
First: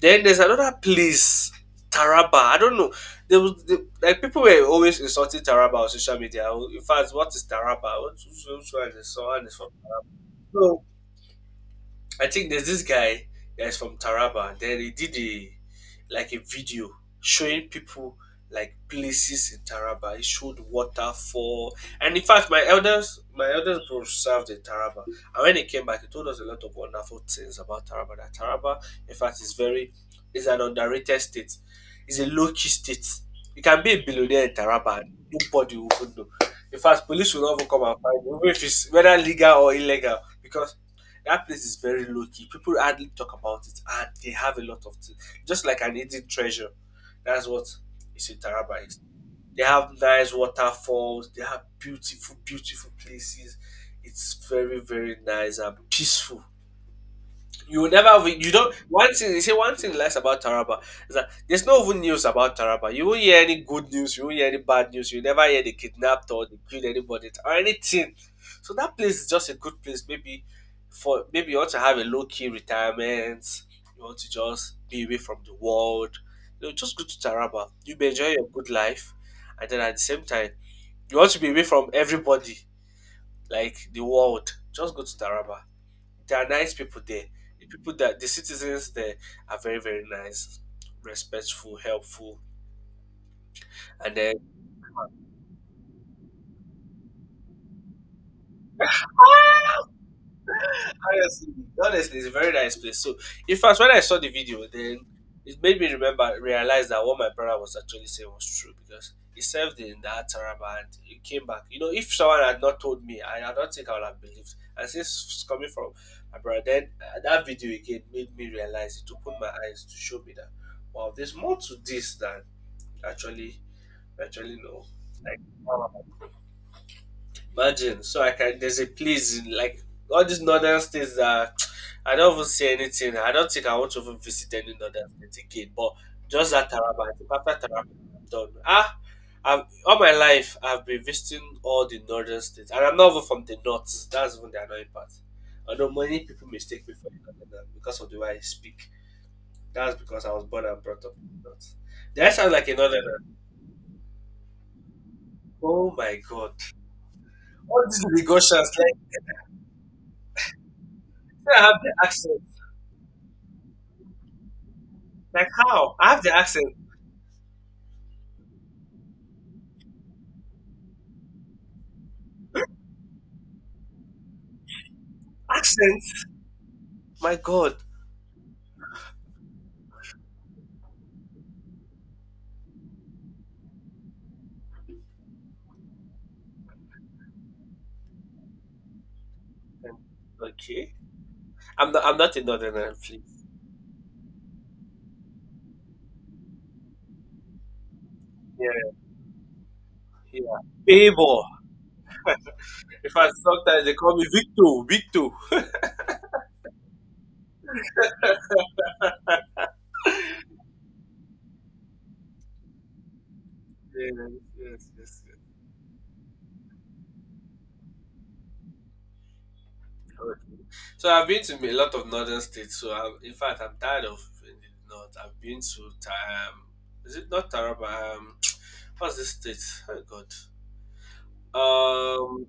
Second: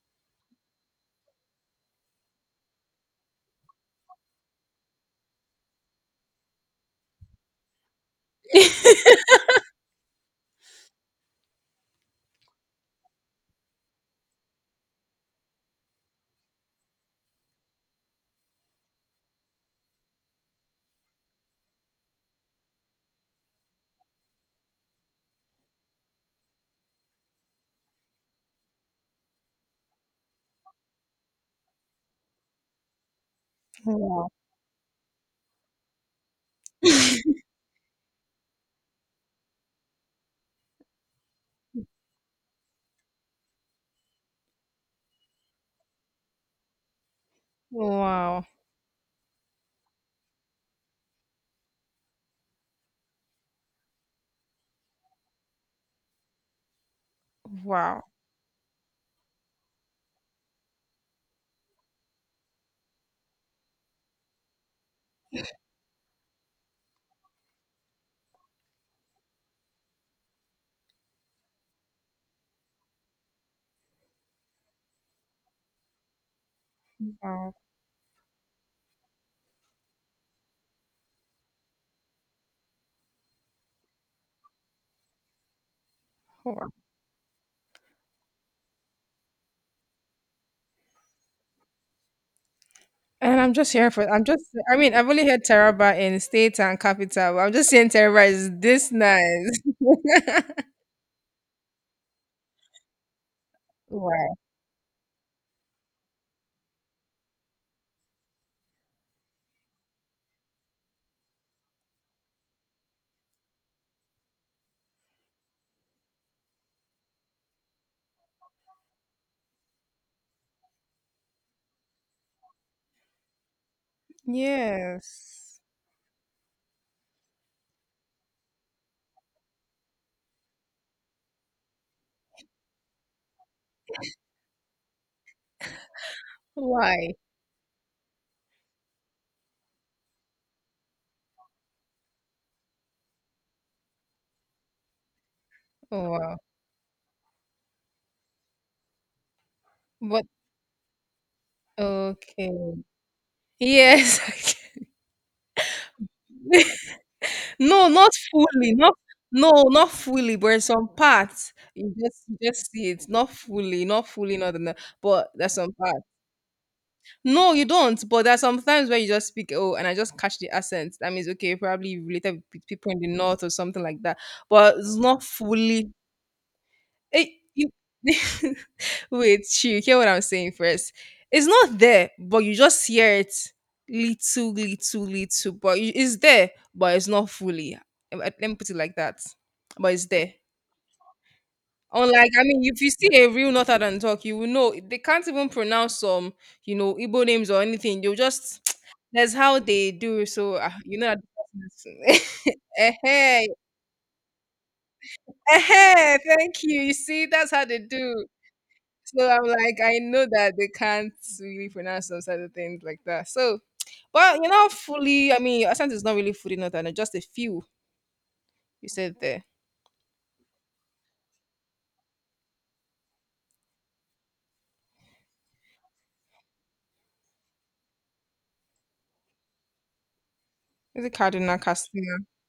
Speaker 1: Then there's another place, Taraba. I don't know. There was there, like people were always insulting Taraba on social media. In fact, what is Taraba? Which one is so and so? I think there's this guy that's from Taraba. Then he did a like a video showing people like places in Taraba. He showed waterfall, and in fact, my elders bro served in Taraba, and when he came back, he told us a lot of wonderful things about Taraba. That Taraba, in fact, is an underrated state. It's a low key state. You can be a
Speaker 2: Wow.
Speaker 1: billionaire in Taraba, and nobody will even know. In fact, police will not even come and find you, even if it's whether legal or illegal, because that place is very low key. People hardly talk about it, and they have a lot of things. Just like an hidden treasure. That's what is in
Speaker 2: Wow.
Speaker 1: Taraba is. They have nice waterfalls. They have beautiful, beautiful places. It's very, very nice and peaceful. You will
Speaker 2: Wow.
Speaker 1: never have you don't one thing you see one thing less about Taraba is that there's no even news about Taraba. You won't hear any good news, you won't hear any bad news, you never hear they kidnapped or they killed anybody or anything. So that place is just a good place. Maybe for maybe you want to have a low key retirement, you want to just be away from the world. You know, just go to
Speaker 2: Wow.
Speaker 1: Taraba. You may enjoy your good life and then at the same time you want to be away from everybody, like the world. Just go to Taraba there are
Speaker 2: Wow.
Speaker 1: nice people there. The people that the citizens there are very, very nice, respectful, helpful,
Speaker 2: And I'm just here for
Speaker 1: and
Speaker 2: I'm
Speaker 1: then
Speaker 2: just I mean, I've only heard Taraba in state and capital, but I'm just saying Taraba is this nice.
Speaker 1: honestly, honestly, it's a very nice place. So, in fact, when I saw the
Speaker 2: Wow.
Speaker 1: video, then it made me realize that what my brother was actually saying was true because he served in that Taraba and he came back. You know, if someone had not told me, I don't think I would have believed. And since it's coming from my brother, then that video again made me realize it opened my eyes to show me that wow, there's more to this than actually actually, no. Like,
Speaker 2: Yes.
Speaker 1: imagine. So like, I can. There's a place in like all these northern states that I don't even see anything. I don't think I want to even visit any northern state again. But just that Taraba,
Speaker 2: Why?
Speaker 1: I think after Taraba, I'm done. Ah, I've, all my life I've been visiting all the northern states, and I'm not even from the north. That's even the annoying part. Although
Speaker 2: Oh
Speaker 1: many
Speaker 2: wow.
Speaker 1: people mistake me for a northerner because of the way I speak. That's because
Speaker 2: But
Speaker 1: I was born and brought up in the north. That sounds like
Speaker 2: okay.
Speaker 1: a northerner.
Speaker 2: Yes.
Speaker 1: Oh my God. All
Speaker 2: No,
Speaker 1: these
Speaker 2: not
Speaker 1: negotiations,
Speaker 2: fully. Not
Speaker 1: like,
Speaker 2: no, not fully, but some parts.
Speaker 1: I have the
Speaker 2: You just you
Speaker 1: accent.
Speaker 2: just see it. Not fully, not fully, not enough. But
Speaker 1: Like
Speaker 2: there's some
Speaker 1: how?
Speaker 2: parts.
Speaker 1: I have the accent.
Speaker 2: No, you don't. But there are some times where you just speak, oh, and I just catch the accent. That means, okay, probably you related with people in the north or something like that. But it's not fully.
Speaker 1: Accent.
Speaker 2: It,
Speaker 1: My
Speaker 2: you,
Speaker 1: God.
Speaker 2: wait, you hear what I'm saying first. It's not there, but you just hear it little, little, little. But it's there, but it's not fully. Let me put it like that. But
Speaker 1: And,
Speaker 2: it's there.
Speaker 1: okay. I'm
Speaker 2: Unlike,
Speaker 1: not
Speaker 2: I
Speaker 1: a
Speaker 2: mean, if you
Speaker 1: northerner,
Speaker 2: see a
Speaker 1: please.
Speaker 2: real Northern talk, you will know they can't even pronounce some, you know, Igbo names or anything. You'll just,
Speaker 1: Yeah.
Speaker 2: that's how they do. So,
Speaker 1: Yeah.
Speaker 2: you know, that
Speaker 1: Favor.
Speaker 2: person is-
Speaker 1: If I
Speaker 2: eh
Speaker 1: sometimes they call me Victor. Victor.
Speaker 2: eh thank you. You see, that's how they do. So I'm like, I know that they can't really pronounce some other things like that. So,
Speaker 1: Yeah,
Speaker 2: but you know, fully,
Speaker 1: yes.
Speaker 2: I mean, Asante is not really fully Northern, just a few you said there.
Speaker 1: Okay. So I've been to a lot of northern states. So I'm, in fact, I'm tired of the north. I've been to is it not Taraba? What's this state? Oh
Speaker 2: Is it Kaduna,
Speaker 1: God.
Speaker 2: Kastina,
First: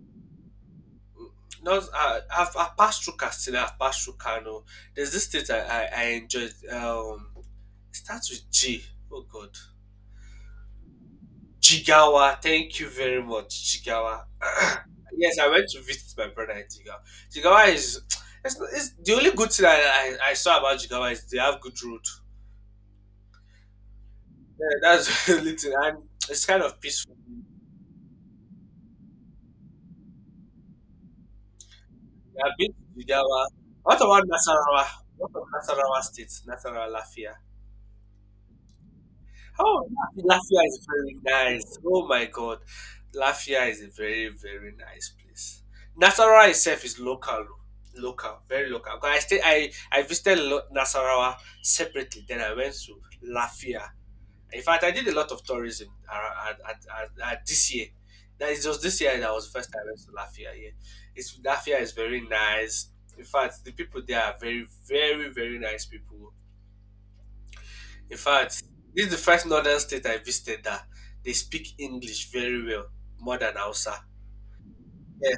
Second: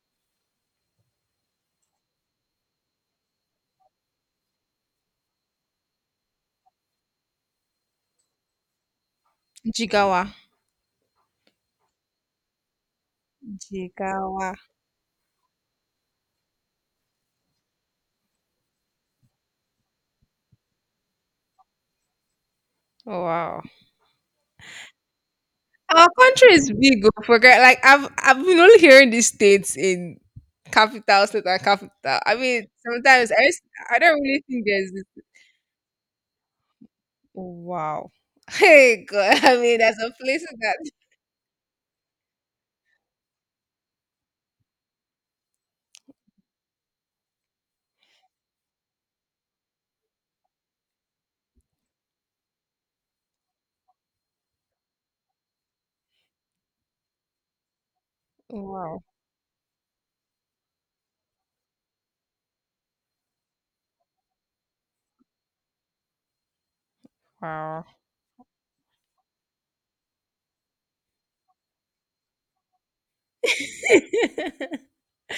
Speaker 1: Those I've passed through Castina, I've passed through Kano. There's this state I enjoyed. It starts with G. Oh God,
Speaker 2: Jigawa?
Speaker 1: Jigawa. Thank you very much, Jigawa.
Speaker 2: Jigawa.
Speaker 1: yes, I went to visit my brother in Jigawa. Jigawa is it's the only good thing I saw about Jigawa is they have good road.
Speaker 2: Oh, wow.
Speaker 1: Yeah, that's the only thing, and
Speaker 2: Our
Speaker 1: it's
Speaker 2: country
Speaker 1: kind
Speaker 2: is
Speaker 1: of
Speaker 2: big
Speaker 1: peaceful.
Speaker 2: oh, for girl. Like I've been only hearing these states in capital state and capital. I
Speaker 1: I've
Speaker 2: mean,
Speaker 1: been to
Speaker 2: sometimes I
Speaker 1: Jigawa.
Speaker 2: just,
Speaker 1: What
Speaker 2: I don't
Speaker 1: about
Speaker 2: really think
Speaker 1: Nasarawa?
Speaker 2: there's this.
Speaker 1: What about Nasarawa State? Nasarawa Lafia.
Speaker 2: Wow. Hey God, I mean,
Speaker 1: Oh,
Speaker 2: there's some places
Speaker 1: Lafia
Speaker 2: that
Speaker 1: is very nice. Oh my God, Lafia is a very very nice place. Nasarawa itself is local, local, very local. 'Cause I stay, I visited Nasarawa separately. Then I went to Lafia. In fact, I did a lot of tourism at, this year. That is just this
Speaker 2: wow,
Speaker 1: year that was the first time I went to Lafia. Yeah, it's Lafia is very nice. In fact, the people there are very very very nice people.
Speaker 2: wow.
Speaker 1: In fact, this is the first northern state I visited that they speak English very well, more than Hausa. Yes.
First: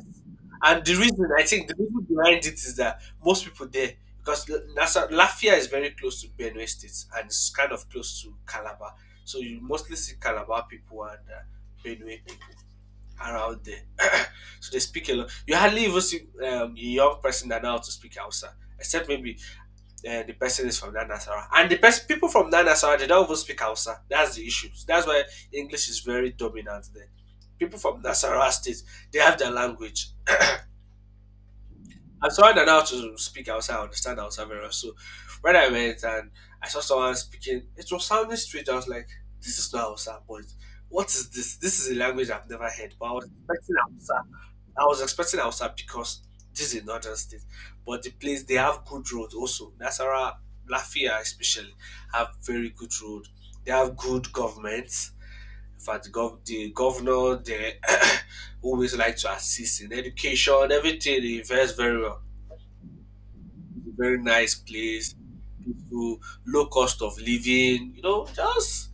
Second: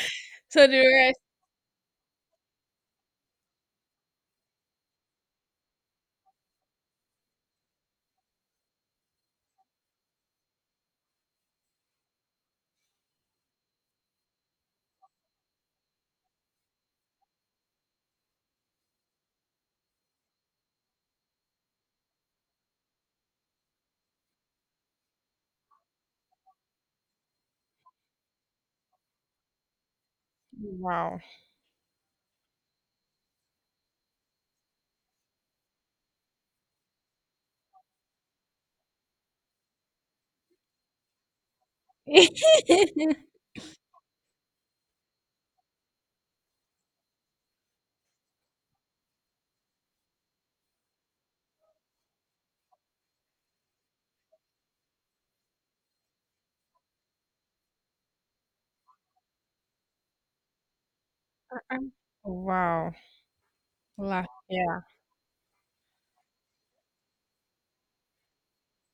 Speaker 2: so the
Speaker 1: And the
Speaker 2: rest,
Speaker 1: reason I think the reason behind it is that most people there because Lafia is very close to Benue State and it's kind of close to Calabar, so you mostly see Calabar people and Benue around there. so they speak a lot. You hardly even see a young person that know how to speak Hausa, except maybe the person is from that Nasara. And the people from that Nasara, they don't even speak Hausa. That's the issue. That's why English is very dominant there. People from Nasara state, they have their language.
Speaker 2: wow,
Speaker 1: And someone that know how to speak Hausa, I understand Hausa very well. So when I went and I saw someone speaking, it was sounding strange. I was like, this is not Hausa, but what is this? This is a language I've never heard, but I was expecting Hausa. I was expecting Hausa because this is northern state, but the place they have good road also. Nasarawa, Lafia especially have very good road. They have good government. In fact, the governor they always like to assist in education, everything. They invest very well.
Speaker 2: wow,
Speaker 1: It's a very
Speaker 2: La,
Speaker 1: nice
Speaker 2: yeah,
Speaker 1: place, peaceful, low cost of living. You know, just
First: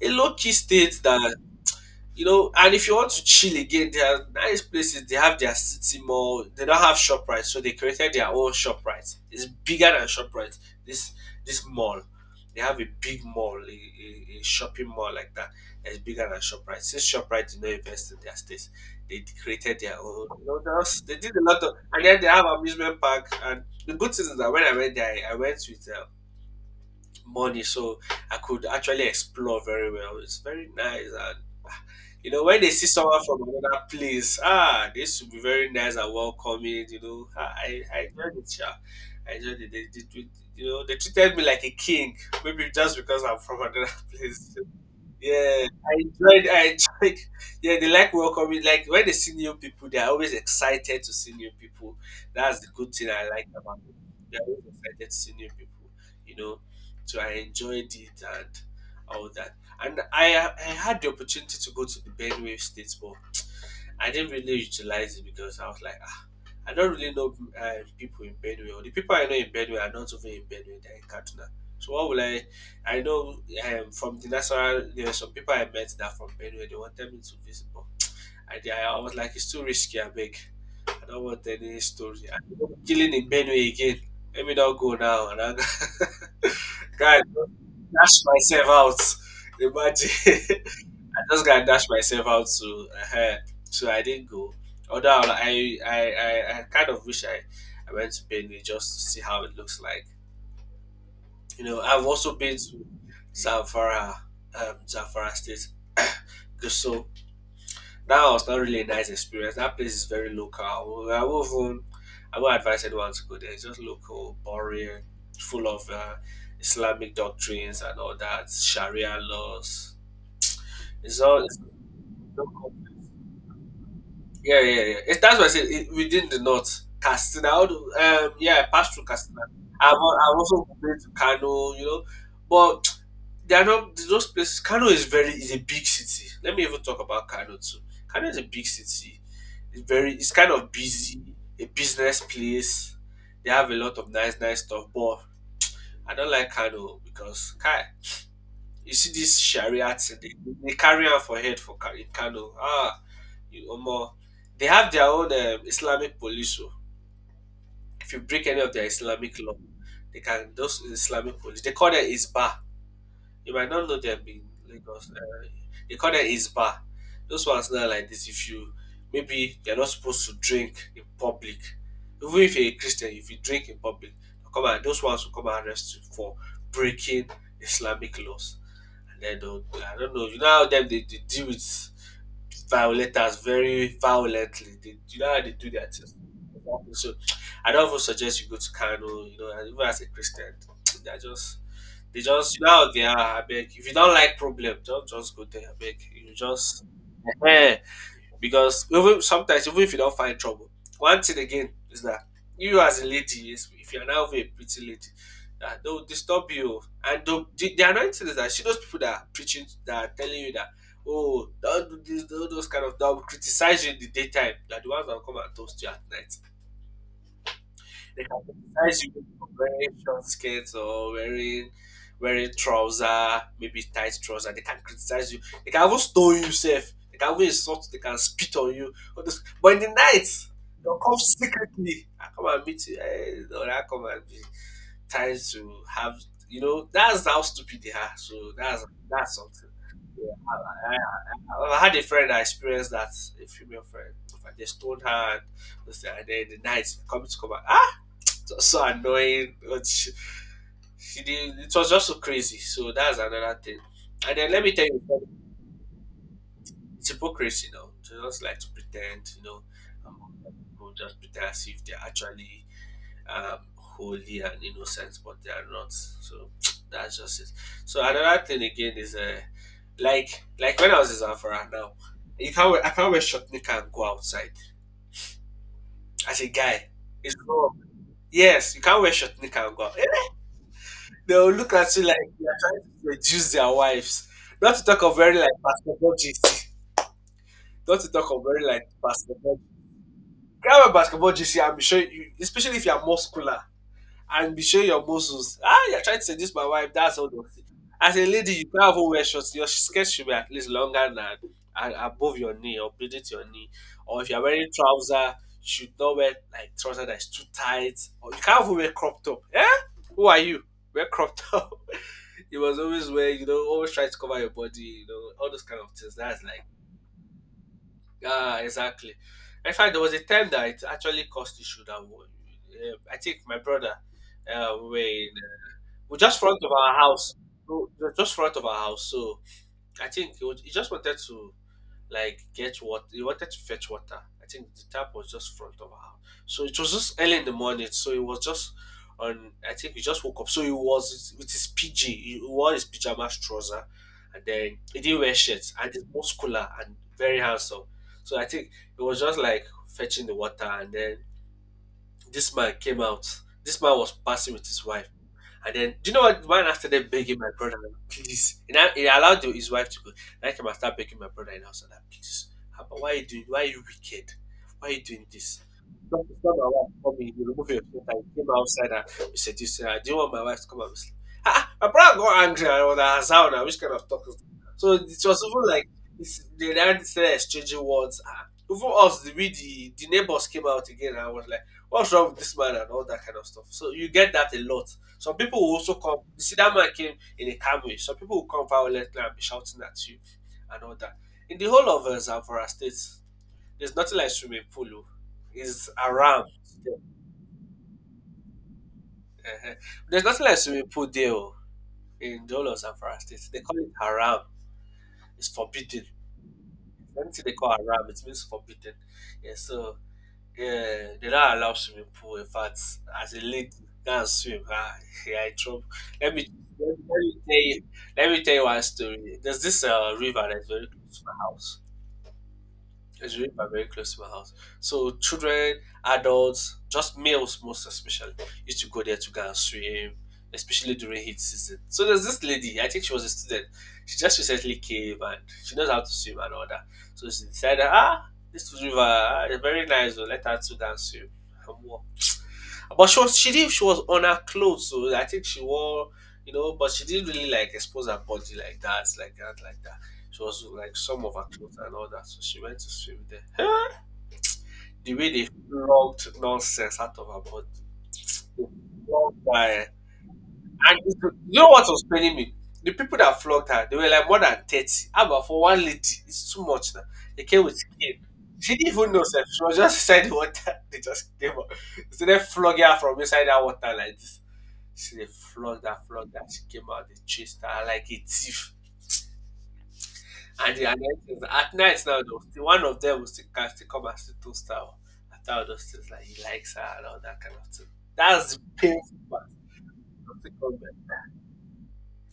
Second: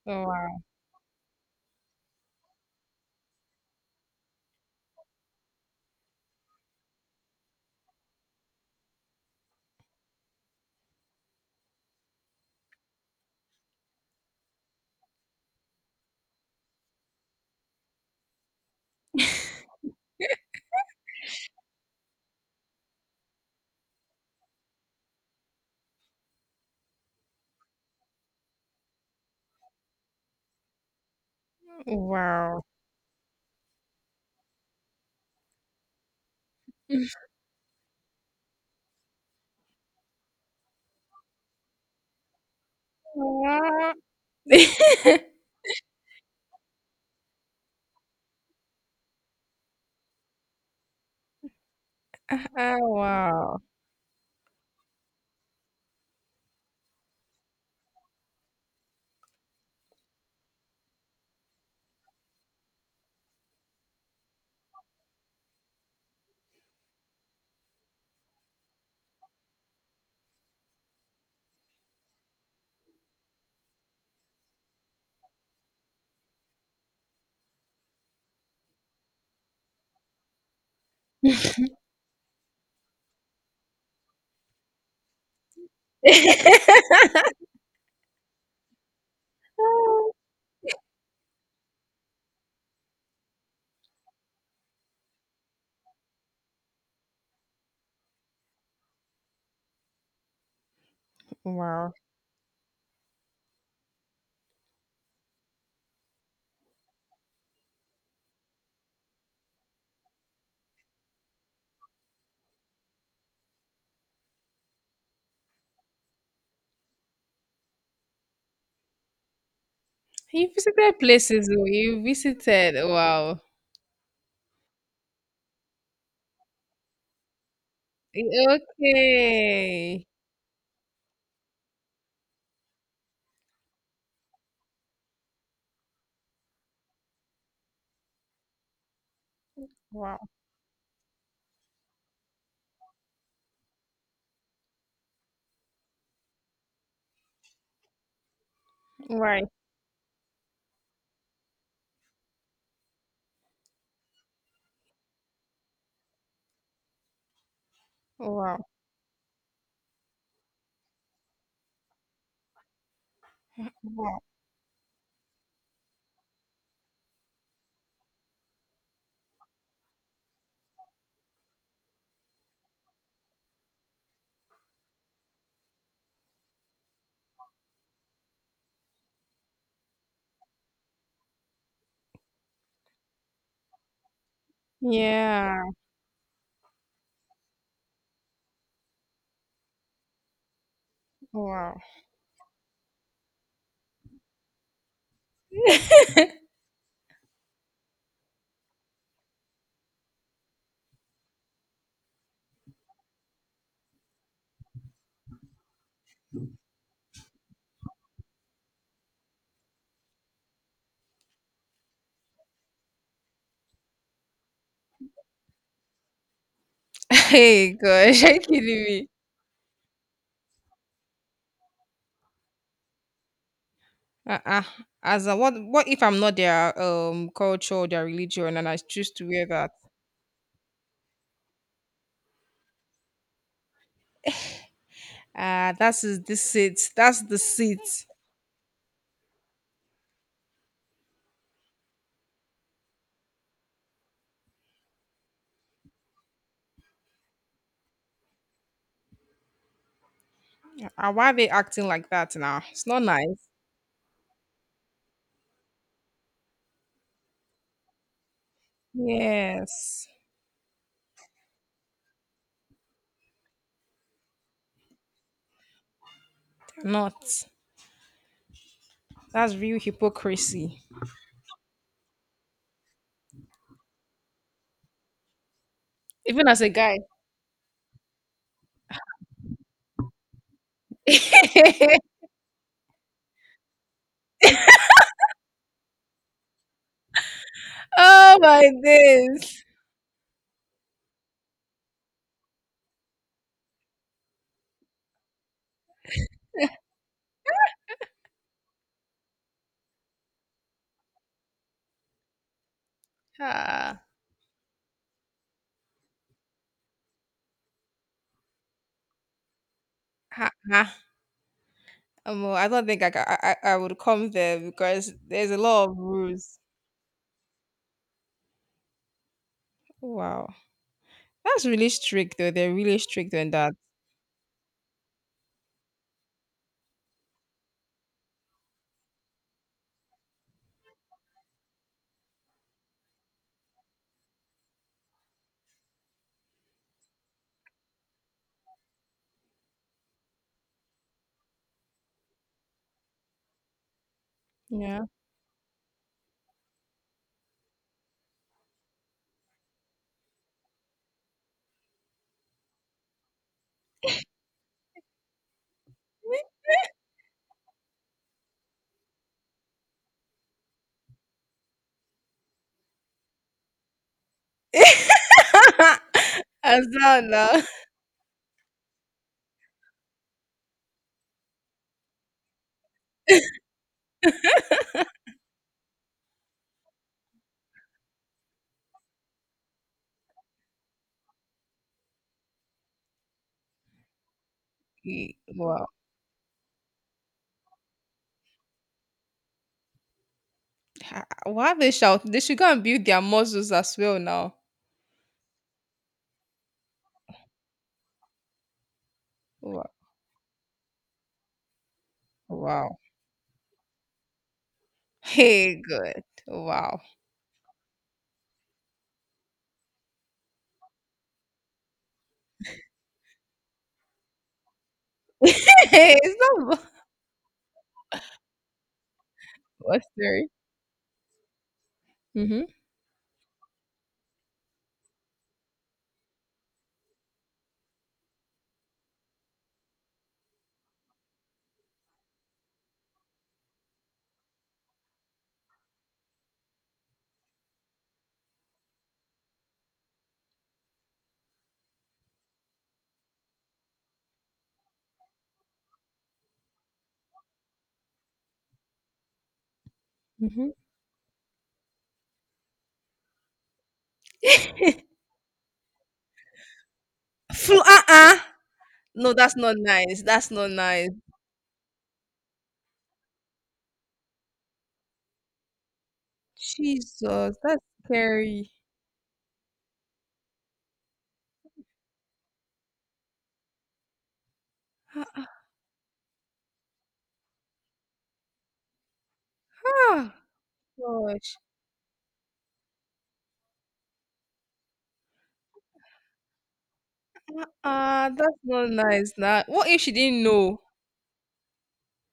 Speaker 1: a low key
Speaker 2: wow,
Speaker 1: state that you know, and if you want to chill again, there are nice places. They have their city mall. They don't have Shoprite, so they created their own Shoprite. It's bigger than Shoprite. This this mall, they have a big mall, a shopping mall like that. It's bigger than Shoprite. Since Shoprite did not invest in their states, they created their own. You know, they, also, they did a lot of, and then they have amusement park. And the good thing is that when I went there, I went with money, so I could actually explore very well. It's very nice. You know, when
Speaker 2: wow,
Speaker 1: they see someone from another place, ah, this should be very nice and welcoming. You know, ah, I enjoyed it, yeah. I enjoyed it. You know, they treated me like a king, maybe just because I'm from another
Speaker 2: wow,
Speaker 1: place. Yeah, I enjoyed. I enjoyed. Yeah, they like welcoming. Like when they see new people, they are always excited to see new people. That's the
Speaker 2: Ah,
Speaker 1: good thing I like
Speaker 2: wow.
Speaker 1: about it. They're always excited to see new people. You know, so I enjoyed it and all that. And I had the opportunity to go to the Benue State Ball. I didn't really utilize it because I was like, I don't really know uh, people in Benue. Or the people I know in Benue are not even in Benue; they're in Kaduna. So what will I? I know from the national. There were some people I met that from Benue. They wanted me to visit, but I was like, it's too risky. I beg. I don't want any story. I don't want killing in Benue again. Let me not go now. And I, God, dash myself out. Imagine. I just gotta dash myself out to uh, so I didn't go. Although I kind of wish I went to Benue just to see how it looks like. You know,
Speaker 2: wow.
Speaker 1: I've also been to Zamfara, Zamfara State, so that was not really a nice experience. That place is very local. Won't even- I won't advise anyone to go there. It's just local, boring, full of Islamic doctrines and all that, Sharia laws.
Speaker 2: You visited
Speaker 1: It's all
Speaker 2: places
Speaker 1: it's
Speaker 2: oh, you
Speaker 1: local.
Speaker 2: visited. Wow.
Speaker 1: Yeah, yeah, yeah. It's, that's what I said. It, within the north, Castina. All the,
Speaker 2: Eh,
Speaker 1: yeah, I passed through Castina.
Speaker 2: okay.
Speaker 1: I've also been to Kano, you know, but they are not those places. Kano is a big city. Let me even talk about Kano too. Kano is a big city. It's very
Speaker 2: Wow.
Speaker 1: it's kind of busy, a business place. They have a lot of nice, nice stuff. But I don't like Kano because Kai, you see this
Speaker 2: Right.
Speaker 1: Sharia thing. They carry out for head for in Kano. Ah, you omo, they have their own Islamic police. Oh. If you break any
Speaker 2: Wow.
Speaker 1: of their Islamic law, they can those Islamic police. They call them Isba. You might not know them
Speaker 2: Wow.
Speaker 1: in Lagos. They call them Isba. Those ones now like this. If you maybe you're not supposed to drink in public, even if you're a Christian, if you drink in public, they'll come and those ones will come and arrest you for breaking Islamic laws. And then they'll I don't know, you know how them they deal with violators very violently. They, you know how they
Speaker 2: Yeah.
Speaker 1: do their things. So I don't even suggest you go to Kano, you know, and even as a Christian, they're just
Speaker 2: Wow.
Speaker 1: they just you know how they are, I beg. If you don't like problem, don't just go there, I beg. You just because even sometimes even if you don't find trouble one thing again is that you as a lady is if you're now a pretty lady that they'll disturb you and the annoying thing is that see those people that are preaching that are telling you that oh don't do this don't do those kind of they'll criticize you in the daytime they're the ones that will come and toast you at night.
Speaker 2: Hey gosh,
Speaker 1: They
Speaker 2: are you
Speaker 1: can
Speaker 2: kidding
Speaker 1: criticize
Speaker 2: me?
Speaker 1: you for wearing short skirts or wearing trouser, maybe tight trouser. They
Speaker 2: Uh-uh.
Speaker 1: can
Speaker 2: As
Speaker 1: criticize
Speaker 2: a,
Speaker 1: you. They can
Speaker 2: what
Speaker 1: even
Speaker 2: if I'm
Speaker 1: stone
Speaker 2: not
Speaker 1: you
Speaker 2: their
Speaker 1: safe. They can even
Speaker 2: culture
Speaker 1: insult.
Speaker 2: or
Speaker 1: They
Speaker 2: their
Speaker 1: can spit
Speaker 2: religion and
Speaker 1: on
Speaker 2: I
Speaker 1: you.
Speaker 2: choose to wear that?
Speaker 1: But in the night, they'll come secretly. I come and meet you. Eh, or I come and be trying
Speaker 2: Ah,
Speaker 1: to
Speaker 2: that's
Speaker 1: have.
Speaker 2: is the
Speaker 1: You know
Speaker 2: seat. That's
Speaker 1: that's
Speaker 2: the
Speaker 1: how stupid they
Speaker 2: seat.
Speaker 1: are. So that's something. Yeah. I, I had a friend that experienced that. A female friend. They stoned her and then the night coming to come back so annoying. But
Speaker 2: Ah,
Speaker 1: she
Speaker 2: why are they
Speaker 1: did, it
Speaker 2: acting
Speaker 1: was just
Speaker 2: like
Speaker 1: so
Speaker 2: that
Speaker 1: crazy.
Speaker 2: now? It's
Speaker 1: So
Speaker 2: not
Speaker 1: that's
Speaker 2: nice.
Speaker 1: another thing. And then let me tell you, it's hypocrisy now. They just like to pretend, you know,
Speaker 2: Yes.
Speaker 1: among people just pretend as if they're actually holy and innocent, but they are not. So
Speaker 2: They're
Speaker 1: that's just
Speaker 2: not.
Speaker 1: it. So another thing again is
Speaker 2: That's real
Speaker 1: like
Speaker 2: hypocrisy.
Speaker 1: when I was in Zafara now, you can't wear, I can't wear short knicker and go outside as a
Speaker 2: Even as a
Speaker 1: guy.
Speaker 2: guy.
Speaker 1: It's wrong. Yes, you can't wear short knicker and go. Out. They'll look at you like you are trying to seduce their wives. Not to talk of very like basketball GC. Not to talk
Speaker 2: Oh
Speaker 1: of very
Speaker 2: my
Speaker 1: like basketball.
Speaker 2: days.
Speaker 1: Grab a basketball GC, I'm sure you, especially if you are muscular, and be showing your muscles. Ah, you're trying to seduce my wife. That's all. They'll say. As a lady, you can't even wear shorts. Your skirt should be at least longer than and above your knee or beneath your knee.
Speaker 2: Ah,
Speaker 1: Or if you're wearing trouser, you should not wear like trouser that's too tight. Or you can't even wear crop top. Eh? Who are
Speaker 2: ha,
Speaker 1: you?
Speaker 2: ha.
Speaker 1: Wear crop top.
Speaker 2: Omo,
Speaker 1: You
Speaker 2: I
Speaker 1: must
Speaker 2: don't think
Speaker 1: always
Speaker 2: I, ca-
Speaker 1: wear, you know,
Speaker 2: I
Speaker 1: always
Speaker 2: would
Speaker 1: try to
Speaker 2: come
Speaker 1: cover your
Speaker 2: there
Speaker 1: body, you
Speaker 2: because
Speaker 1: know, all
Speaker 2: there's a
Speaker 1: those kind of
Speaker 2: lot of
Speaker 1: things. That's
Speaker 2: rules.
Speaker 1: like, ah, exactly. In fact, there was a time
Speaker 2: Wow,
Speaker 1: that it actually caused
Speaker 2: that's
Speaker 1: issue
Speaker 2: really
Speaker 1: that
Speaker 2: strict though. They're really
Speaker 1: I
Speaker 2: strict
Speaker 1: think
Speaker 2: on
Speaker 1: my
Speaker 2: that.
Speaker 1: brother we were in we're just front of our house. So, we're just front of our house. So I think he just wanted to like get what he wanted to fetch water. I think the tap was just front of our house. So it was just early in the morning. So he was just on. I think he just woke up. So he was with his PG. He wore his pajamas trouser, and then he
Speaker 2: Yeah.
Speaker 1: didn't wear shirts. And he's muscular and very handsome. So I think he was just like fetching the water, and then this man came out. This man was passing with his wife. And then, do you know what? The man after them begging my brother, please. And I, he allowed his wife to go. And I came and started begging my brother in the house. And I, please, Abba, why are you doing? Why are you wicked? Why are you doing this? Don't disturb my
Speaker 2: As
Speaker 1: wife. Come
Speaker 2: well
Speaker 1: in. You
Speaker 2: now.
Speaker 1: remove your shirt. I came outside and we said, this, do you want my wife to come and be sleep? Ah, ah, my brother got angry. I was like, "Hazao now, which kind of talk is that?" So it was even like, this, they started exchanging words. Ah, even us, the, we, the neighbors came out again. And I was like, what's wrong with this man and all that kind of stuff. So you get that a lot. Some
Speaker 2: E-
Speaker 1: people will
Speaker 2: Wow.
Speaker 1: also come. You see, that man came in a Camry. Some people will come violently and be shouting at you and all that.
Speaker 2: Ha-
Speaker 1: In the
Speaker 2: Why
Speaker 1: whole
Speaker 2: they
Speaker 1: of
Speaker 2: shout? They should
Speaker 1: Zamfara
Speaker 2: go and
Speaker 1: State,
Speaker 2: build their muscles
Speaker 1: there's
Speaker 2: as
Speaker 1: nothing
Speaker 2: well
Speaker 1: like
Speaker 2: now.
Speaker 1: swimming pool. Oh. It's haram. Eh-heh.
Speaker 2: Wow.
Speaker 1: There's nothing like swimming pool there oh, in the whole of
Speaker 2: Wow.
Speaker 1: Zamfara State. They call it haram. It's
Speaker 2: Hey,
Speaker 1: forbidden.
Speaker 2: good. Wow.
Speaker 1: Anything they call haram, it means forbidden. Yeah, so yeah, they don't allow swimming pool. In fact, as a lady, go and swim. Ah, yeah, I trouble.
Speaker 2: Hey,
Speaker 1: Let me
Speaker 2: it's not.
Speaker 1: let me tell you. Let me tell you one story. There's this
Speaker 2: What's there?
Speaker 1: river that's very close to my house.
Speaker 2: Mm-hmm.
Speaker 1: It's really quite very close to my house. So children, adults, just males most especially, used to go there to go and swim, especially during heat season. So there's this lady, I think she was a student. She just recently came and she knows how to swim and all that. So she decided, ah, this river ah, is very nice, oh, let her to go and swim and walk. But she was on her clothes, so I think she wore you know, but she didn't really like expose her body like that, like that. She was like some of her clothes and all that. So she went to swim there. Hey!
Speaker 2: Mm-hmm.
Speaker 1: The way they flogged nonsense out of her body.
Speaker 2: Fl- uh-uh.
Speaker 1: They
Speaker 2: No,
Speaker 1: flogged
Speaker 2: that's not
Speaker 1: her.
Speaker 2: nice. That's not
Speaker 1: And
Speaker 2: nice.
Speaker 1: you know what was paining me? The people that flogged her, they were like more than 30. How about for one lady? It's too much now. They
Speaker 2: Jesus,
Speaker 1: came with
Speaker 2: that's
Speaker 1: skin.
Speaker 2: scary.
Speaker 1: She didn't even know self. She was just inside the water. They just came up. So they flogged her from inside that water like this. She
Speaker 2: Ah,
Speaker 1: they
Speaker 2: ah,
Speaker 1: flogged her, flogged her. She came out, they chased her like a thief.
Speaker 2: ah,
Speaker 1: And the
Speaker 2: gosh.
Speaker 1: at night now, though, the one of them will still can still come and still toast her o. After all those things, like he likes her and all that kind
Speaker 2: Ah,
Speaker 1: of thing.
Speaker 2: ah,
Speaker 1: That's
Speaker 2: that's
Speaker 1: the
Speaker 2: not
Speaker 1: painful
Speaker 2: nice.
Speaker 1: part
Speaker 2: Now, what if she didn't
Speaker 1: of the
Speaker 2: know?
Speaker 1: comment.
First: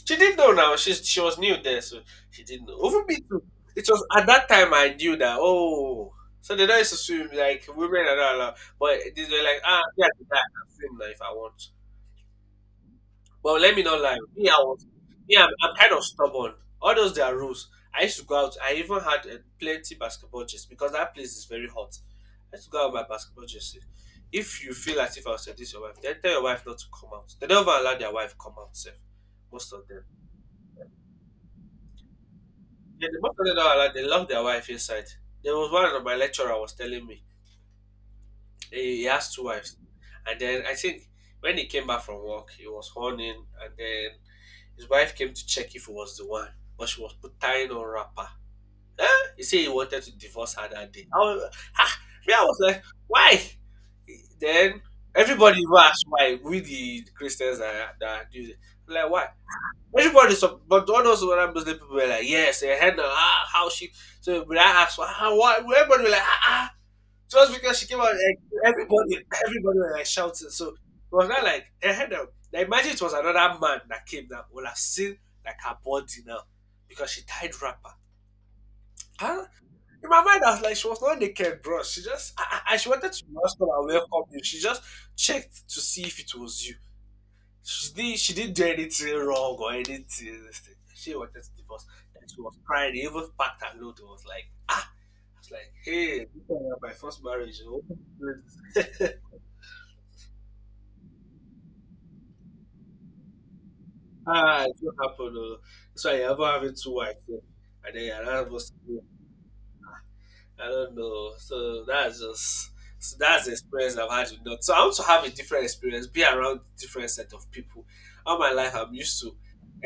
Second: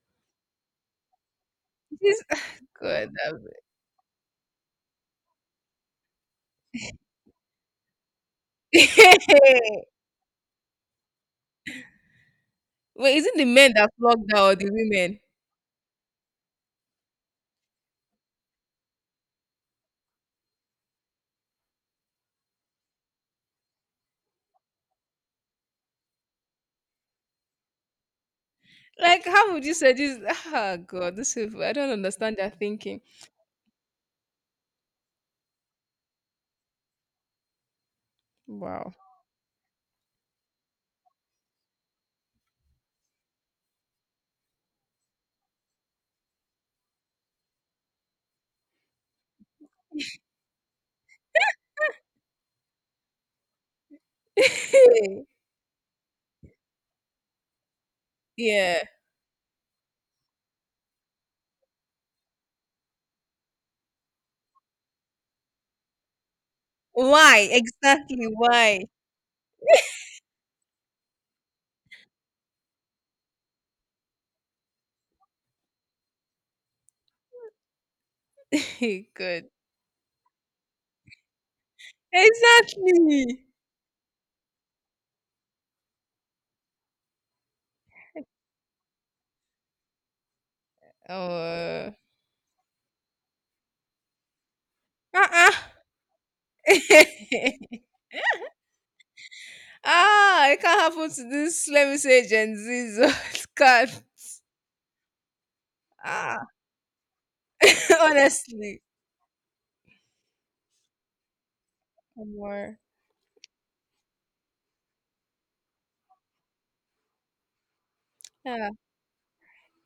Speaker 1: She didn't know now. She was new there, so
Speaker 2: This,
Speaker 1: she didn't know. Even
Speaker 2: God,
Speaker 1: me too. It was at that time I knew that, oh, so they don't used to swim like women and all that. But they were like, ah,
Speaker 2: that-
Speaker 1: yeah, I can swim now if I want.
Speaker 2: wait, is it the
Speaker 1: But
Speaker 2: men
Speaker 1: let me
Speaker 2: that
Speaker 1: not lie.
Speaker 2: flogged
Speaker 1: Me,
Speaker 2: her or
Speaker 1: I
Speaker 2: the
Speaker 1: was,
Speaker 2: women?
Speaker 1: me, I'm kind of stubborn. All those their rules. I used to go out. I even had plenty basketball jerseys because that place is very hot. I used to go out with my basketball jersey. If you feel as if I was seduce your wife, then tell your wife not to come out. They never allow their wife come out. Sef.
Speaker 2: Like, how would
Speaker 1: Most
Speaker 2: you
Speaker 1: of
Speaker 2: say
Speaker 1: them.
Speaker 2: this? Ah, God, this people. I don't understand their thinking.
Speaker 1: Yeah, the most of them don't allow. They lock their wife inside. There was one of my lecturer was telling me
Speaker 2: Wow.
Speaker 1: he has two wives, and then I think when he came back from work, he was horning, and then his wife came to check if he was the one, but she was put tying on wrapper. Eh? He said he wanted to divorce her that day. I was, ah, me, I was like, why? Then everybody even asked why. We the Christians that do it.
Speaker 2: yeah.
Speaker 1: Like why? Everybody, so, but all those other Muslim people were like, yes, eh, Hannah, ah, how she? So when I asked, why, why? Everybody was like, ah, ah,
Speaker 2: Why
Speaker 1: just because she came out,
Speaker 2: exactly?
Speaker 1: like,
Speaker 2: Why?
Speaker 1: everybody, everybody was like shouting. So it was not like, eh, now, now imagine it was another man that came that would have seen like her body now because she tied wrapper. Huh?
Speaker 2: Good.
Speaker 1: In my mind, I was like, she was not naked, bro. She just, she wanted to
Speaker 2: Exactly.
Speaker 1: ask her and welcome you. She just checked to see if it was you. She didn't do anything wrong or anything. This thing.
Speaker 2: Oh.
Speaker 1: She wanted to divorce. And she was crying. They even packed her load. It was like, ah, it's
Speaker 2: Uh-uh.
Speaker 1: like, hey, this is my first
Speaker 2: ah,
Speaker 1: marriage. Oh.
Speaker 2: it can't happen to this. Let me say Gen Z. it can't.
Speaker 1: Ah, it will happen. Oh. So I ever
Speaker 2: Ah,
Speaker 1: having two wives, yeah. And then another was
Speaker 2: honestly,
Speaker 1: I don't know. So that's just
Speaker 2: more.
Speaker 1: so that's the experience I've had with dogs. So I want to have a different experience, be around different set of people. All my
Speaker 2: Yeah.
Speaker 1: life I'm used to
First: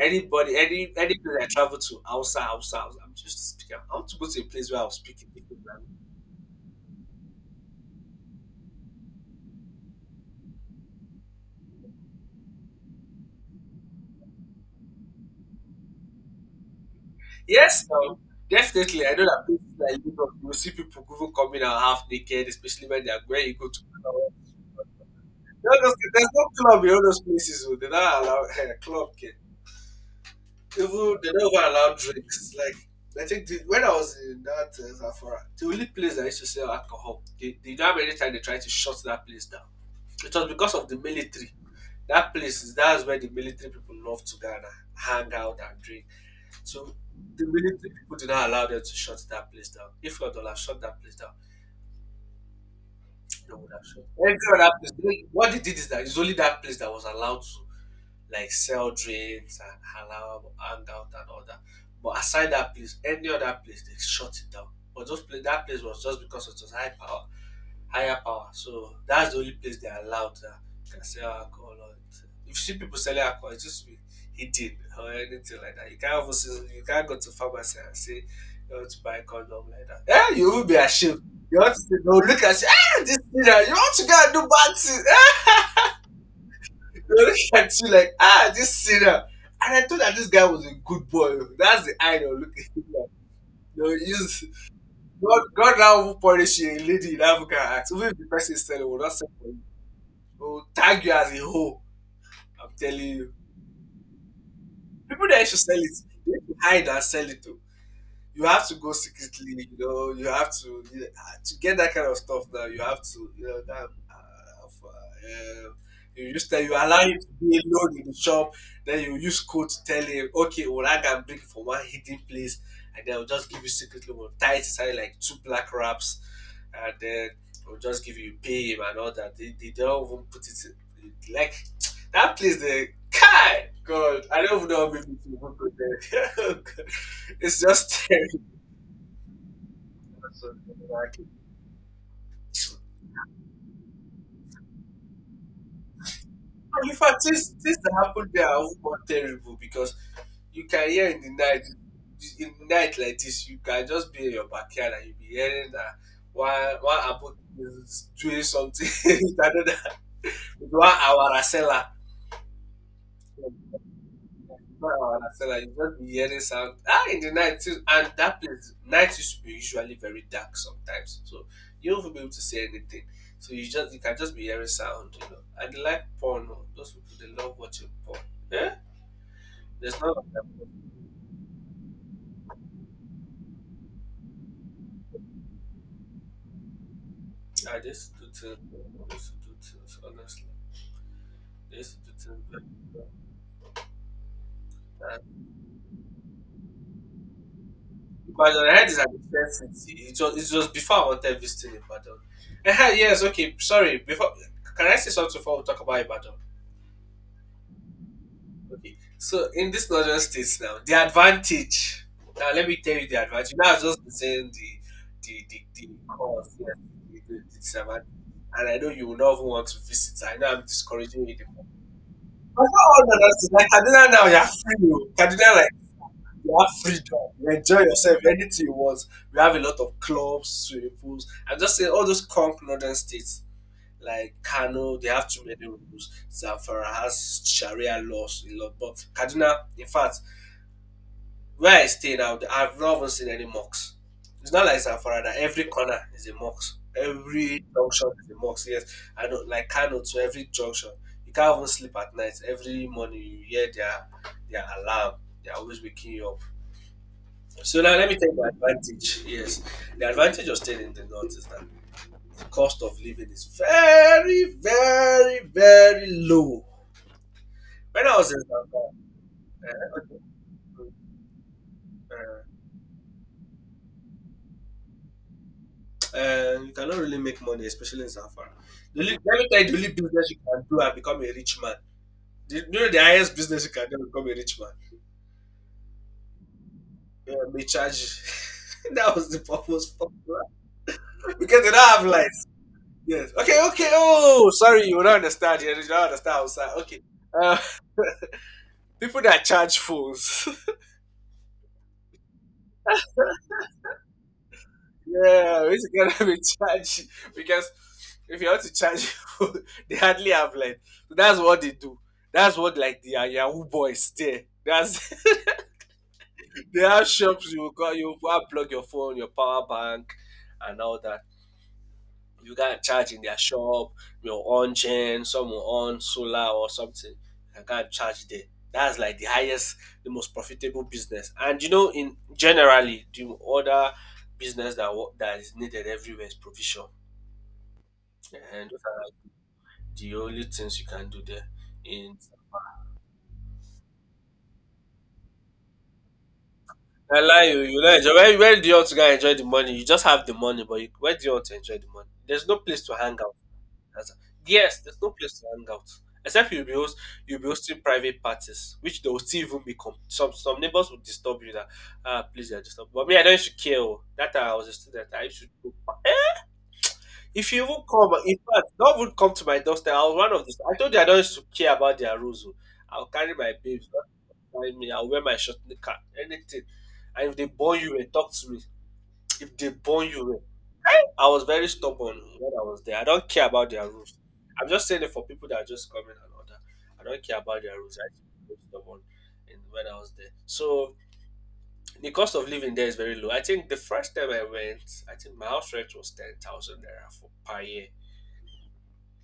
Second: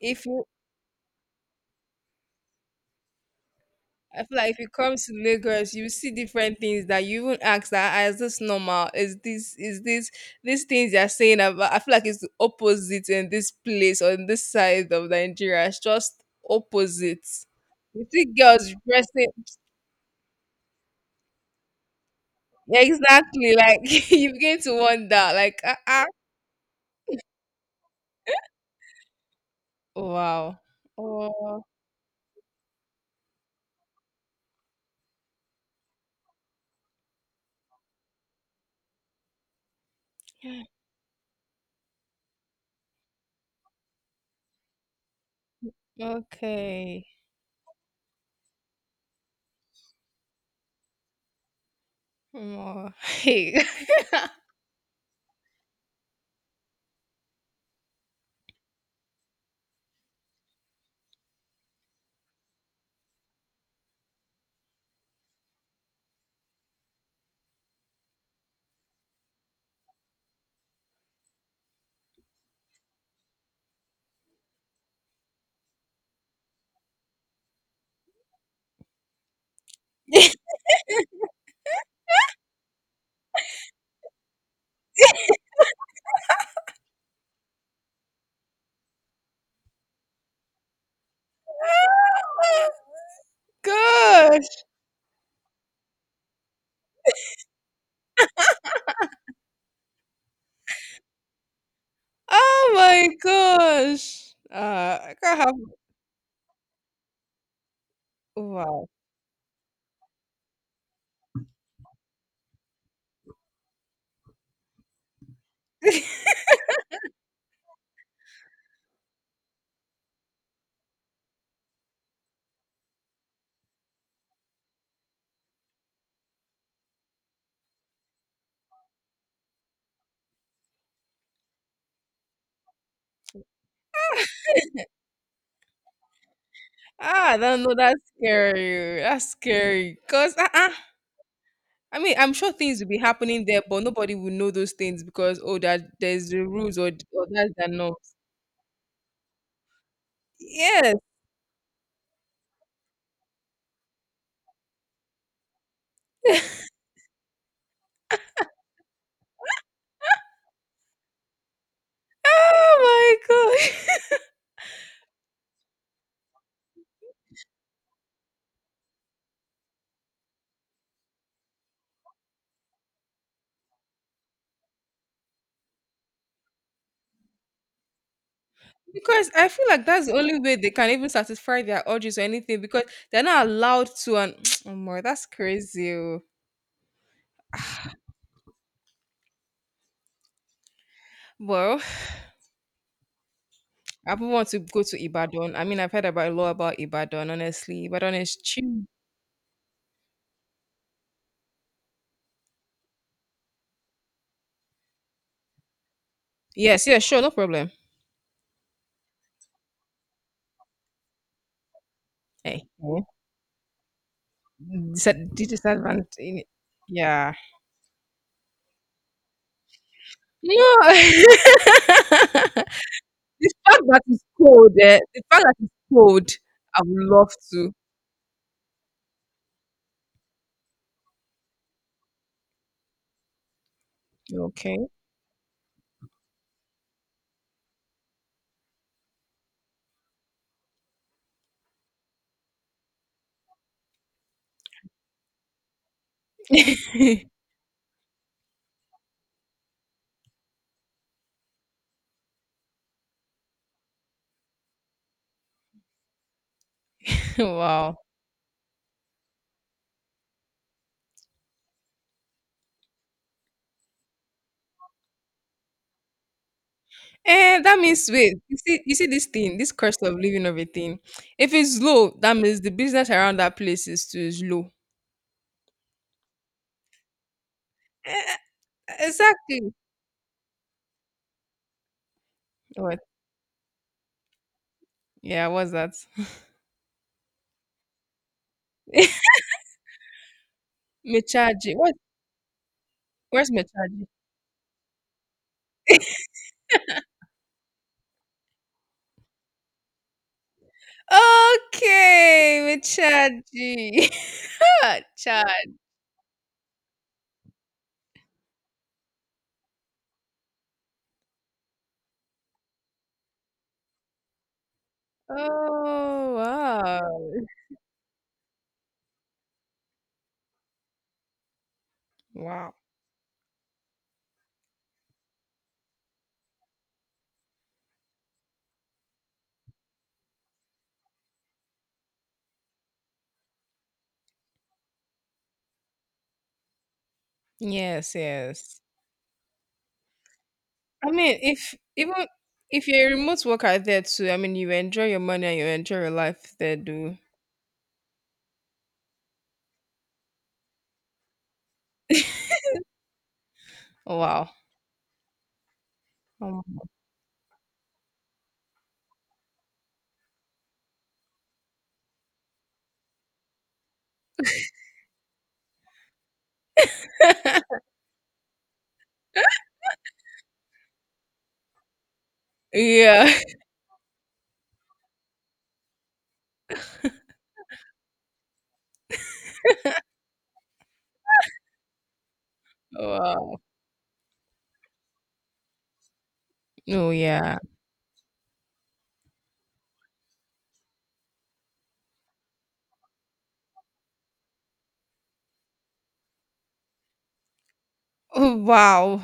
Speaker 2: If you,
Speaker 1: any place I travel to, outside, outside, I'm used to speaking. I want to
Speaker 2: I
Speaker 1: go
Speaker 2: feel
Speaker 1: to a
Speaker 2: like if you
Speaker 1: place where I'll
Speaker 2: come to
Speaker 1: speak in different
Speaker 2: Lagos, you
Speaker 1: language.
Speaker 2: see different things that you even ask that "Ah, is this normal? Is this these things they are saying about? I feel like it's the opposite in this place on this side of Nigeria. It's just opposite.
Speaker 1: Yes,
Speaker 2: You
Speaker 1: no,
Speaker 2: see girls
Speaker 1: definitely. I know
Speaker 2: dressing
Speaker 1: that places like Europe, you will see people even coming out half naked, especially when they are where you
Speaker 2: exactly
Speaker 1: go to.
Speaker 2: like you begin to wonder, like ah.
Speaker 1: Honestly,
Speaker 2: Ah,
Speaker 1: there's no club in all those places. Oh. They don't allow eh, club kid.
Speaker 2: wow.
Speaker 1: Even they don't
Speaker 2: Oh,
Speaker 1: even allow drinks. Like I think the, when I was in that Zafara, the only place that used to sell alcohol, they don't have any time they tried to shut that place down. It was because of the military. That place is that's where the military people love to gather, hang out and drink. So
Speaker 2: okay.
Speaker 1: the military people did not allow them to shut that place down. If not, they'll have shut that place down.
Speaker 2: Oh.
Speaker 1: They
Speaker 2: Hey!
Speaker 1: would have shut. Every other place. What they did is that it's only that place that was allowed to like sell drinks and halal hangout and all that. But aside that place, any other place they shut it down. But those place, that place was just because it was high power, higher power. So that's the only place they allowed that you can sell alcohol. Or anything. If you see people selling alcohol, it's just be hidden or anything like that. You can't even see, you can't go to pharmacy and say you want to buy condom like that. Yeah, you will be ashamed. You want to say no, look at you. Hey, this thing, ah, you want to go and do bad things. They look at you like, ah, this sinner. And I thought that this guy was a good boy. That's the idol. Look at him. Like, you know, use
Speaker 2: gosh.
Speaker 1: God, God now will punish a lady in African acts. Even if the person is selling, will not sell for you. They will tag you as a hoe. I'm
Speaker 2: Oh
Speaker 1: telling
Speaker 2: my
Speaker 1: you.
Speaker 2: gosh. I
Speaker 1: People
Speaker 2: can't
Speaker 1: that
Speaker 2: have.
Speaker 1: should sell it, they should hide and sell it. You have to
Speaker 2: Wow.
Speaker 1: go secretly, you know, you have to you know, ah, to get that kind of stuff now. You have to, you know, that of, you just tell you allow him to be alone in the shop. Then you use code to tell him, okay, well I can bring from one hidden place, and then I'll just give you secretly we'll tie it inside like two black wraps, and then we will just give you pay him and all that. They don't even put it in, like that place. The guy, God, I don't even know how many people go there.
Speaker 2: ah, no,
Speaker 1: It's
Speaker 2: no, that's
Speaker 1: just
Speaker 2: scary. That's scary. Cause
Speaker 1: So, like,
Speaker 2: I mean, I'm sure things will be happening there, but nobody will know those things because oh, that there's the rules
Speaker 1: in fact,
Speaker 2: or
Speaker 1: things
Speaker 2: that's the
Speaker 1: things that
Speaker 2: norms.
Speaker 1: happened there are even more terrible because you can
Speaker 2: Yes.
Speaker 1: hear in the night like this, you can just be in your backyard and you be hearing that one one abu is doing something with another with one awara seller.
Speaker 2: Oh my gosh.
Speaker 1: Wow, I like you just be hearing sound ah in the night too, and that place night used to be usually very dark sometimes, so you won't be able to see anything. So you just you can just be hearing sound, you know. I dey like porn oh, those people they love watching porn. Yeah,
Speaker 2: Because I feel like
Speaker 1: there's
Speaker 2: that's
Speaker 1: not
Speaker 2: the only way they can even satisfy their urges or anything because they're not allowed to. And oh more, that's crazy. Oh.
Speaker 1: I just do things oh, I used to do things honestly. I
Speaker 2: Well,
Speaker 1: used to do things
Speaker 2: I would want to go to
Speaker 1: very bad.
Speaker 2: Ibadan. I mean, I've heard about a lot about Ibadan. Honestly, Ibadan is
Speaker 1: Ibadan I heard
Speaker 2: cheap.
Speaker 1: is an expensive city. It was before I wanted visiting Ibadan. Ehen yes okay sorry before can I say something before we talk about Ibadan?
Speaker 2: Yes, yeah, sure, no problem.
Speaker 1: Okay. So in this northern states now, the advantage. Now let
Speaker 2: Hey,
Speaker 1: me tell
Speaker 2: eh,
Speaker 1: you the advantage. Now I've just been saying the
Speaker 2: disa-
Speaker 1: the
Speaker 2: the
Speaker 1: the, the
Speaker 2: disadvantage.
Speaker 1: cause, yes, the,
Speaker 2: Yeah.
Speaker 1: the disadvantage. And I know you will not even want to visit. I know
Speaker 2: No.
Speaker 1: I'm discouraging you the more.
Speaker 2: the
Speaker 1: But
Speaker 2: fact
Speaker 1: not all northern states. Like
Speaker 2: that
Speaker 1: Kaduna
Speaker 2: it's
Speaker 1: now, you are
Speaker 2: cold,
Speaker 1: free.
Speaker 2: eh?
Speaker 1: Oh.
Speaker 2: The fact that
Speaker 1: Kaduna like
Speaker 2: it's cold,
Speaker 1: you have
Speaker 2: I would
Speaker 1: freedom.
Speaker 2: love
Speaker 1: You
Speaker 2: to.
Speaker 1: enjoy yourself anything you want. We have a lot of clubs, swimming pools. I'm just saying all those crunk northern states. Like
Speaker 2: Okay.
Speaker 1: Kano, they have too many rules. Zamfara has Sharia laws a lot, but Kaduna, in fact, where I stay now, I've not even seen any mosques. It's not like Zamfara that every corner is a mosque. Every junction is a mosque. Yes, I know. Like Kano, to every junction, you can't even sleep at night. Every morning, you hear their alarm. They're always waking you up. So now,
Speaker 2: wow.
Speaker 1: let me take the advantage. Yes, the advantage of staying in the north is that the cost of living is very, very, very low.
Speaker 2: Eh, that
Speaker 1: When
Speaker 2: means
Speaker 1: I was
Speaker 2: wait.
Speaker 1: in
Speaker 2: You see,
Speaker 1: Zamfara,
Speaker 2: you see this thing, this cost of living of a
Speaker 1: uh,
Speaker 2: thing. If it's low, that
Speaker 1: uh,
Speaker 2: means the business around that place is too is low.
Speaker 1: you cannot really make money, especially in
Speaker 2: Eh,
Speaker 1: Zamfara. The only, let me tell you,
Speaker 2: exactly.
Speaker 1: the only business you can do and become a rich man. The, you know the
Speaker 2: What?
Speaker 1: highest business you can do and become a rich man.
Speaker 2: Yeah. What's that?
Speaker 1: Yeah, may charge you. That was the purpose. For- because they
Speaker 2: Mechaji.
Speaker 1: don't
Speaker 2: What?
Speaker 1: have lights. Yes.
Speaker 2: Where's
Speaker 1: Okay, okay.
Speaker 2: Mechaji?
Speaker 1: Oh, sorry, you don't understand. You don't understand outside. Okay. Uh, people that charge phones.
Speaker 2: Okay, Mechaji.
Speaker 1: Yeah,
Speaker 2: Chad.
Speaker 1: which is gonna be charged because if you want to charge people, they hardly have like so that's what they do. That's what like the Yahoo boys there. That's
Speaker 2: Oh
Speaker 1: they have
Speaker 2: wow.
Speaker 1: shops you go and plug your phone, your power bank and all that. You
Speaker 2: Wow.
Speaker 1: can charge in their shop, your on chain, some will on solar or something. You can charge there. That's like the highest, the most profitable business. And in generally the other business that is needed everywhere is provision.
Speaker 2: Yes,
Speaker 1: And those
Speaker 2: yes.
Speaker 1: are the only things you can
Speaker 2: I
Speaker 1: do
Speaker 2: mean,
Speaker 1: there.
Speaker 2: if even
Speaker 1: In
Speaker 2: if you're a remote worker there too, I mean, you enjoy your money and you enjoy your life there, do.
Speaker 1: I lie you. You not enjoy. Where do you want to go and enjoy the money? You just have the money, but you, where do you want to enjoy the money? There's no place to hang out. That's-
Speaker 2: Wow.
Speaker 1: yes, there's no place to hang out except
Speaker 2: Oh
Speaker 1: you'll be host, you'll be hosting private parties, which they will still even be some neighbors will disturb you. Please, they are disturbing. But me, I don't used to care. Oh. That time I was a student, I used to. Go. If you even come, in fact, not even come to my doorstep. I was one of these. I told you I don't used to care about their rules. Oh. I'll
Speaker 2: yeah.
Speaker 1: carry my babes. Find me, I'll wear my shirt, knicker, anything. And if they burn you, eh, talk to me. If they burn you, eh, I was very stubborn when I was there. I don't care
Speaker 2: Wow.
Speaker 1: about their rules. I'm just saying it for people that are just coming and all that. I
Speaker 2: Oh
Speaker 1: don't care
Speaker 2: yeah.
Speaker 1: about their rules. I was very stubborn when I was there. So the cost of living there is very low. I think the first time I went, I think my house rent was 10,000 naira for per year.
Speaker 2: Oh wow.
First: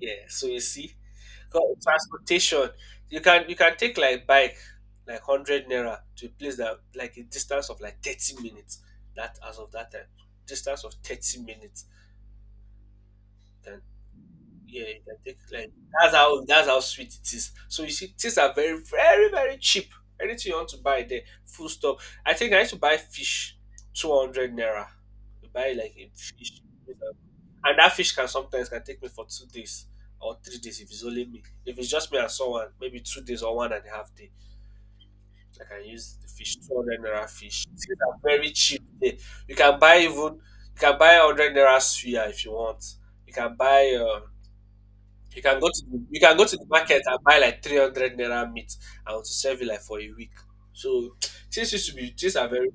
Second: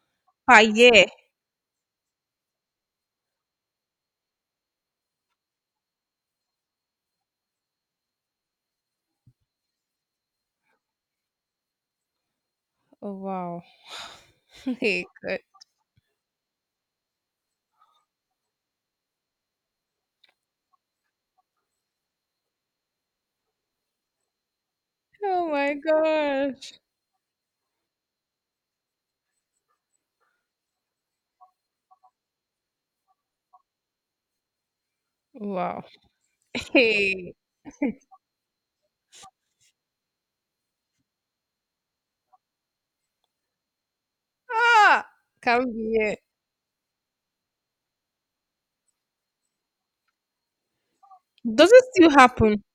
Speaker 1: Yeah. So you
Speaker 2: Ah
Speaker 1: see,
Speaker 2: yeah.
Speaker 1: because transportation, you can take like bike, like 100 naira to a place that like a distance of like 30 minutes. That as of that time, distance of 30 minutes.
Speaker 2: Oh wow.
Speaker 1: Then yeah, you
Speaker 2: Hey
Speaker 1: can take
Speaker 2: good.
Speaker 1: like that's how sweet it is. So you see, things are very very very cheap. Anything you want to buy there, full stop. I think I used to buy fish, 200 naira.
Speaker 2: Oh
Speaker 1: You buy
Speaker 2: my
Speaker 1: like a fish.
Speaker 2: gosh.
Speaker 1: And that fish can sometimes can take me for 2 days or 3 days if it's only me. If it's just me and someone, maybe 2 days or 1.5 days. I can
Speaker 2: Wow.
Speaker 1: use the fish, 200 naira
Speaker 2: Hey.
Speaker 1: fish. Things are very cheap there. You can buy even you can buy 100 naira suya if you want. You can buy
Speaker 2: Ah can't be it.
Speaker 1: you can go to the market and buy like 300 naira meat and to serve it like for a week. So things
Speaker 2: Does it
Speaker 1: used to
Speaker 2: still
Speaker 1: be things are
Speaker 2: happen?
Speaker 1: very.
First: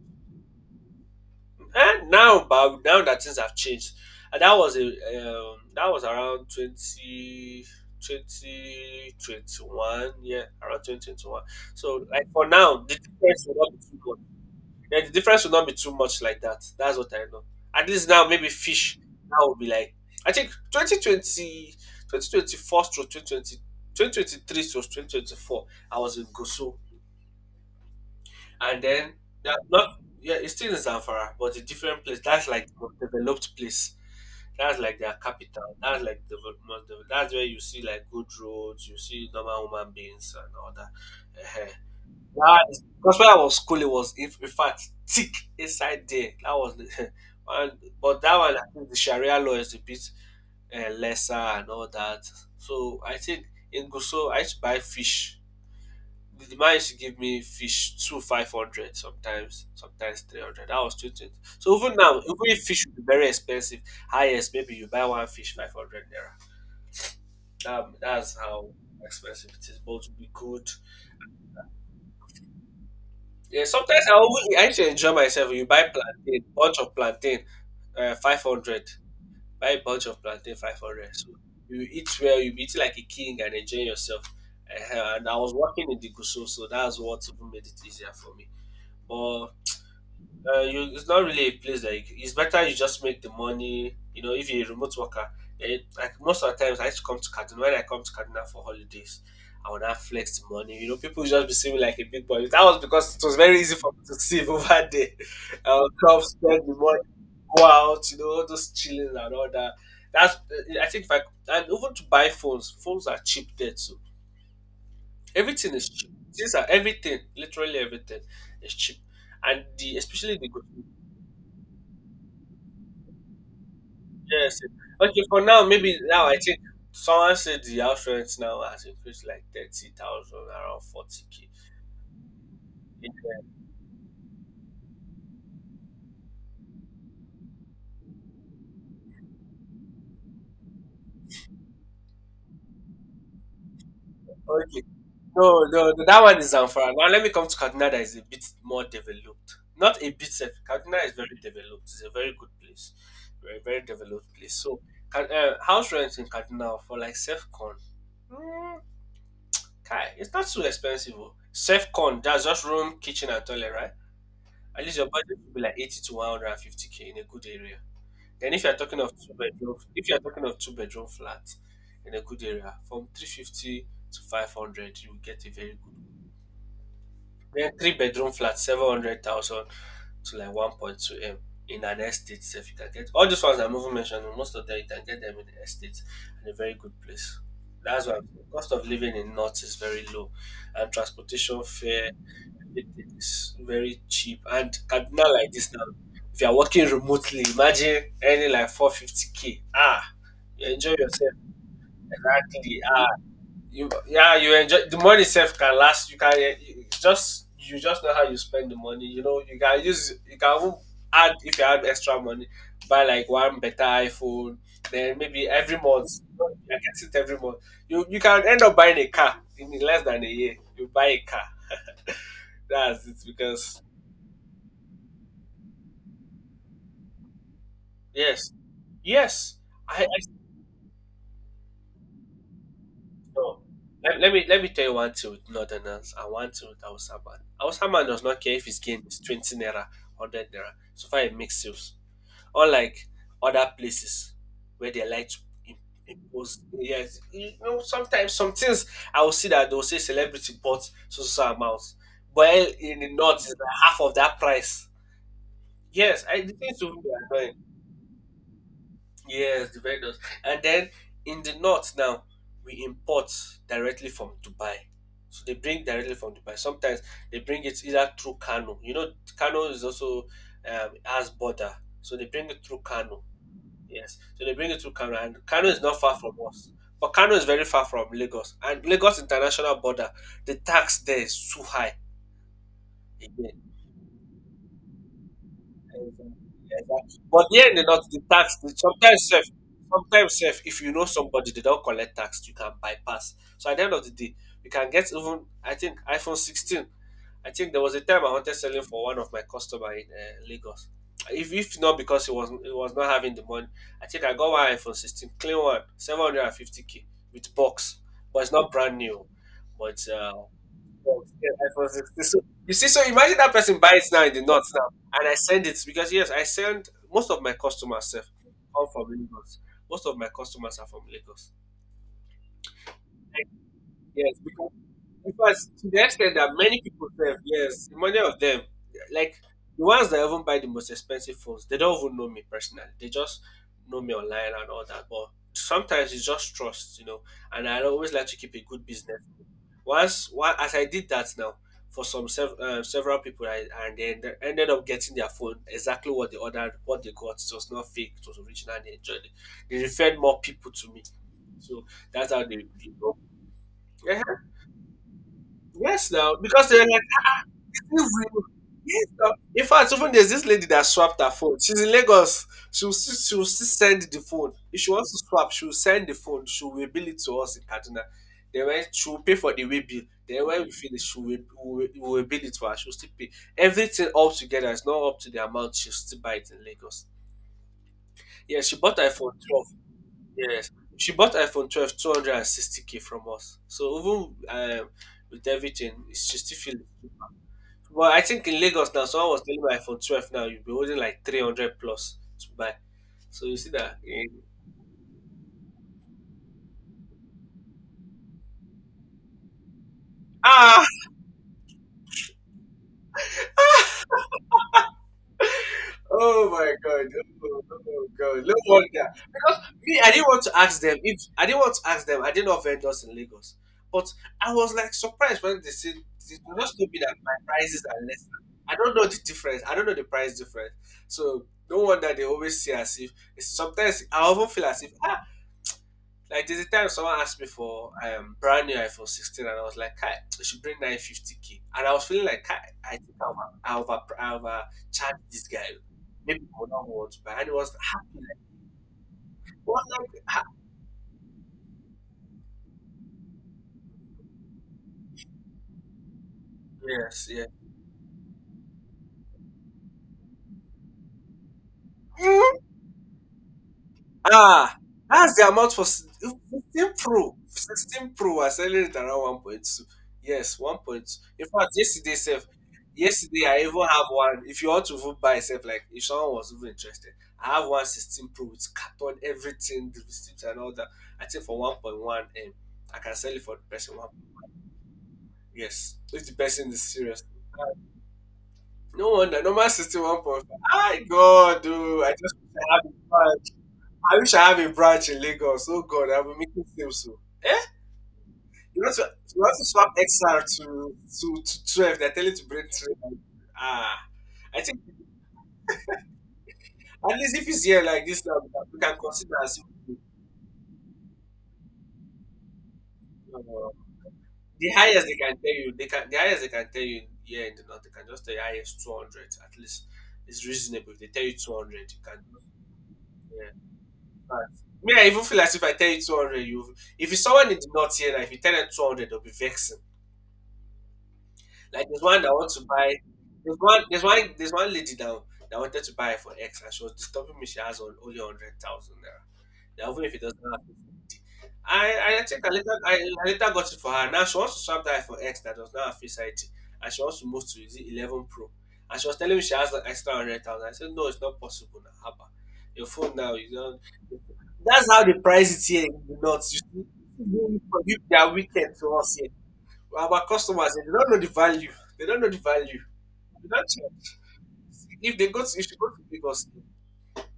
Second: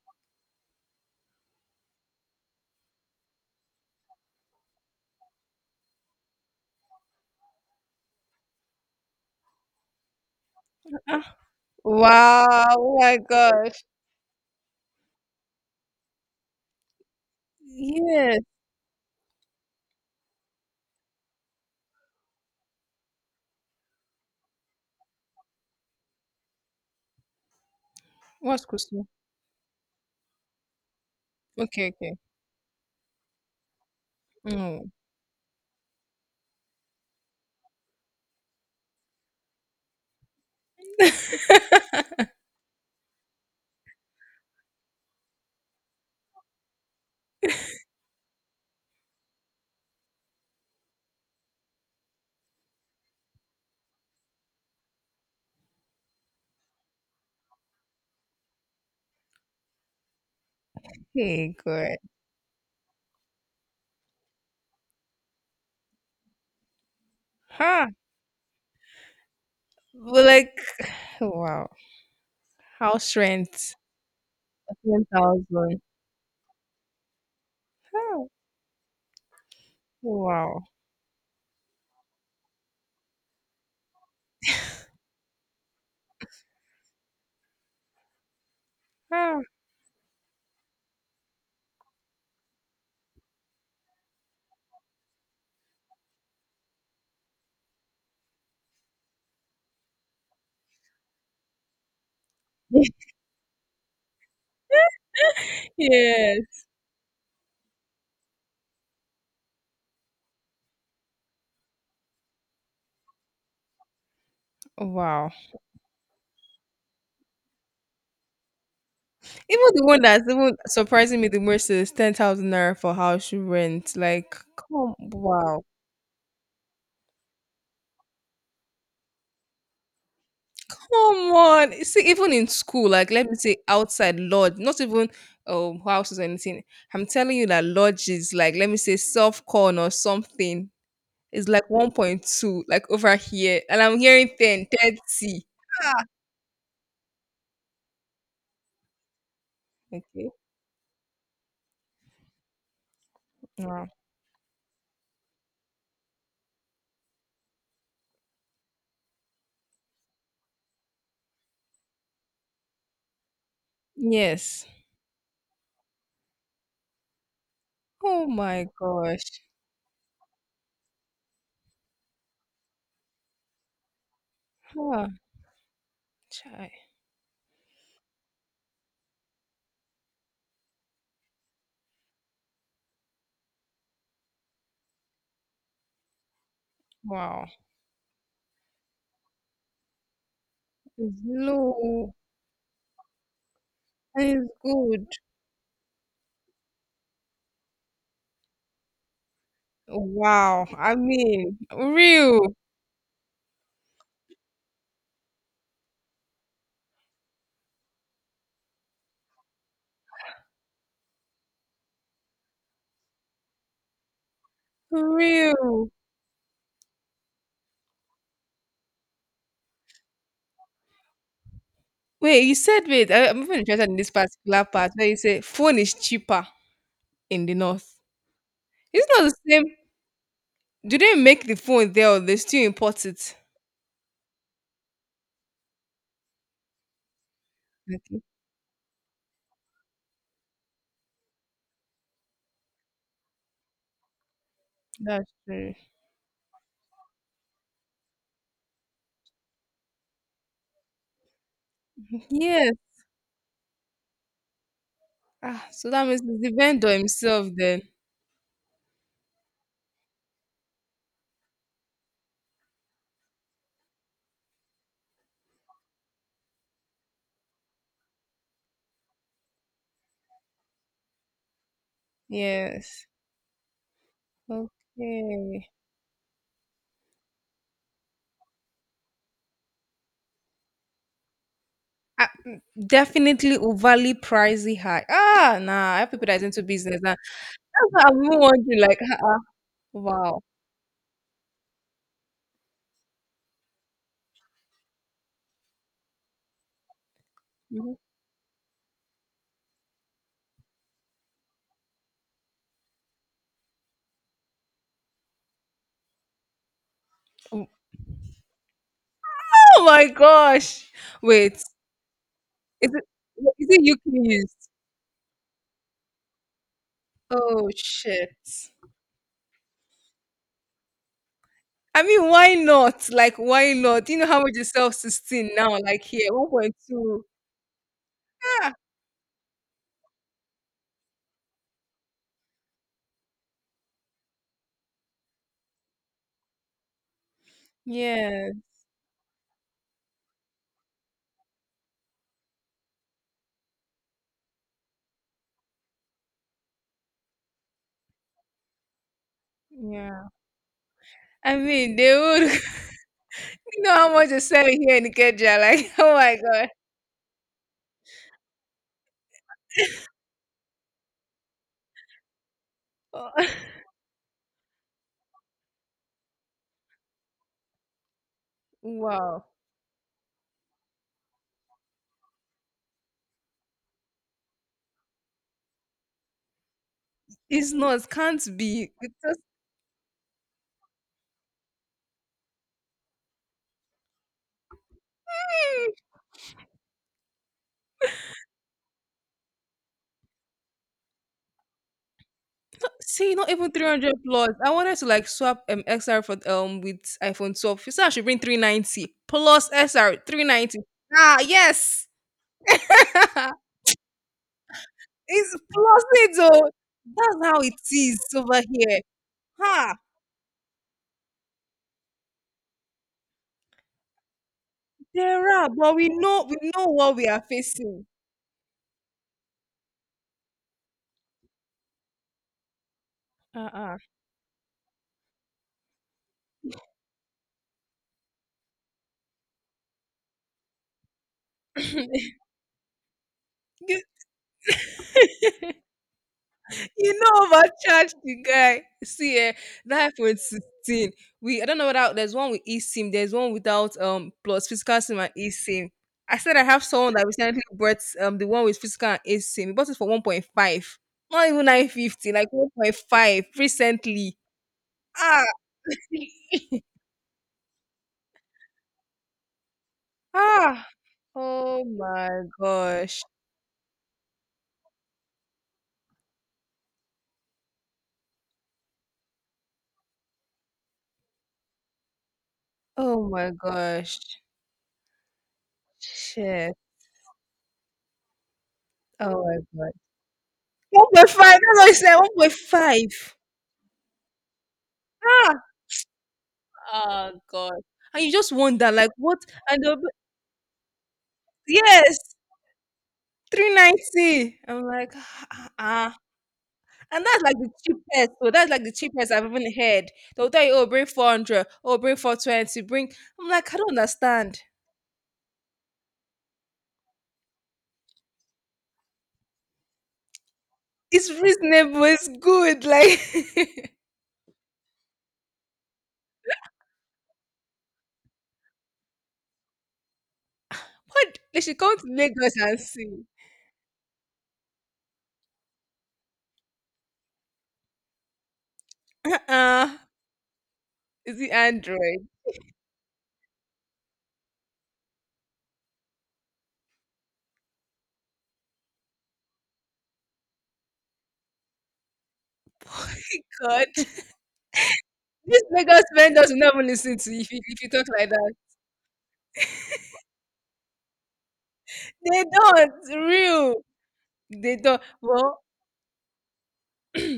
Speaker 1: And now, but now that things have changed, and that was a that was around twenty twenty twenty one, yeah, around twenty twenty
Speaker 2: Ah.
Speaker 1: one. So like for
Speaker 2: Wow.
Speaker 1: now, the
Speaker 2: Oh my
Speaker 1: difference will not be
Speaker 2: gosh.
Speaker 1: too much. Yeah, the difference will not be too much like that. That's what I know. At least now,
Speaker 2: Yes.
Speaker 1: maybe fish now will be like I think 2020, to 2024 to twenty twenty twenty three to 2024, I was in Gosu.
Speaker 2: What's
Speaker 1: And
Speaker 2: Christmas?
Speaker 1: then yeah, not yeah, it's still in Zamfara, but a
Speaker 2: Okay,
Speaker 1: different
Speaker 2: okay.
Speaker 1: place. That's like the most developed place. That's
Speaker 2: Mm.
Speaker 1: like their capital. That's like the that's where you see like good roads. You see normal human beings and all that. That is, because when I was school, it was in fact thick inside there. That was the, and, but that one I think the Sharia law is a bit lesser and all that. So I think in Gusau, I used to buy fish the man used to give me fish two 500 sometimes, sometimes 300. That was 220.
Speaker 2: hey
Speaker 1: So even
Speaker 2: good.
Speaker 1: now, even if fish would be very expensive, highest maybe you buy one fish 500 naira.
Speaker 2: Huh.
Speaker 1: That's how expensive it is, but to
Speaker 2: But
Speaker 1: be
Speaker 2: like
Speaker 1: good.
Speaker 2: wow. House
Speaker 1: Yeah,
Speaker 2: rent.
Speaker 1: sometimes I always I used to
Speaker 2: Ten
Speaker 1: enjoy myself. You
Speaker 2: thousand.
Speaker 1: buy plantain, bunch of plantain,
Speaker 2: Oh
Speaker 1: 500. Buy a bunch of plantain,
Speaker 2: wow.
Speaker 1: 500. So you eat well, you eat like a king and enjoy yourself. And I was working in the Gusau, so that's what even made it easier for me.
Speaker 2: Ah.
Speaker 1: But it's not really a place that it's better you just make the money. You know, if you're a remote worker, eh, like most of the times I used to come to Kaduna. When I come to Kaduna for holidays, I would not flex the money. People just be seeing me like a big boy. That was because it was very easy for me to save over there. I would come spend
Speaker 2: yes.
Speaker 1: the money, go out, all those chilling and all that. That's eh, I think if I and even to buy phones, phones are cheap there too.
Speaker 2: Wow.
Speaker 1: Everything is cheap. These are everything, literally everything is cheap. And
Speaker 2: Even the
Speaker 1: the
Speaker 2: one that's
Speaker 1: especially the
Speaker 2: even
Speaker 1: good.
Speaker 2: surprising me the most is 10,000 naira for house rent. Like,
Speaker 1: Yes.
Speaker 2: come,
Speaker 1: Okay, for
Speaker 2: wow.
Speaker 1: now, maybe now I think someone said the house rent now has increased like 30,000, around
Speaker 2: Come
Speaker 1: 40k.
Speaker 2: on. See, even in school, like, let
Speaker 1: Yeah.
Speaker 2: me say outside lodge, not even houses or anything. I'm telling you that lodge is like, let me say soft corn or something. It's like 1.2, like over here. And I'm hearing 10,
Speaker 1: Okay.
Speaker 2: 30.
Speaker 1: No, no, no, that one is Zamfara. Now let me come to Kaduna that is a bit more developed. Not a bit,
Speaker 2: Okay.
Speaker 1: sef, Kaduna is very developed. It's a very good place. Very, very
Speaker 2: Wow.
Speaker 1: developed place. So, house rent in Kaduna for like self-con, mm, kai, it's not too expensive. Oh. Self-con, that's just room, kitchen and toilet, right?
Speaker 2: Yes.
Speaker 1: At least your budget will be like 80 to 150k in a good area.
Speaker 2: Oh
Speaker 1: Then if
Speaker 2: my
Speaker 1: you're talking of two
Speaker 2: gosh.
Speaker 1: bedroom, if you're talking of two-bedroom flat in a good area, from 350 to 500,
Speaker 2: Ah,
Speaker 1: you will get a very good.
Speaker 2: chai.
Speaker 1: Then three-bedroom flat, 700,000 to like 1.2 m in an estate. If you can get all these ones I'm even mentioning, most of them you can get them in the estate and a very good place.
Speaker 2: Wow.
Speaker 1: That's why the cost of living in North is very low, and
Speaker 2: It's
Speaker 1: transportation fare
Speaker 2: low.
Speaker 1: it is very cheap.
Speaker 2: And it's
Speaker 1: And
Speaker 2: good.
Speaker 1: Kaduna like this now, if you're working remotely, imagine earning like 450k. Ah,
Speaker 2: Wow,
Speaker 1: you enjoy
Speaker 2: I
Speaker 1: yourself.
Speaker 2: mean, real,
Speaker 1: Exactly. Ah, yeah, you enjoy. The money itself can last. You can eh, you just know how you spend the money. You can use, you can even add, if you add extra money, buy like one better iPhone. Then maybe every
Speaker 2: real.
Speaker 1: month, you can sit every month. You can end up buying a car in less than a year. You buy a car.
Speaker 2: Wait, you said
Speaker 1: That's
Speaker 2: wait.
Speaker 1: it
Speaker 2: I, I'm even
Speaker 1: because
Speaker 2: interested in this particular part where you say phone is cheaper in the north.
Speaker 1: yes.
Speaker 2: It's not the
Speaker 1: Yes,
Speaker 2: same.
Speaker 1: I
Speaker 2: Do they make the phone there, or they still import it?
Speaker 1: no. Let me tell you one thing with Northerners and one thing with Hausa man. Hausa man
Speaker 2: Okay,
Speaker 1: does not care if his gain is 20 naira, 100 naira. So far, it makes sales. Unlike other places where they like
Speaker 2: that's
Speaker 1: to
Speaker 2: true.
Speaker 1: im- impose. Yes, sometimes some things I will see that they will say celebrity bought so so so amount, but
Speaker 2: Yes.
Speaker 1: in the north is like half of that price.
Speaker 2: Ah, so that means
Speaker 1: Yes, I
Speaker 2: it's the
Speaker 1: the things
Speaker 2: vendor
Speaker 1: will be
Speaker 2: himself
Speaker 1: annoying.
Speaker 2: then.
Speaker 1: Yes, the vendors. And then in the north now, we import directly from Dubai. So they bring directly from Dubai. Sometimes they bring it either through Kano. Kano is also has border. So they bring it through
Speaker 2: Yes.
Speaker 1: Kano. Yes. So they bring it through Kano. And
Speaker 2: Okay.
Speaker 1: Kano is not far from us. But Kano is very far from Lagos. And Lagos international border, the tax there is too high.
Speaker 2: Ah, mm, definitely overly pricey high. Ah, nah. I have people that is into business. Nah.
Speaker 1: Exactly. But here in the
Speaker 2: That's
Speaker 1: north,
Speaker 2: what I'm even wondering. Like, ah,
Speaker 1: sometimes
Speaker 2: ah,
Speaker 1: safe. Sometimes
Speaker 2: wow.
Speaker 1: safe. If you know somebody, they don't collect tax. You can bypass. So at the end of the day, you can get even. I think iPhone 16. I think there was
Speaker 2: Mhm.
Speaker 1: a time I wanted selling for one of my customer in Lagos. If not because he was not having the money, I think I got one iPhone 16, clean one, 750k with box, but it's not brand new,
Speaker 2: Oh
Speaker 1: but
Speaker 2: my gosh. Wait,
Speaker 1: yes, I was 60. So you see,
Speaker 2: it
Speaker 1: so imagine that
Speaker 2: is
Speaker 1: person
Speaker 2: it UK
Speaker 1: buys now in the
Speaker 2: news?
Speaker 1: north now, and I send it because yes, I send most of my
Speaker 2: Oh
Speaker 1: customers sef
Speaker 2: shit.
Speaker 1: come from Lagos. Most of my customers are from Lagos.
Speaker 2: I mean, why not? Like,
Speaker 1: Like,
Speaker 2: why not? You know
Speaker 1: yes,
Speaker 2: how much is
Speaker 1: because
Speaker 2: self 16
Speaker 1: because
Speaker 2: now?
Speaker 1: to the
Speaker 2: Like here,
Speaker 1: extent
Speaker 2: one
Speaker 1: that
Speaker 2: point
Speaker 1: many people
Speaker 2: two.
Speaker 1: serve, yes, many of them,
Speaker 2: Ah,
Speaker 1: like the ones that even buy the most expensive phones, they don't even know me personally. They just know me online and all that. But sometimes it's just trust. And I always like to
Speaker 2: yeah,
Speaker 1: keep a good business. As I did that now for several people, I, and then they ended up getting their phone exactly what they ordered, what they got. It was not fake; it was original. And they enjoyed it. They referred
Speaker 2: yeah.
Speaker 1: more people to me,
Speaker 2: I
Speaker 1: so
Speaker 2: mean, they
Speaker 1: that's how
Speaker 2: would.
Speaker 1: they. they go.
Speaker 2: You know how
Speaker 1: Yeah.
Speaker 2: much is selling here in Ikeja? Like,
Speaker 1: Yes,
Speaker 2: oh
Speaker 1: now
Speaker 2: my
Speaker 1: because
Speaker 2: god.
Speaker 1: they like. Everywhere. Yes, now. In fact, even there's this lady that swapped her phone. She's in Lagos. She'll still send the phone. If she wants to swap, she'll send the phone. She'll bill it to us in Kaduna. Then when she'll pay
Speaker 2: wow.
Speaker 1: for the way bill. Then when we finish, she'll we will bill it for her. She'll still pay. Everything all together is not up to the amount she'll still buy it in Lagos.
Speaker 2: It's not. Can't
Speaker 1: Yeah, she
Speaker 2: be.
Speaker 1: bought
Speaker 2: It's
Speaker 1: iPhone
Speaker 2: just.
Speaker 1: 12. Yes. She bought iPhone 12 260 k from us. So even um, with
Speaker 2: Hmm.
Speaker 1: everything, she still feeling. But I think in Lagos now, someone was telling me like for 12 now, you'll be holding like 300 plus to buy.
Speaker 2: See,
Speaker 1: So
Speaker 2: not
Speaker 1: you see
Speaker 2: even
Speaker 1: that?
Speaker 2: 300 plus. I wanted to like swap XR for with iPhone 12. You said I should bring 390 plus XR 390.
Speaker 1: Ah!
Speaker 2: Ah, yes. it's plus it
Speaker 1: Oh
Speaker 2: though.
Speaker 1: my god!
Speaker 2: That's how
Speaker 1: Oh,
Speaker 2: it
Speaker 1: oh
Speaker 2: is
Speaker 1: god! No
Speaker 2: over here.
Speaker 1: wonder. Because
Speaker 2: Ha,
Speaker 1: me, I didn't want to ask them if I didn't want to ask them. I didn't know vendors in Lagos, but I was like surprised
Speaker 2: there
Speaker 1: when they
Speaker 2: are,
Speaker 1: said
Speaker 2: but we
Speaker 1: they
Speaker 2: know we
Speaker 1: just
Speaker 2: know
Speaker 1: told me that
Speaker 2: what we
Speaker 1: my
Speaker 2: are
Speaker 1: prices are
Speaker 2: facing.
Speaker 1: less. I don't know the difference. I don't know the price difference. So no wonder they always see as if it's
Speaker 2: Uh-uh.
Speaker 1: sometimes I often feel as if like there's a time someone asked me for brand new iPhone 16 and I was like, "Kai, I should bring 950k." And I was feeling like Kai, I think I'll I'll over
Speaker 2: You-
Speaker 1: I overcharge this guy. Maybe he will not want
Speaker 2: You
Speaker 1: to buy. And
Speaker 2: know,
Speaker 1: he was happy.
Speaker 2: overcharged the
Speaker 1: Like,
Speaker 2: guy. See, eh,
Speaker 1: what
Speaker 2: that
Speaker 1: like
Speaker 2: iPhone 16. We I don't know whether there's one with eSIM, there's one without plus physical SIM and eSIM. I said I have someone that
Speaker 1: yes, yeah.
Speaker 2: recently bought the one with physical and eSIM. He bought it for 1.5, not even 950, like 1.5 recently.
Speaker 1: Ah, that's
Speaker 2: Ah,
Speaker 1: the amount for 16 Pro. 16 Pro are selling it around 1.2. Yes,
Speaker 2: ah,
Speaker 1: 1.2. In fact,
Speaker 2: oh
Speaker 1: yesterday
Speaker 2: my
Speaker 1: self,
Speaker 2: gosh,
Speaker 1: yesterday I even have one. If you want to even buy self, like if someone was even interested, I have one sixteen 16 Pro with carton, everything, the receipts and all that. I think for 1.1 M, I can
Speaker 2: oh
Speaker 1: sell it
Speaker 2: my
Speaker 1: for the person one.
Speaker 2: gosh,
Speaker 1: Yes, if the person
Speaker 2: shit,
Speaker 1: is serious. No wonder,
Speaker 2: oh my
Speaker 1: normal
Speaker 2: god,
Speaker 1: 61.5. My
Speaker 2: 1.5.
Speaker 1: God,
Speaker 2: That's what I
Speaker 1: dude, I
Speaker 2: said,
Speaker 1: just wish I had
Speaker 2: 1.5.
Speaker 1: it. I wish I have a branch in Lagos. Oh God, I'll be making sales so.
Speaker 2: Oh
Speaker 1: Eh?
Speaker 2: god. And you just
Speaker 1: You
Speaker 2: wonder
Speaker 1: want to
Speaker 2: like what
Speaker 1: you want to
Speaker 2: and
Speaker 1: swap
Speaker 2: they'll be-
Speaker 1: XR to 12? They're telling you
Speaker 2: yes,
Speaker 1: to break three. Ah,
Speaker 2: 390.
Speaker 1: I think
Speaker 2: I'm like ah, ah.
Speaker 1: at
Speaker 2: And
Speaker 1: least
Speaker 2: that's
Speaker 1: if
Speaker 2: like
Speaker 1: it's
Speaker 2: the
Speaker 1: here like this,
Speaker 2: cheapest.
Speaker 1: now, we
Speaker 2: So
Speaker 1: can
Speaker 2: that's
Speaker 1: we
Speaker 2: like the
Speaker 1: can
Speaker 2: cheapest
Speaker 1: consider
Speaker 2: I've
Speaker 1: as if,
Speaker 2: even heard. They'll tell you, oh, bring 400, oh bring 420, bring. I'm
Speaker 1: uh,
Speaker 2: like, I don't understand.
Speaker 1: the highest they can tell you. The highest they can tell you here in the north. They can just tell you highest 200. At least it's reasonable. If they tell
Speaker 2: It's
Speaker 1: you 200, you
Speaker 2: reasonable,
Speaker 1: can.
Speaker 2: it's good.
Speaker 1: Yeah,
Speaker 2: Like,
Speaker 1: but me, I even feel as if I tell you 200, you if it's someone in the north here, like if you tell them 200, they'll be vexed.
Speaker 2: what? They should
Speaker 1: Like
Speaker 2: come
Speaker 1: there's
Speaker 2: to
Speaker 1: one that
Speaker 2: Lagos
Speaker 1: wants to
Speaker 2: and
Speaker 1: buy.
Speaker 2: see.
Speaker 1: There's one. There's one. There's one lady now that wanted to buy for X, and she was disturbing me. She has on only 100,000 naira.
Speaker 2: Uh-uh.
Speaker 1: Now even if it doesn't have 50.
Speaker 2: Is it
Speaker 1: I
Speaker 2: Android?
Speaker 1: think I later got it for her. Now she wants to swap that for X that does not have Face ID, and she wants to move to is it 11 Pro. And she was telling me she has an extra 100,000. I said no, it's not possible now. Haba, your
Speaker 2: Oh
Speaker 1: phone now
Speaker 2: my
Speaker 1: you don't.
Speaker 2: god.
Speaker 1: That's how they price
Speaker 2: These
Speaker 1: it here in
Speaker 2: Lagos
Speaker 1: the north.
Speaker 2: vendors
Speaker 1: You
Speaker 2: will not even listen to you if
Speaker 1: see,
Speaker 2: you,
Speaker 1: for
Speaker 2: if you
Speaker 1: you,
Speaker 2: talk
Speaker 1: they
Speaker 2: like
Speaker 1: are
Speaker 2: that.
Speaker 1: wicked to us here our customers, they don't know the value. They don't know the
Speaker 2: They
Speaker 1: value.
Speaker 2: don't.
Speaker 1: You don't
Speaker 2: Real.
Speaker 1: check.
Speaker 2: They don't.
Speaker 1: If they go to,
Speaker 2: Well,
Speaker 1: you should go to Lagos.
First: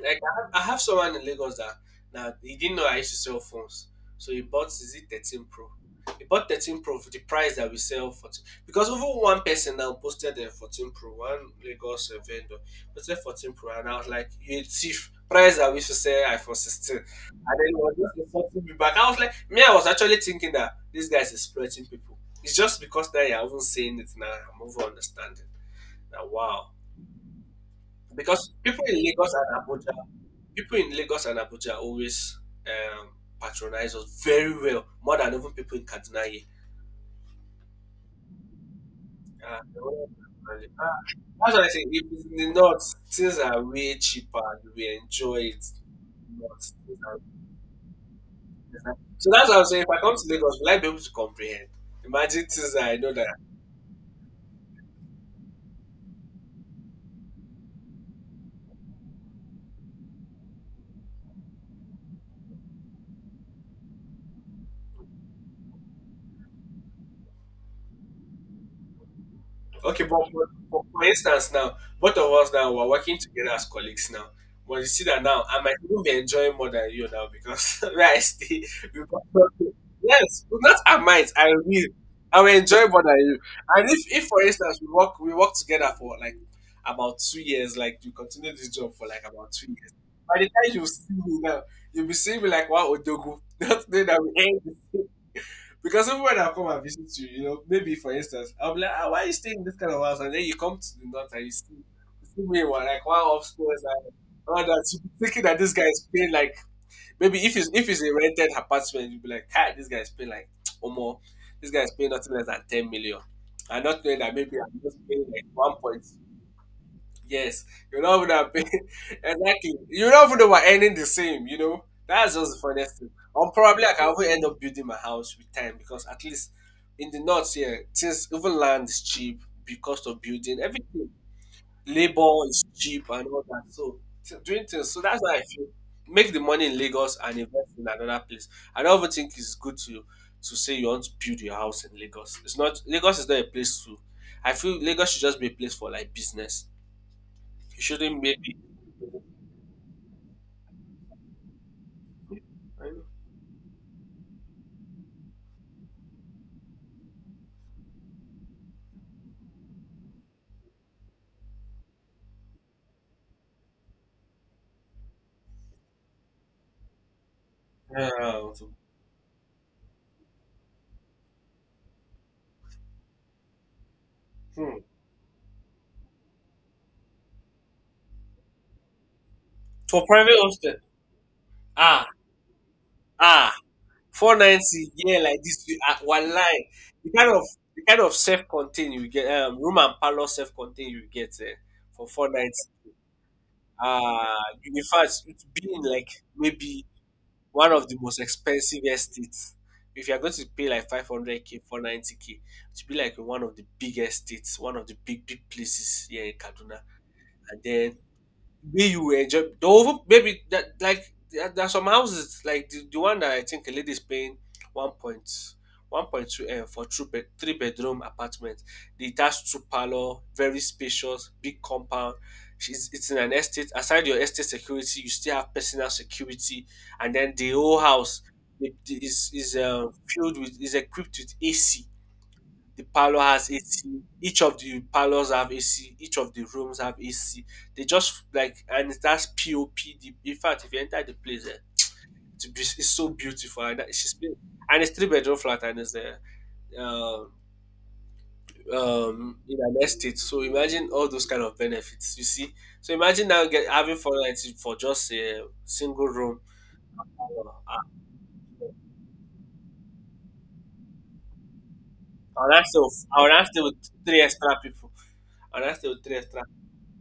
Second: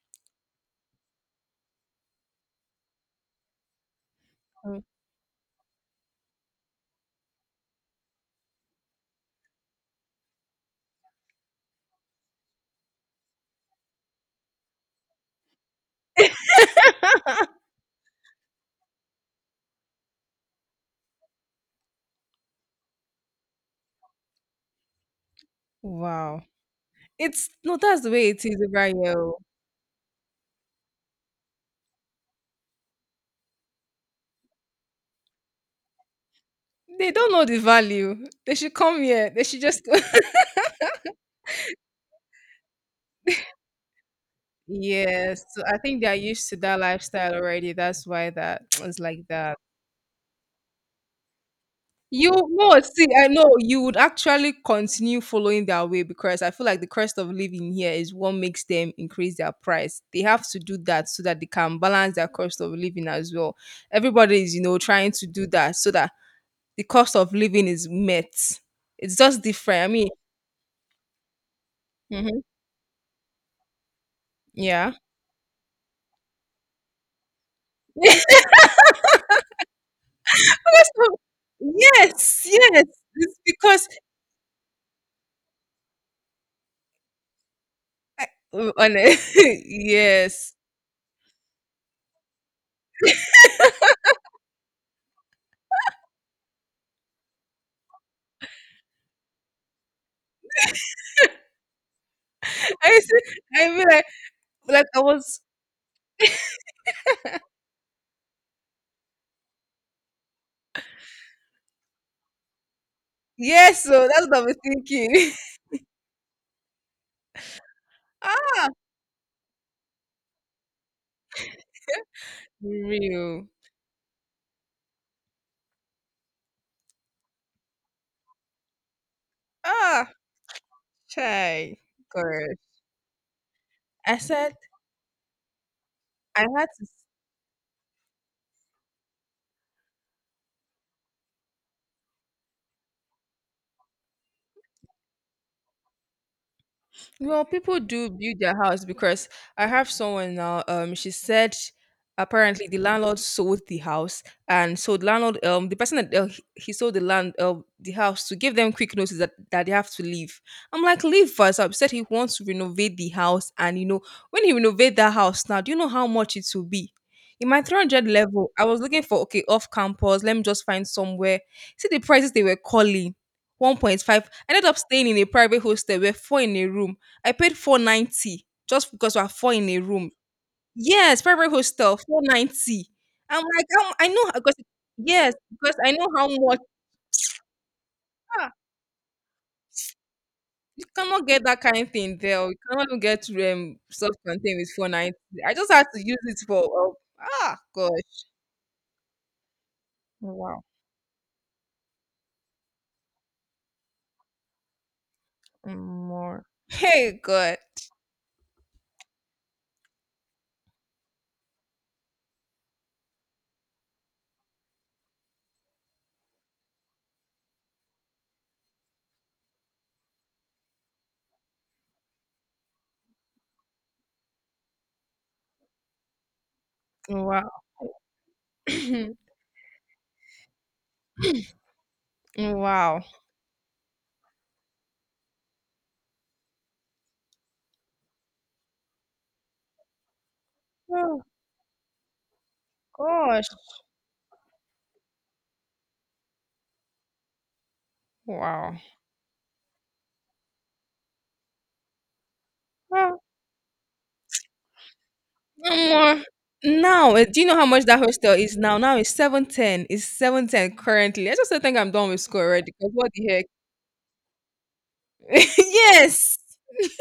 Speaker 1: Like I have, someone in Lagos that now he didn't know I used to sell phones, so he bought is it 13 Pro. He bought 13 Pro for the price that we sell for. Because even one person now posted a 14 Pro, one Lagos vendor posted 14 Pro, and I was like, "You a thief!" Price that we should sell iPhone 16, and then he was just insulting me back. I was like, me, I was actually thinking that this guy is exploiting people. It's just because that you haven't seen it now. I'm over understanding. Now,
Speaker 2: wow.
Speaker 1: wow,
Speaker 2: It's no, that's the way it
Speaker 1: because
Speaker 2: is
Speaker 1: people
Speaker 2: over
Speaker 1: in
Speaker 2: here.
Speaker 1: Lagos
Speaker 2: Oh.
Speaker 1: and Abuja people in Lagos and Abuja always um, patronize us very well, more than even people in Kaduna here.
Speaker 2: They don't know the value. They should come here. They
Speaker 1: Ah,
Speaker 2: should
Speaker 1: they
Speaker 2: just.
Speaker 1: always patronize us. Ah, that's what I say. If it's in the north, things are way cheaper. And we enjoy
Speaker 2: yes, so
Speaker 1: it.
Speaker 2: I think they are used to
Speaker 1: north.
Speaker 2: that
Speaker 1: Things are-
Speaker 2: lifestyle already. That's why that was like
Speaker 1: So that's
Speaker 2: that.
Speaker 1: what I'm saying. If I come to Lagos, will I be able to comprehend?
Speaker 2: You
Speaker 1: Imagine things
Speaker 2: no,
Speaker 1: that I
Speaker 2: see,
Speaker 1: know that.
Speaker 2: I know you would actually continue following their way because I feel like the cost of living here is what makes them increase their price. They have to do that so that they can balance their cost of living as well. Everybody is, you know, trying to do that so that the cost of living is met. It's just different. I
Speaker 1: Okay,
Speaker 2: mean,
Speaker 1: but for instance, now both of
Speaker 2: mhm,
Speaker 1: us now we're working together as colleagues now. But you
Speaker 2: yeah.
Speaker 1: see that now I might even be enjoying more than you now because where I stay, we got yes, not I might, I will. I
Speaker 2: yes,
Speaker 1: will
Speaker 2: yes.
Speaker 1: enjoy more than you.
Speaker 2: It's because
Speaker 1: And if for instance we work together for like about 2 years, like you
Speaker 2: I,
Speaker 1: continue this job
Speaker 2: on
Speaker 1: for
Speaker 2: a-
Speaker 1: like about 2 years. By the
Speaker 2: yes.
Speaker 1: time you see me now, you'll be seeing me like wow Odogu. Not that we end. Because everyone that come and visit you, maybe for instance, I'll be like, ah, why are you staying in this kind of house? And then you come to the north and you see me one,
Speaker 2: I
Speaker 1: like
Speaker 2: used
Speaker 1: one
Speaker 2: I
Speaker 1: upstairs
Speaker 2: mean,
Speaker 1: and all
Speaker 2: like
Speaker 1: that.
Speaker 2: I
Speaker 1: You be
Speaker 2: was
Speaker 1: thinking that this guy is paying like maybe if it's a rented apartment, you'll be like, hi, this guy is paying like or more. This guy is paying nothing less than 10 million.
Speaker 2: yes.
Speaker 1: And not
Speaker 2: So
Speaker 1: knowing
Speaker 2: that's
Speaker 1: that
Speaker 2: what I was
Speaker 1: maybe I'm just paying
Speaker 2: thinking.
Speaker 1: like one point. Yes, you don't even have been
Speaker 2: ah,
Speaker 1: exactly. You don't even we're ending the same, you know. That's just the funniest thing.
Speaker 2: real.
Speaker 1: Or probably like, I can even end up building my house with time because at least in the north here, since even land is cheap because
Speaker 2: Ah,
Speaker 1: of building, everything
Speaker 2: try.
Speaker 1: labor
Speaker 2: Gosh.
Speaker 1: is cheap and all that. So
Speaker 2: I said
Speaker 1: doing things. So that's why I feel make the
Speaker 2: I
Speaker 1: money
Speaker 2: had
Speaker 1: in
Speaker 2: to.
Speaker 1: Lagos and invest in another place. I don't even think it's good to say you want to build your house in Lagos. It's not. Lagos is not a place to. I feel Lagos should just be a place for like business.
Speaker 2: Well, people
Speaker 1: It
Speaker 2: do
Speaker 1: shouldn't be.
Speaker 2: build their house because I have someone now. She said apparently the landlord sold the house, and so the landlord, the person that he sold the land, the house to give them quick notice that, they have to leave. I'm like, leave first. He said he wants to renovate the house, and you know, when he renovate that house now, do you know how much it will be? In my 300
Speaker 1: Yeah.
Speaker 2: level, I was looking for okay off campus. Let me just find somewhere. See the prices they were calling. 1.5. I ended
Speaker 1: Hmm.
Speaker 2: up staying in a private hostel. We're four in a room. I paid 490 just because we are 4 in a
Speaker 1: For
Speaker 2: room.
Speaker 1: private hospital,
Speaker 2: Yes, private hostel,
Speaker 1: ah,
Speaker 2: 490. I'm
Speaker 1: ah,
Speaker 2: like, I know because
Speaker 1: 490, yeah,
Speaker 2: yes,
Speaker 1: like this,
Speaker 2: because I know how
Speaker 1: one
Speaker 2: much.
Speaker 1: line. The kind of the kind of
Speaker 2: Ah,
Speaker 1: self-contained you get, room and parlor
Speaker 2: you
Speaker 1: self-contained you
Speaker 2: cannot
Speaker 1: get
Speaker 2: get that kind of
Speaker 1: for
Speaker 2: thing there. Or
Speaker 1: 490.
Speaker 2: you cannot even get
Speaker 1: Ah,
Speaker 2: self-contained with
Speaker 1: in
Speaker 2: 490.
Speaker 1: fact, it's
Speaker 2: I just
Speaker 1: been
Speaker 2: had to
Speaker 1: like
Speaker 2: use it
Speaker 1: maybe
Speaker 2: for ah
Speaker 1: one of the most
Speaker 2: gosh.
Speaker 1: expensive estates. If you're going to
Speaker 2: Wow.
Speaker 1: pay like 500k, 490k, it should be like in one of the big estates, one of the big, big places here in
Speaker 2: More.
Speaker 1: Kaduna.
Speaker 2: Hey God.
Speaker 1: And then where you enjoy the, maybe that like there are some houses like the one that I think a lady is paying 1.1 point two M for two bed, three-bedroom apartment. The detached two parlor, very spacious, big compound. She's it's in an estate. Aside your estate security, you still have personal security, and then
Speaker 2: Wow.
Speaker 1: the whole house it is is uh filled with is equipped with AC. The
Speaker 2: wow.
Speaker 1: parlor has AC. Each of the parlors have AC. Each of the rooms have AC. They just like and that's POP. In fact, if you enter the place, it's
Speaker 2: Oh
Speaker 1: so
Speaker 2: gosh.
Speaker 1: beautiful. And that, and it's three-bedroom flat and it's there. Um,
Speaker 2: Wow.
Speaker 1: in an estate, so imagine all those kind of benefits you see. So
Speaker 2: Ah.
Speaker 1: imagine now get having 490 for just a
Speaker 2: No
Speaker 1: single
Speaker 2: more.
Speaker 1: room.
Speaker 2: Now, eh, do you know how
Speaker 1: uh,
Speaker 2: much that hostel is now? Now it's 710. It's 710 currently. I just don't think I'm done with school
Speaker 1: I'll ask
Speaker 2: already.
Speaker 1: you
Speaker 2: Because what the heck?
Speaker 1: with three extra people. I'll ask you with three
Speaker 2: yes.
Speaker 1: extra.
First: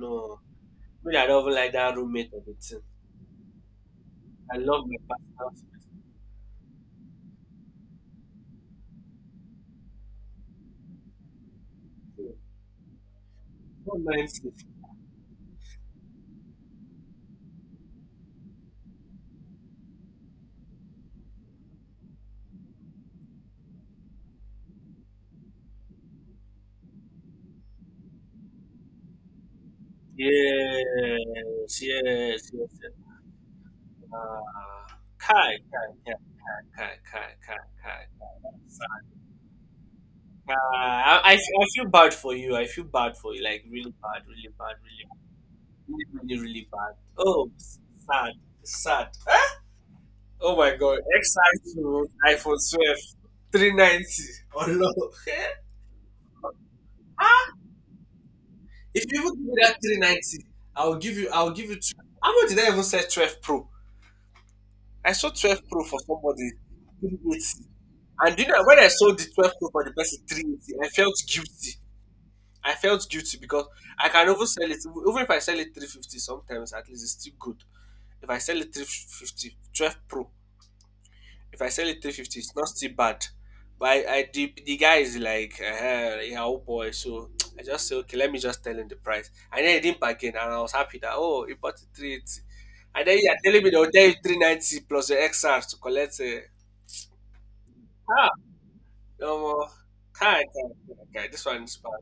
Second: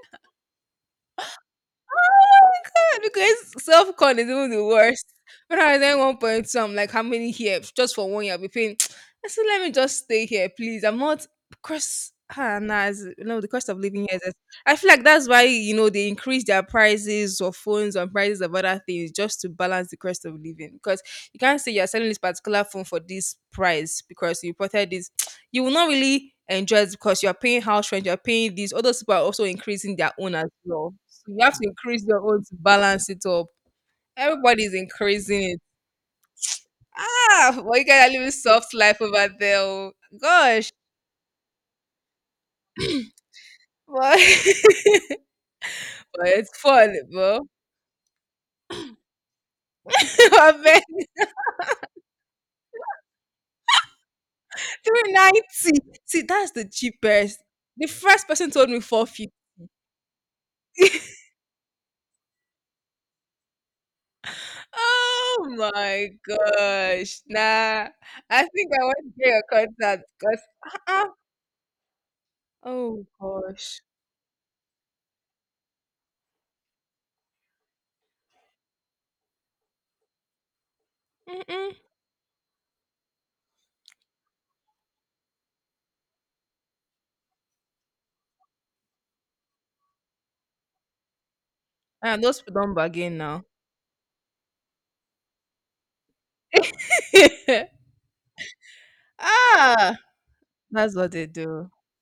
Speaker 1: No, me, I don't even like that roommate of the.
Speaker 2: God, because self con is even
Speaker 1: I
Speaker 2: the
Speaker 1: love my
Speaker 2: worst. When
Speaker 1: pastors.
Speaker 2: I was in 1.2, I'm like, how many here just for one year? I'll be paying. I said, let me just stay here, please. I'm not cost. Ah, nah, it's- you the cost of
Speaker 1: What
Speaker 2: living here.
Speaker 1: mine?
Speaker 2: Is- I feel like that's why you know they increase their prices of phones and prices of other things just to balance the cost of living. Because you can't say you're selling this particular phone for this price because you imported this. You will not really enjoy it because you're paying house rent, you're paying this. All those people are also increasing their own as well. So you have to
Speaker 1: Yes,
Speaker 2: increase your own to
Speaker 1: yes, yes.
Speaker 2: balance
Speaker 1: Yes.
Speaker 2: it up. Everybody's
Speaker 1: Ah,
Speaker 2: increasing
Speaker 1: Kai,
Speaker 2: it.
Speaker 1: Kai, Kai, Kai, Kai, Kai,
Speaker 2: Ah, well, you
Speaker 1: Kai.
Speaker 2: guys are living soft
Speaker 1: Kai.
Speaker 2: life over there. Oh. Gosh.
Speaker 1: I feel bad for you. I feel bad for you. Like, really
Speaker 2: But,
Speaker 1: bad, really bad, really, really,
Speaker 2: but
Speaker 1: really,
Speaker 2: it's
Speaker 1: really
Speaker 2: fun,
Speaker 1: bad.
Speaker 2: bro.
Speaker 1: Oh, sad, sad.
Speaker 2: I
Speaker 1: Oh my
Speaker 2: bet
Speaker 1: god. XI to iPhone 12, 390. Oh, no.
Speaker 2: 390. See, that's the cheapest. The first person told me
Speaker 1: If you
Speaker 2: 450.
Speaker 1: even give me that 390, I'll give you two. How much did I even say 12 Pro? I saw
Speaker 2: Oh
Speaker 1: 12 Pro for
Speaker 2: my
Speaker 1: somebody,
Speaker 2: gosh.
Speaker 1: 380.
Speaker 2: Nah.
Speaker 1: And
Speaker 2: I
Speaker 1: you know,
Speaker 2: think
Speaker 1: when
Speaker 2: I
Speaker 1: I
Speaker 2: want
Speaker 1: sold
Speaker 2: to
Speaker 1: the
Speaker 2: get your
Speaker 1: 12 Pro for the
Speaker 2: contact
Speaker 1: person
Speaker 2: because,
Speaker 1: 380, I
Speaker 2: uh-uh.
Speaker 1: felt guilty. I
Speaker 2: Oh
Speaker 1: felt guilty because
Speaker 2: gosh.
Speaker 1: I can even sell it. Even if I sell it 350 sometimes, at least it's still good. If I sell it 350 12 Pro, if I
Speaker 2: Mm-mm.
Speaker 1: sell it 350, it's not still bad. But I the guy is like, yeah, oh boy. So I just say, okay, let me just tell him the price. And then he didn't bargain. And I was happy that, oh, he bought it
Speaker 2: And
Speaker 1: 380.
Speaker 2: those don't
Speaker 1: And
Speaker 2: bargain
Speaker 1: then you're
Speaker 2: now.
Speaker 1: telling me they'll tell you 390 plus the XR to collect. Uh, Um,
Speaker 2: ah,
Speaker 1: Kai, Kai,
Speaker 2: that's what they
Speaker 1: Kai, this one
Speaker 2: do.
Speaker 1: is bad.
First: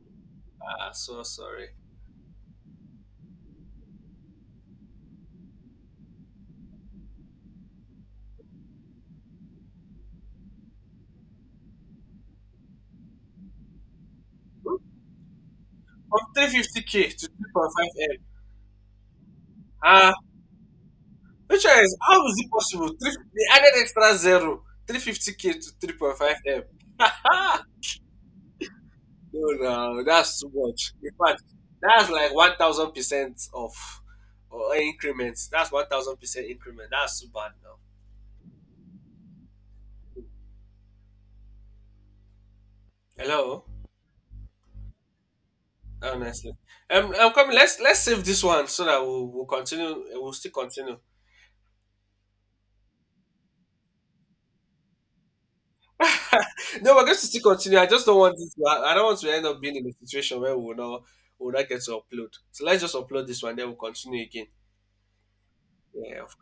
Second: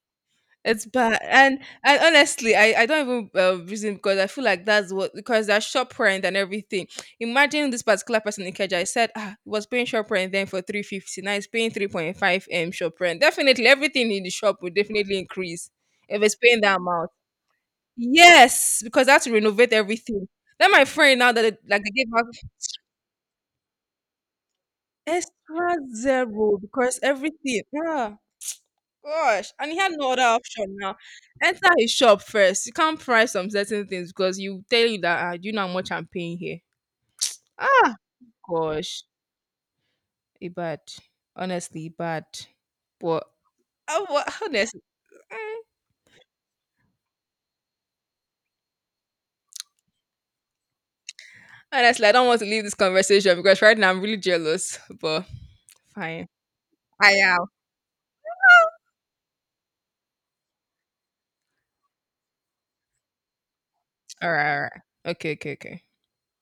Speaker 2: It's
Speaker 1: Ah,
Speaker 2: bad,
Speaker 1: so
Speaker 2: and
Speaker 1: sorry.
Speaker 2: honestly, I don't even reason because I feel like that's what because that shop rent and everything. Imagine this particular person in Keja. I said ah, he was paying shop rent then for 350. Now he's paying 3.5 m shop rent. Definitely, everything in the shop will definitely increase
Speaker 1: From
Speaker 2: if it's paying that
Speaker 1: 350k
Speaker 2: amount.
Speaker 1: to 3.5M.
Speaker 2: Yes, because I had to renovate
Speaker 1: Ah,
Speaker 2: everything. Then my friend now that it,
Speaker 1: which one
Speaker 2: like they
Speaker 1: is,
Speaker 2: gave out
Speaker 1: how is it possible? Three, they added extra zero. 350k to
Speaker 2: extra zero
Speaker 1: 3.5M.
Speaker 2: because
Speaker 1: Ah,
Speaker 2: everything. Yeah.
Speaker 1: no,
Speaker 2: Gosh, and he had
Speaker 1: no,
Speaker 2: no other
Speaker 1: that's too
Speaker 2: option
Speaker 1: much.
Speaker 2: now.
Speaker 1: In fact,
Speaker 2: Enter his
Speaker 1: that's
Speaker 2: shop
Speaker 1: like
Speaker 2: first. You can't price
Speaker 1: 1000%
Speaker 2: some
Speaker 1: of
Speaker 2: certain things because you
Speaker 1: or
Speaker 2: tell you that ah, do
Speaker 1: increments.
Speaker 2: you know
Speaker 1: That's
Speaker 2: how much I'm paying
Speaker 1: 1000%
Speaker 2: here?
Speaker 1: increment. That's too bad now.
Speaker 2: Ah, gosh, it bad. Honestly, it bad. But
Speaker 1: Hello?
Speaker 2: I, wa- honestly, mm,
Speaker 1: Honestly. I'm coming. Let's save this one so that we'll continue. We'll still continue.
Speaker 2: honestly, I don't want to leave this conversation because right now I'm really jealous. But fine,
Speaker 1: No, we're
Speaker 2: I
Speaker 1: going to
Speaker 2: am.
Speaker 1: still continue. I just don't want this. I don't want to end up being in a situation where we will not get to upload. So let's just upload this one, then we'll continue
Speaker 2: All
Speaker 1: again.
Speaker 2: right, all right. Okay, okay, okay.
Speaker 1: Yeah, of